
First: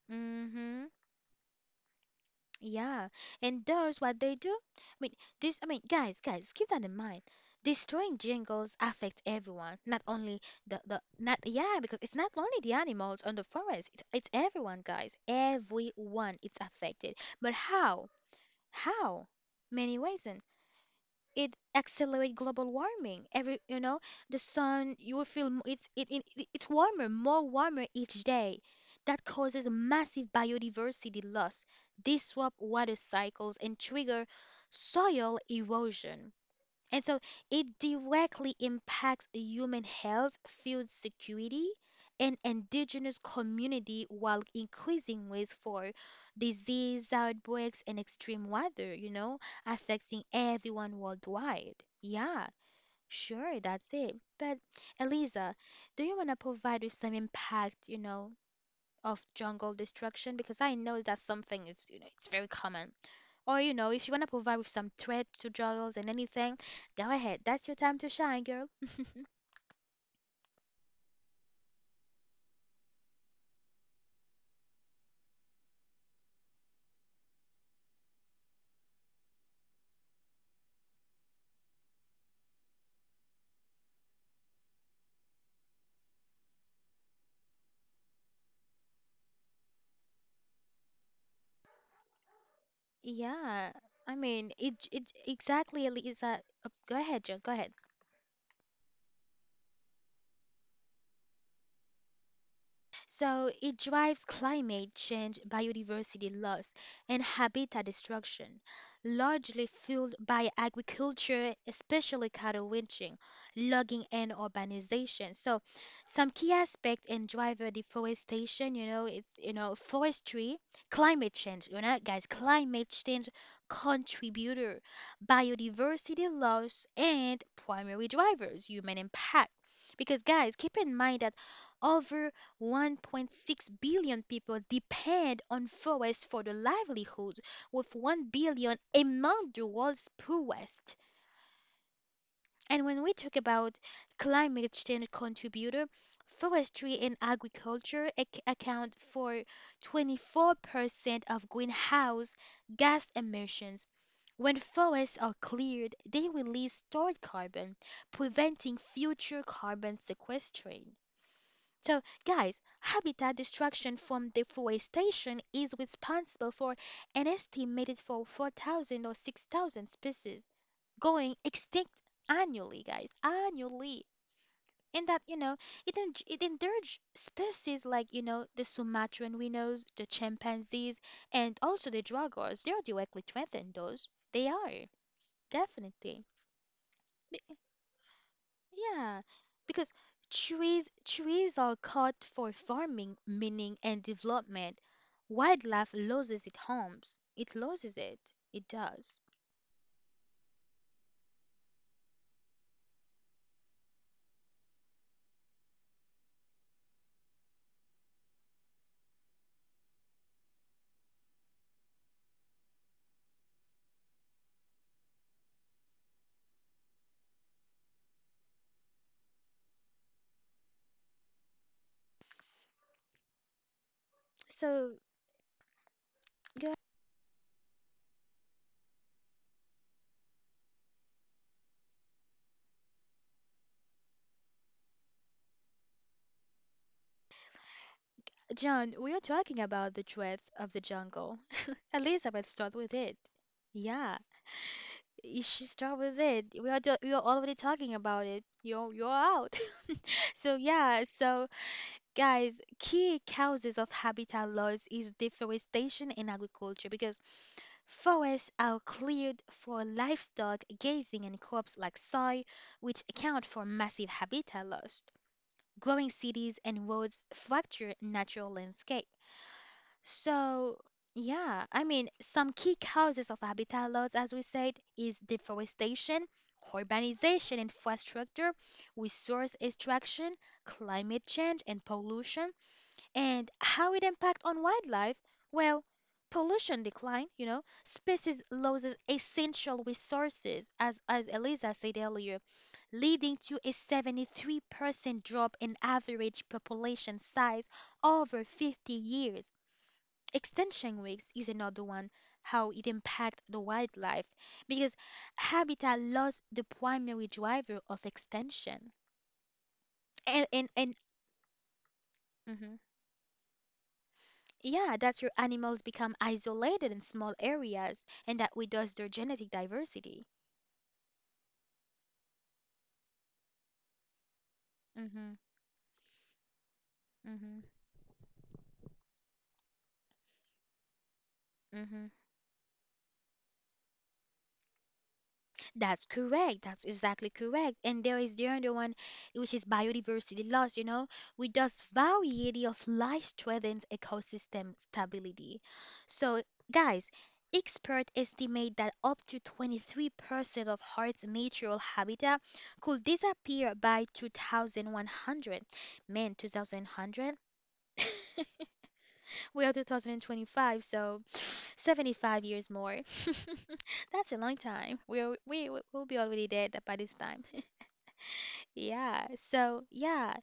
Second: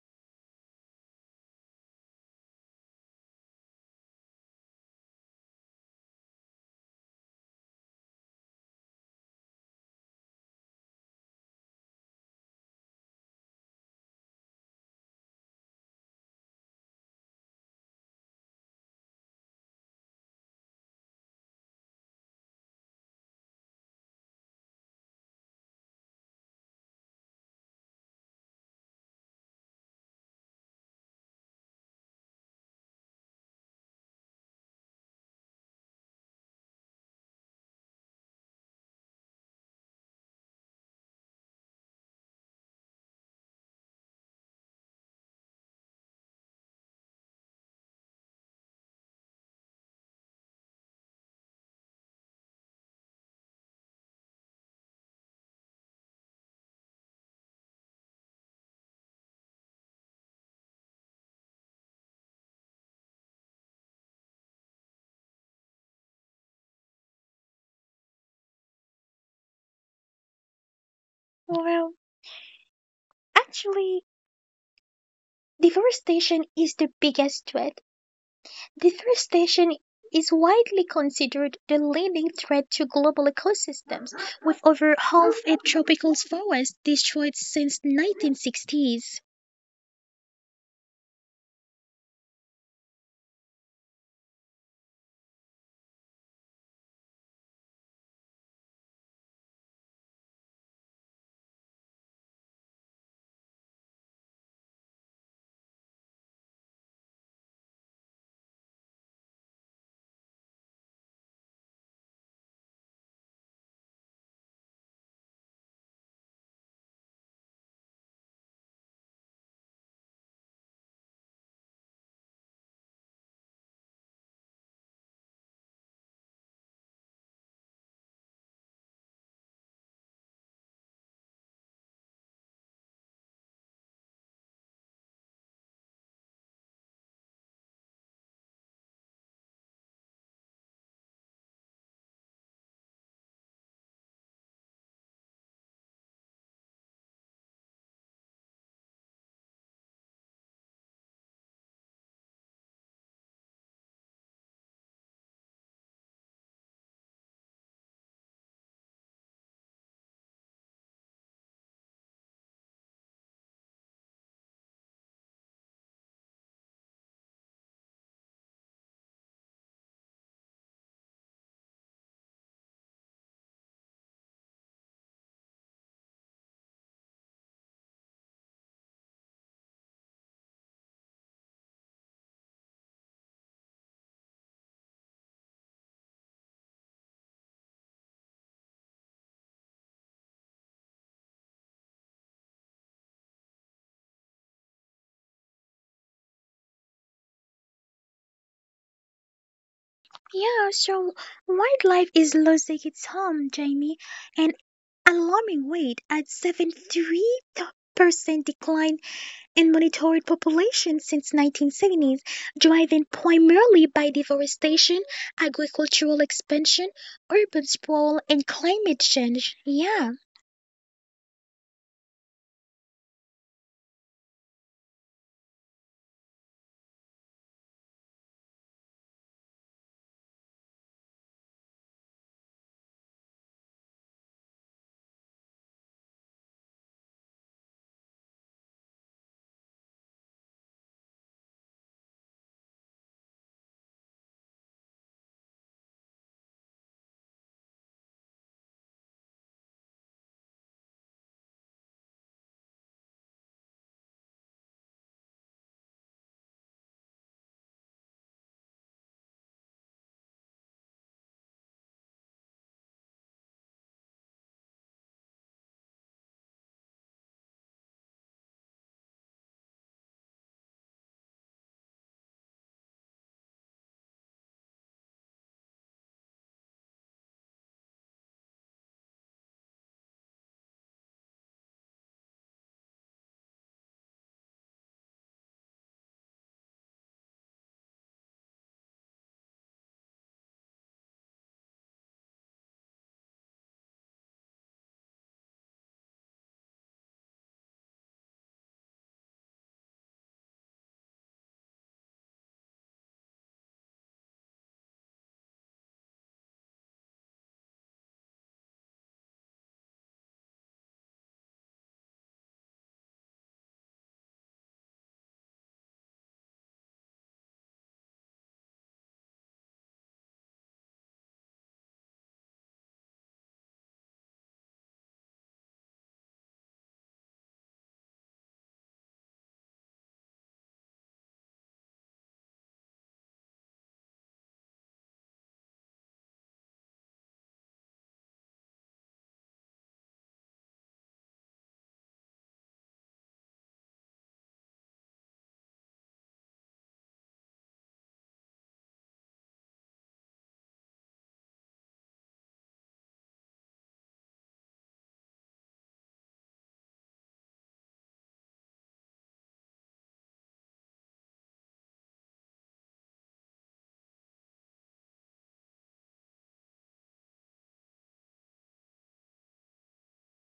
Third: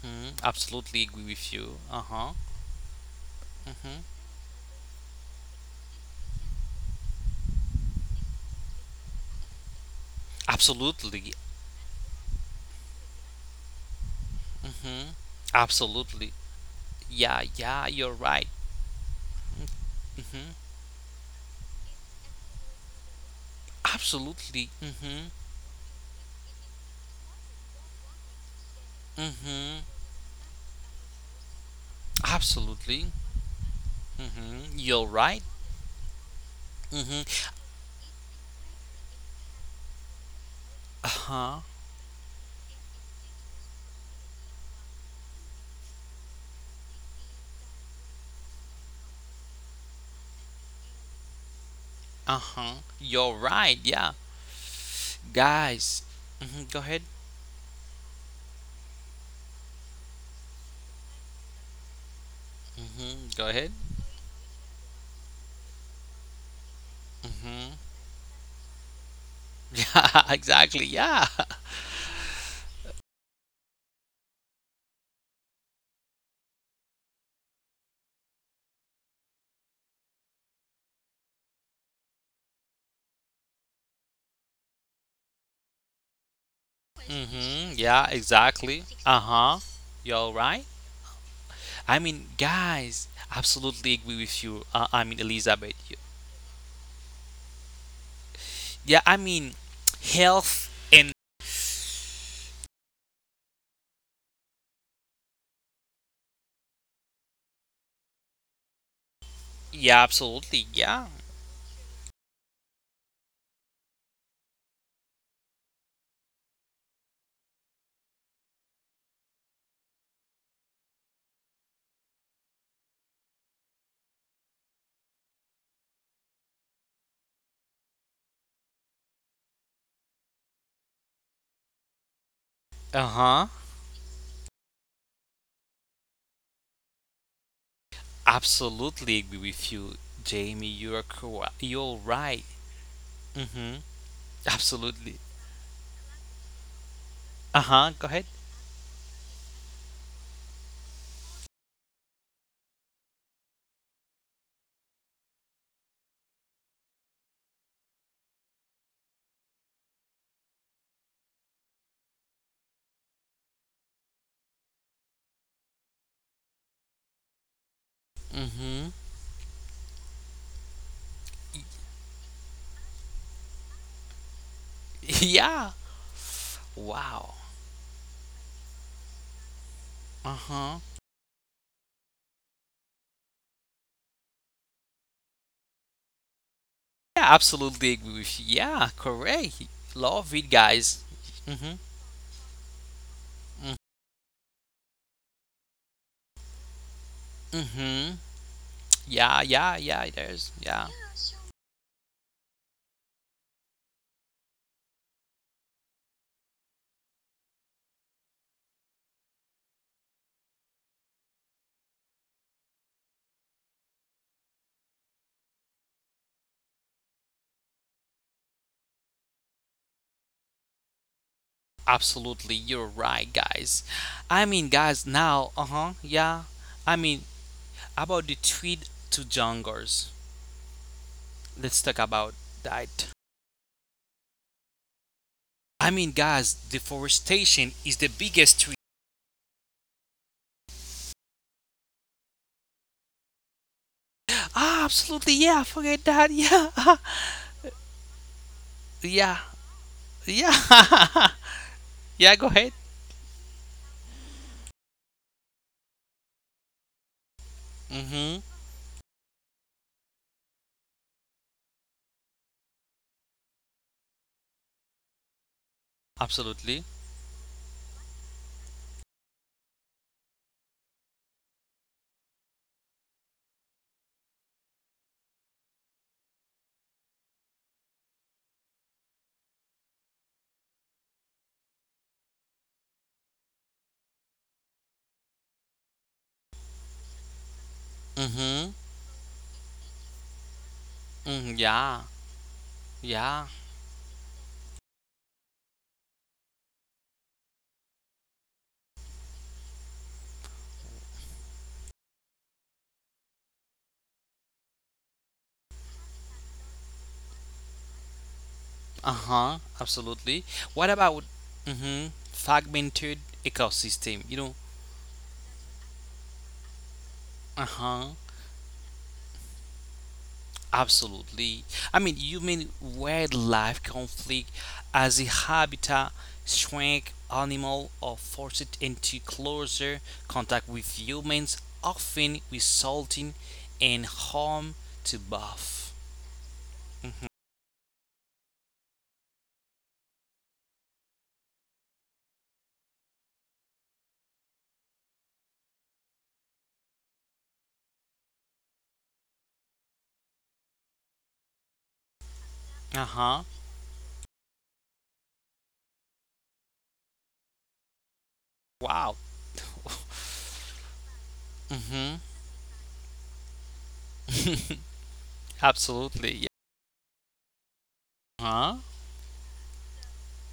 B: hmm
A: Mm-hmm.
B: Absolutely agree with you. Uh huh.
A: Yeah. And those
B: hmm
A: what they do? I mean, this, I mean, guys, guys, keep that in mind. Destroying jungles affect everyone, not only the, the
B: Absolutely.
A: not yeah, because it's not only the animals on the forest, it's, it's everyone,
B: hmm
A: guys.
B: Absolutely.
A: Everyone it's affected.
B: Yeah.
A: But
B: Yeah.
A: how?
B: You're right.
A: How? Many ways.
B: hmm
A: It accelerate global warming. Every, you know, the
B: Absolutely.
A: sun, you will
B: hmm
A: feel m- it's it, it it- it's warmer, more warmer each day. That causes
B: hmm
A: massive biodiversity loss, disrupt water
B: Absolutely.
A: cycles, and trigger
B: hmm You're
A: soil
B: right.
A: erosion. And so
B: hmm
A: it directly impacts human health, food
B: Uh
A: security,
B: huh.
A: and indigenous community while increasing risk for disease outbreaks and extreme weather, you know, affecting everyone worldwide.
B: Uh
A: Yeah,
B: huh. You're
A: sure,
B: right.
A: that's
B: Yeah.
A: it. But Eliza,
B: Guys.
A: do you want to
B: hmm Go
A: provide us
B: ahead.
A: some impact, you know, of jungle destruction because I know that's something, it's you know it's very common.
B: hmm Go
A: Or,
B: ahead.
A: you know, if you wanna provide with some threat to jungles and anything, go ahead. That's
B: hmm
A: your time to shine, girl.
B: Yeah. Exactly. Yeah.
C: Well, actually, deforestation is the biggest threat. Deforestation is widely considered the leading threat to global ecosystems, with over half a tropical forest destroyed
B: Mm-hmm.
C: since
B: Yeah, exactly.
C: nineteen sixties.
B: Uh-huh. You're right. I mean, guys,
A: Yeah,
B: absolutely agree
A: I
B: with
A: mean
B: you. Uh,
A: it.
B: I
A: It
B: mean, Elizabeth.
A: exactly,
B: Y-
A: Elisa. Uh, go ahead, Jill. Go ahead.
B: Yeah, I mean, health and
A: So it drives climate change, biodiversity loss, and habitat destruction, largely
B: yeah,
A: fueled by
B: absolutely. Yeah.
A: agriculture, especially cattle ranching, logging, and urbanization. So some key aspect and driver deforestation, you know, it's you know forestry, climate change, you know, guys, climate change contributor, biodiversity loss, and primary drivers, human impact. Because guys, keep in mind that over
B: Uh-huh.
A: one point six billion people depend on forests for their livelihood, with one billion
B: Absolutely agree
A: among
B: with
A: the
B: you,
A: world's
B: Jamie. You're
A: poorest.
B: correct. You're right.
A: And when we talk
B: Mm-hmm.
A: about climate
B: Absolutely.
A: change contributor, forestry and
B: Uh-huh. Go
A: agriculture
B: ahead.
A: ac- account for twenty-four percent of greenhouse gas emissions. When forests are cleared, they release stored carbon, preventing future carbon sequestration. So, guys, habitat destruction from deforestation is responsible for an estimated for
B: Mm-hmm.
A: four thousand or six thousand species going extinct annually, guys, annually. And that, you know,
B: Yeah.
A: it, en- it endangers
B: Wow.
A: species like, you know, the Sumatran rhinos, the
B: Uh-huh.
A: chimpanzees, and also the jaguars. They are directly threatened, those. They are, definitely.
B: Yeah, absolutely agree with you. Yeah,
A: Yeah,
B: correct.
A: because
B: Love it,
A: trees
B: guys.
A: trees
B: Mm-hmm.
A: are cut for farming,
B: Mm-hmm.
A: mining, and development. Wildlife loses its homes. It loses
B: Mm-hmm.
A: it. It does.
B: Yeah, yeah, yeah, there's,
C: Yeah,
B: yeah.
C: so wildlife is losing its home, Jamie, an alarming rate at seventy-three percent decline and monitored population since nineteen seventies, driven primarily by deforestation, agricultural expansion, urban sprawl, and climate change. Yeah.
B: Absolutely, you're right, guys. I mean,
A: So,
B: guys, now, uh huh, yeah.
A: yeah,
B: I mean, about the tweet to jungles, let's talk about that. I mean, guys, deforestation is the biggest tweet.
A: John, we are talking about the dread of the jungle. Elizabeth, start with it. Yeah,
B: Ah, absolutely,
A: you
B: yeah, I
A: should
B: forget
A: start with
B: that,
A: it.
B: yeah,
A: We are do we are already talking about it. You're you're
B: yeah,
A: out. So yeah,
B: yeah,
A: so
B: yeah, go
A: guys,
B: ahead.
A: key causes of habitat loss is deforestation and agriculture because
B: Mm hmm,
A: forests are cleared for livestock grazing and crops like soy, which account for massive habitat loss. Growing cities
B: absolutely.
A: and roads fracture natural landscape. So, yeah, I mean, some key causes of habitat loss, as we said, is deforestation, urbanization, infrastructure, resource extraction, climate change, and pollution. And how it impact on wildlife? Well, pollution decline, you know, species
B: Mm
A: loses essential resources, as,
B: hmm,
A: as
B: mm,
A: Eliza
B: yeah,
A: said earlier,
B: yeah.
A: leading to a seventy-three percent drop in average population size over fifty years. Extinction risks is another one, how it impact the wildlife, because habitat loss the primary driver of extinction.
B: Uh-huh, absolutely.
A: And, and,
B: What
A: and,
B: about mm-hmm,
A: mm-hmm.
B: fragmented ecosystem? You know,
A: Yeah, that's your animals become isolated in small
B: uh-huh,
A: areas, and that reduces their genetic diversity.
B: absolutely. I mean, human wildlife conflict as a
A: Mm-hmm,
B: habitat shrink
A: mm-hmm,
B: animal are forced into closer contact with humans,
A: mm-hmm.
B: often resulting in harm to both.
A: That's correct. That's
B: Mm-hmm.
A: exactly correct. And there is the other one, which is biodiversity loss, you know, with those variety of life threatens ecosystem stability. So, guys, experts estimate that up to twenty-three percent of Earth's natural habitat could
B: Uh-huh.
A: disappear by two thousand one hundred. Man, two thousand one hundred?
B: Wow.
A: We are two thousand twenty-five, so
B: Mm-hmm.
A: seventy-five years more. That's a long time. We're, we we- will be
B: Absolutely. Yeah.
A: already dead by this time.
B: huh
A: Yeah. So yeah,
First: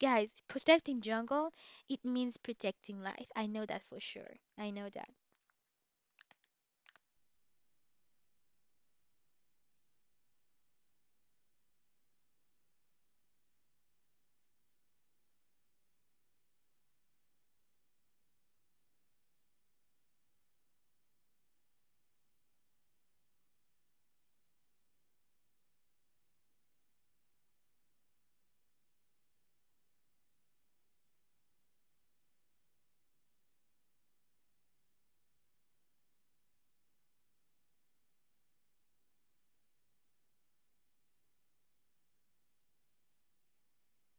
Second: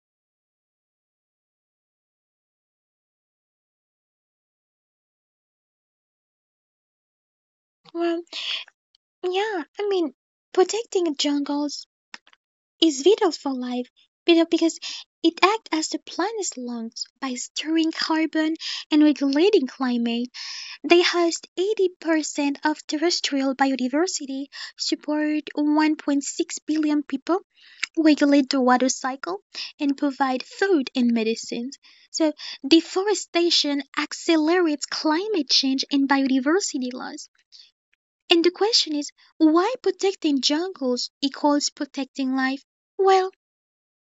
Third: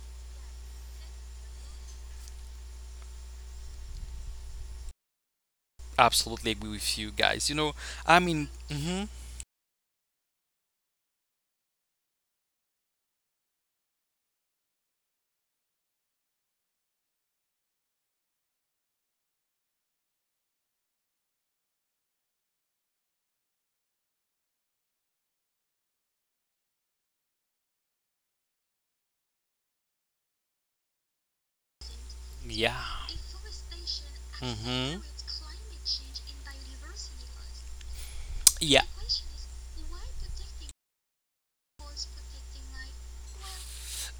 A: guys, protecting jungle it means protecting life. I know that for sure. I know.
B: Absolutely agree with you guys. You know, I
C: Well,
B: mean, hmm
C: yeah, I mean, protecting jungles is vital for life, you know, because it acts as the planet's lungs by storing carbon and regulating climate. They host eighty percent of terrestrial biodiversity, support one point six billion people, regulate the water cycle, and provide food and medicines. So,
B: yeah.
C: deforestation accelerates
B: hmm
C: climate change and biodiversity loss. And the
B: Yeah.
C: question is, why protecting jungles equals protecting life? Well,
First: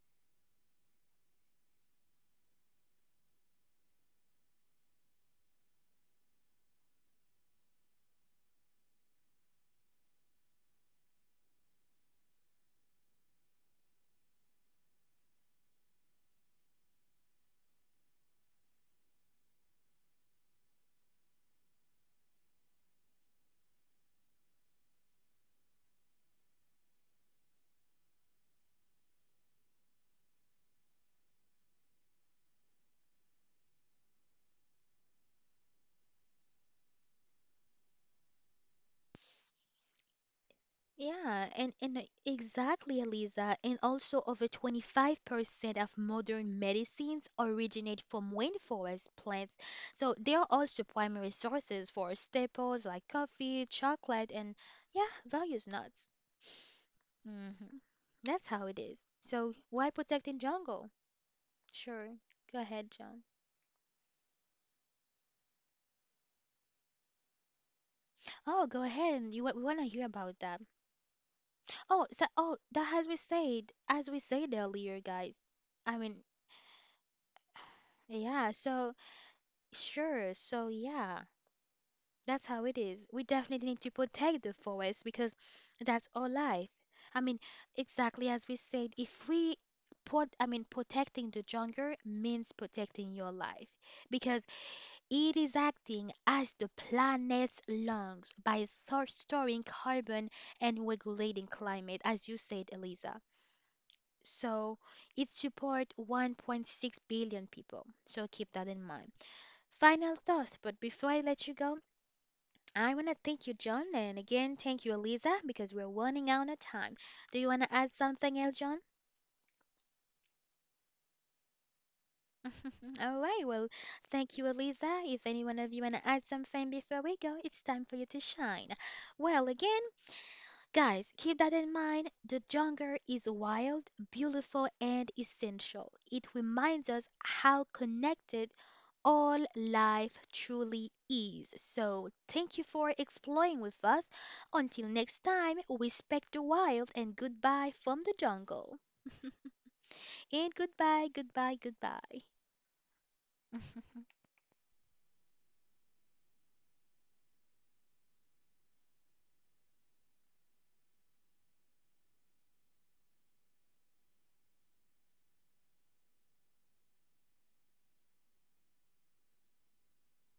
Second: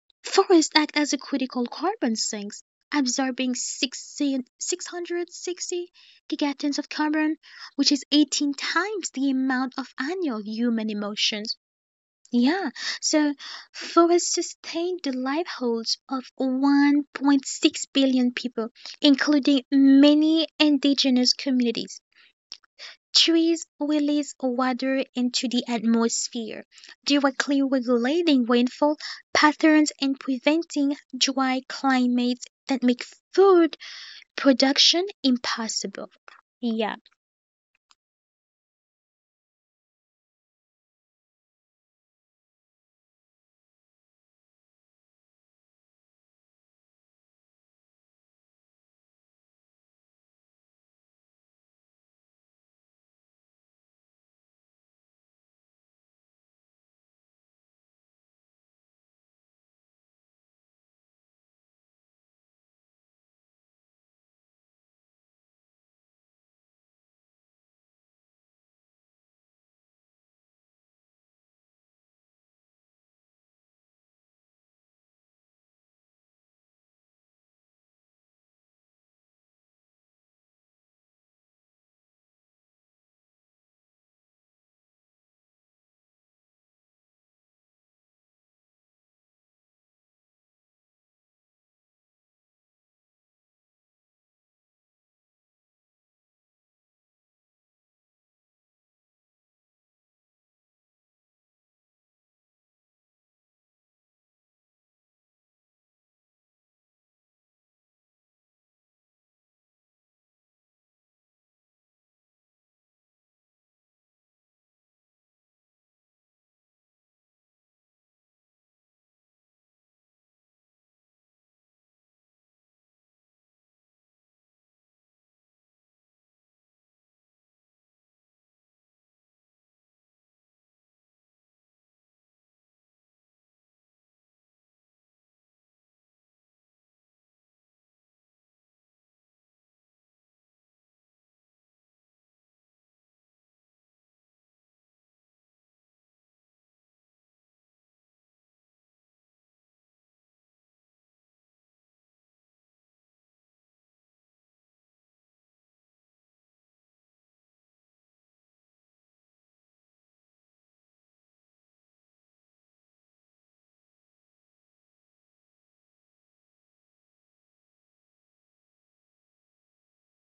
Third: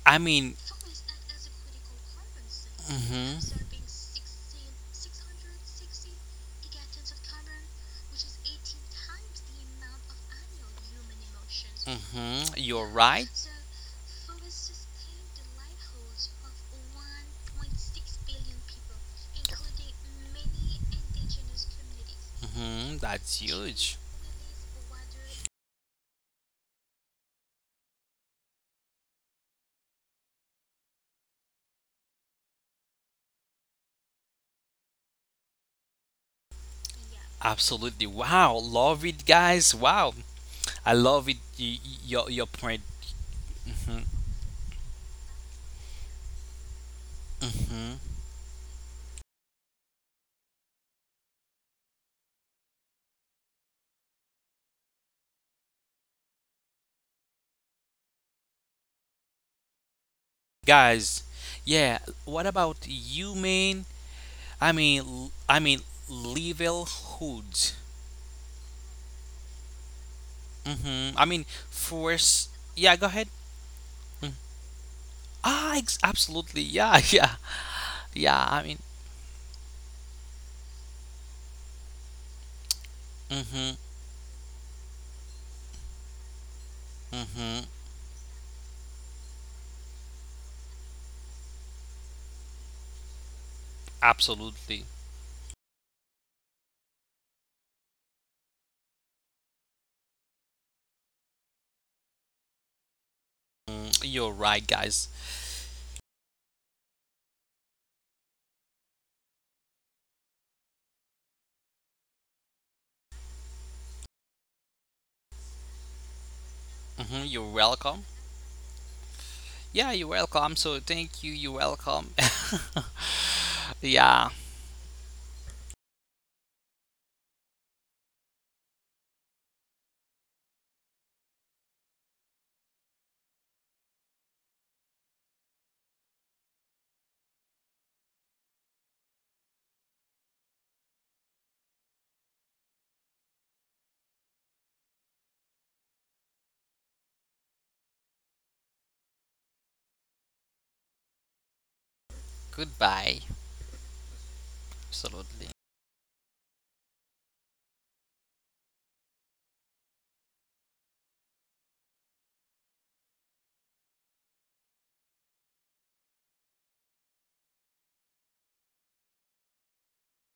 B: I mean,
C: forests act as a critical carbon sinks,
B: mhm.
C: absorbing 16 660 gigatons of carbon, which is eighteen times the amount of annual human emissions.
B: Mhm.
C: Yeah,
B: You're right.
C: so for a sustained the livelihoods of one point six billion people, including many indigenous communities,
B: Mhm. That's
C: trees
B: huge.
C: release water into the atmosphere, directly regulating rainfall patterns and preventing dry climates that make food production impossible. Yeah.
B: Absolutely. Wow. Love it, guys. Wow. I love it.
A: Yeah, and,
B: Y- y-
A: and uh,
B: your your point.
A: exactly, Eliza. And
B: hmm
A: also, over twenty-five percent of modern medicines originate
B: hmm
A: from rainforest plants. So, they are also primary sources for staples like coffee, chocolate, and yeah, various nuts. Hmm That's how it is. So, why protecting jungle?
B: Guys, yeah.
A: Sure.
B: What
A: Go
B: about
A: ahead, John.
B: you, man? I mean, l- I mean, level hoods.
A: Oh, go ahead. You wa- we want to hear about that.
B: hmm I mean,
A: Oh, so
B: force.
A: oh, that
B: Yeah, go
A: as we
B: ahead.
A: said, as we said earlier, guys.
B: Ah,
A: I
B: ex-
A: mean,
B: absolutely. Yeah, yeah, yeah.
A: yeah.
B: I mean,
A: So sure. So yeah, that's how it is. We definitely
B: hmm
A: need to protect the forest because that's our life. I mean,
B: hmm
A: exactly as we said, if we put, I mean, protecting the jungle means protecting your life because
B: absolutely.
A: it is acting as the planet's lungs by stor- storing carbon and regulating climate, as you said, Eliza.
B: Mm, you're right,
A: So
B: guys.
A: it supports one point six billion people. So keep that in mind. Final thought, but before I let you go, I want to thank you, John, and again, thank you, Eliza, because we're running out of time.
B: hmm
A: Do you
B: You're
A: want to add
B: welcome.
A: something else, John?
B: Yeah, you're welcome. So thank you. You're welcome.
A: All right, well,
B: Yeah.
A: thank you, Eliza. If any one of you want to add something before we go, it's time for you to shine. Well, again, guys, keep that in mind. The jungle is wild, beautiful, and essential. It reminds us how connected all life truly is. So, thank you for exploring with us. Until next time, respect the wild and goodbye from the jungle. And goodbye, goodbye, goodbye.
B: Goodbye. Absolutely.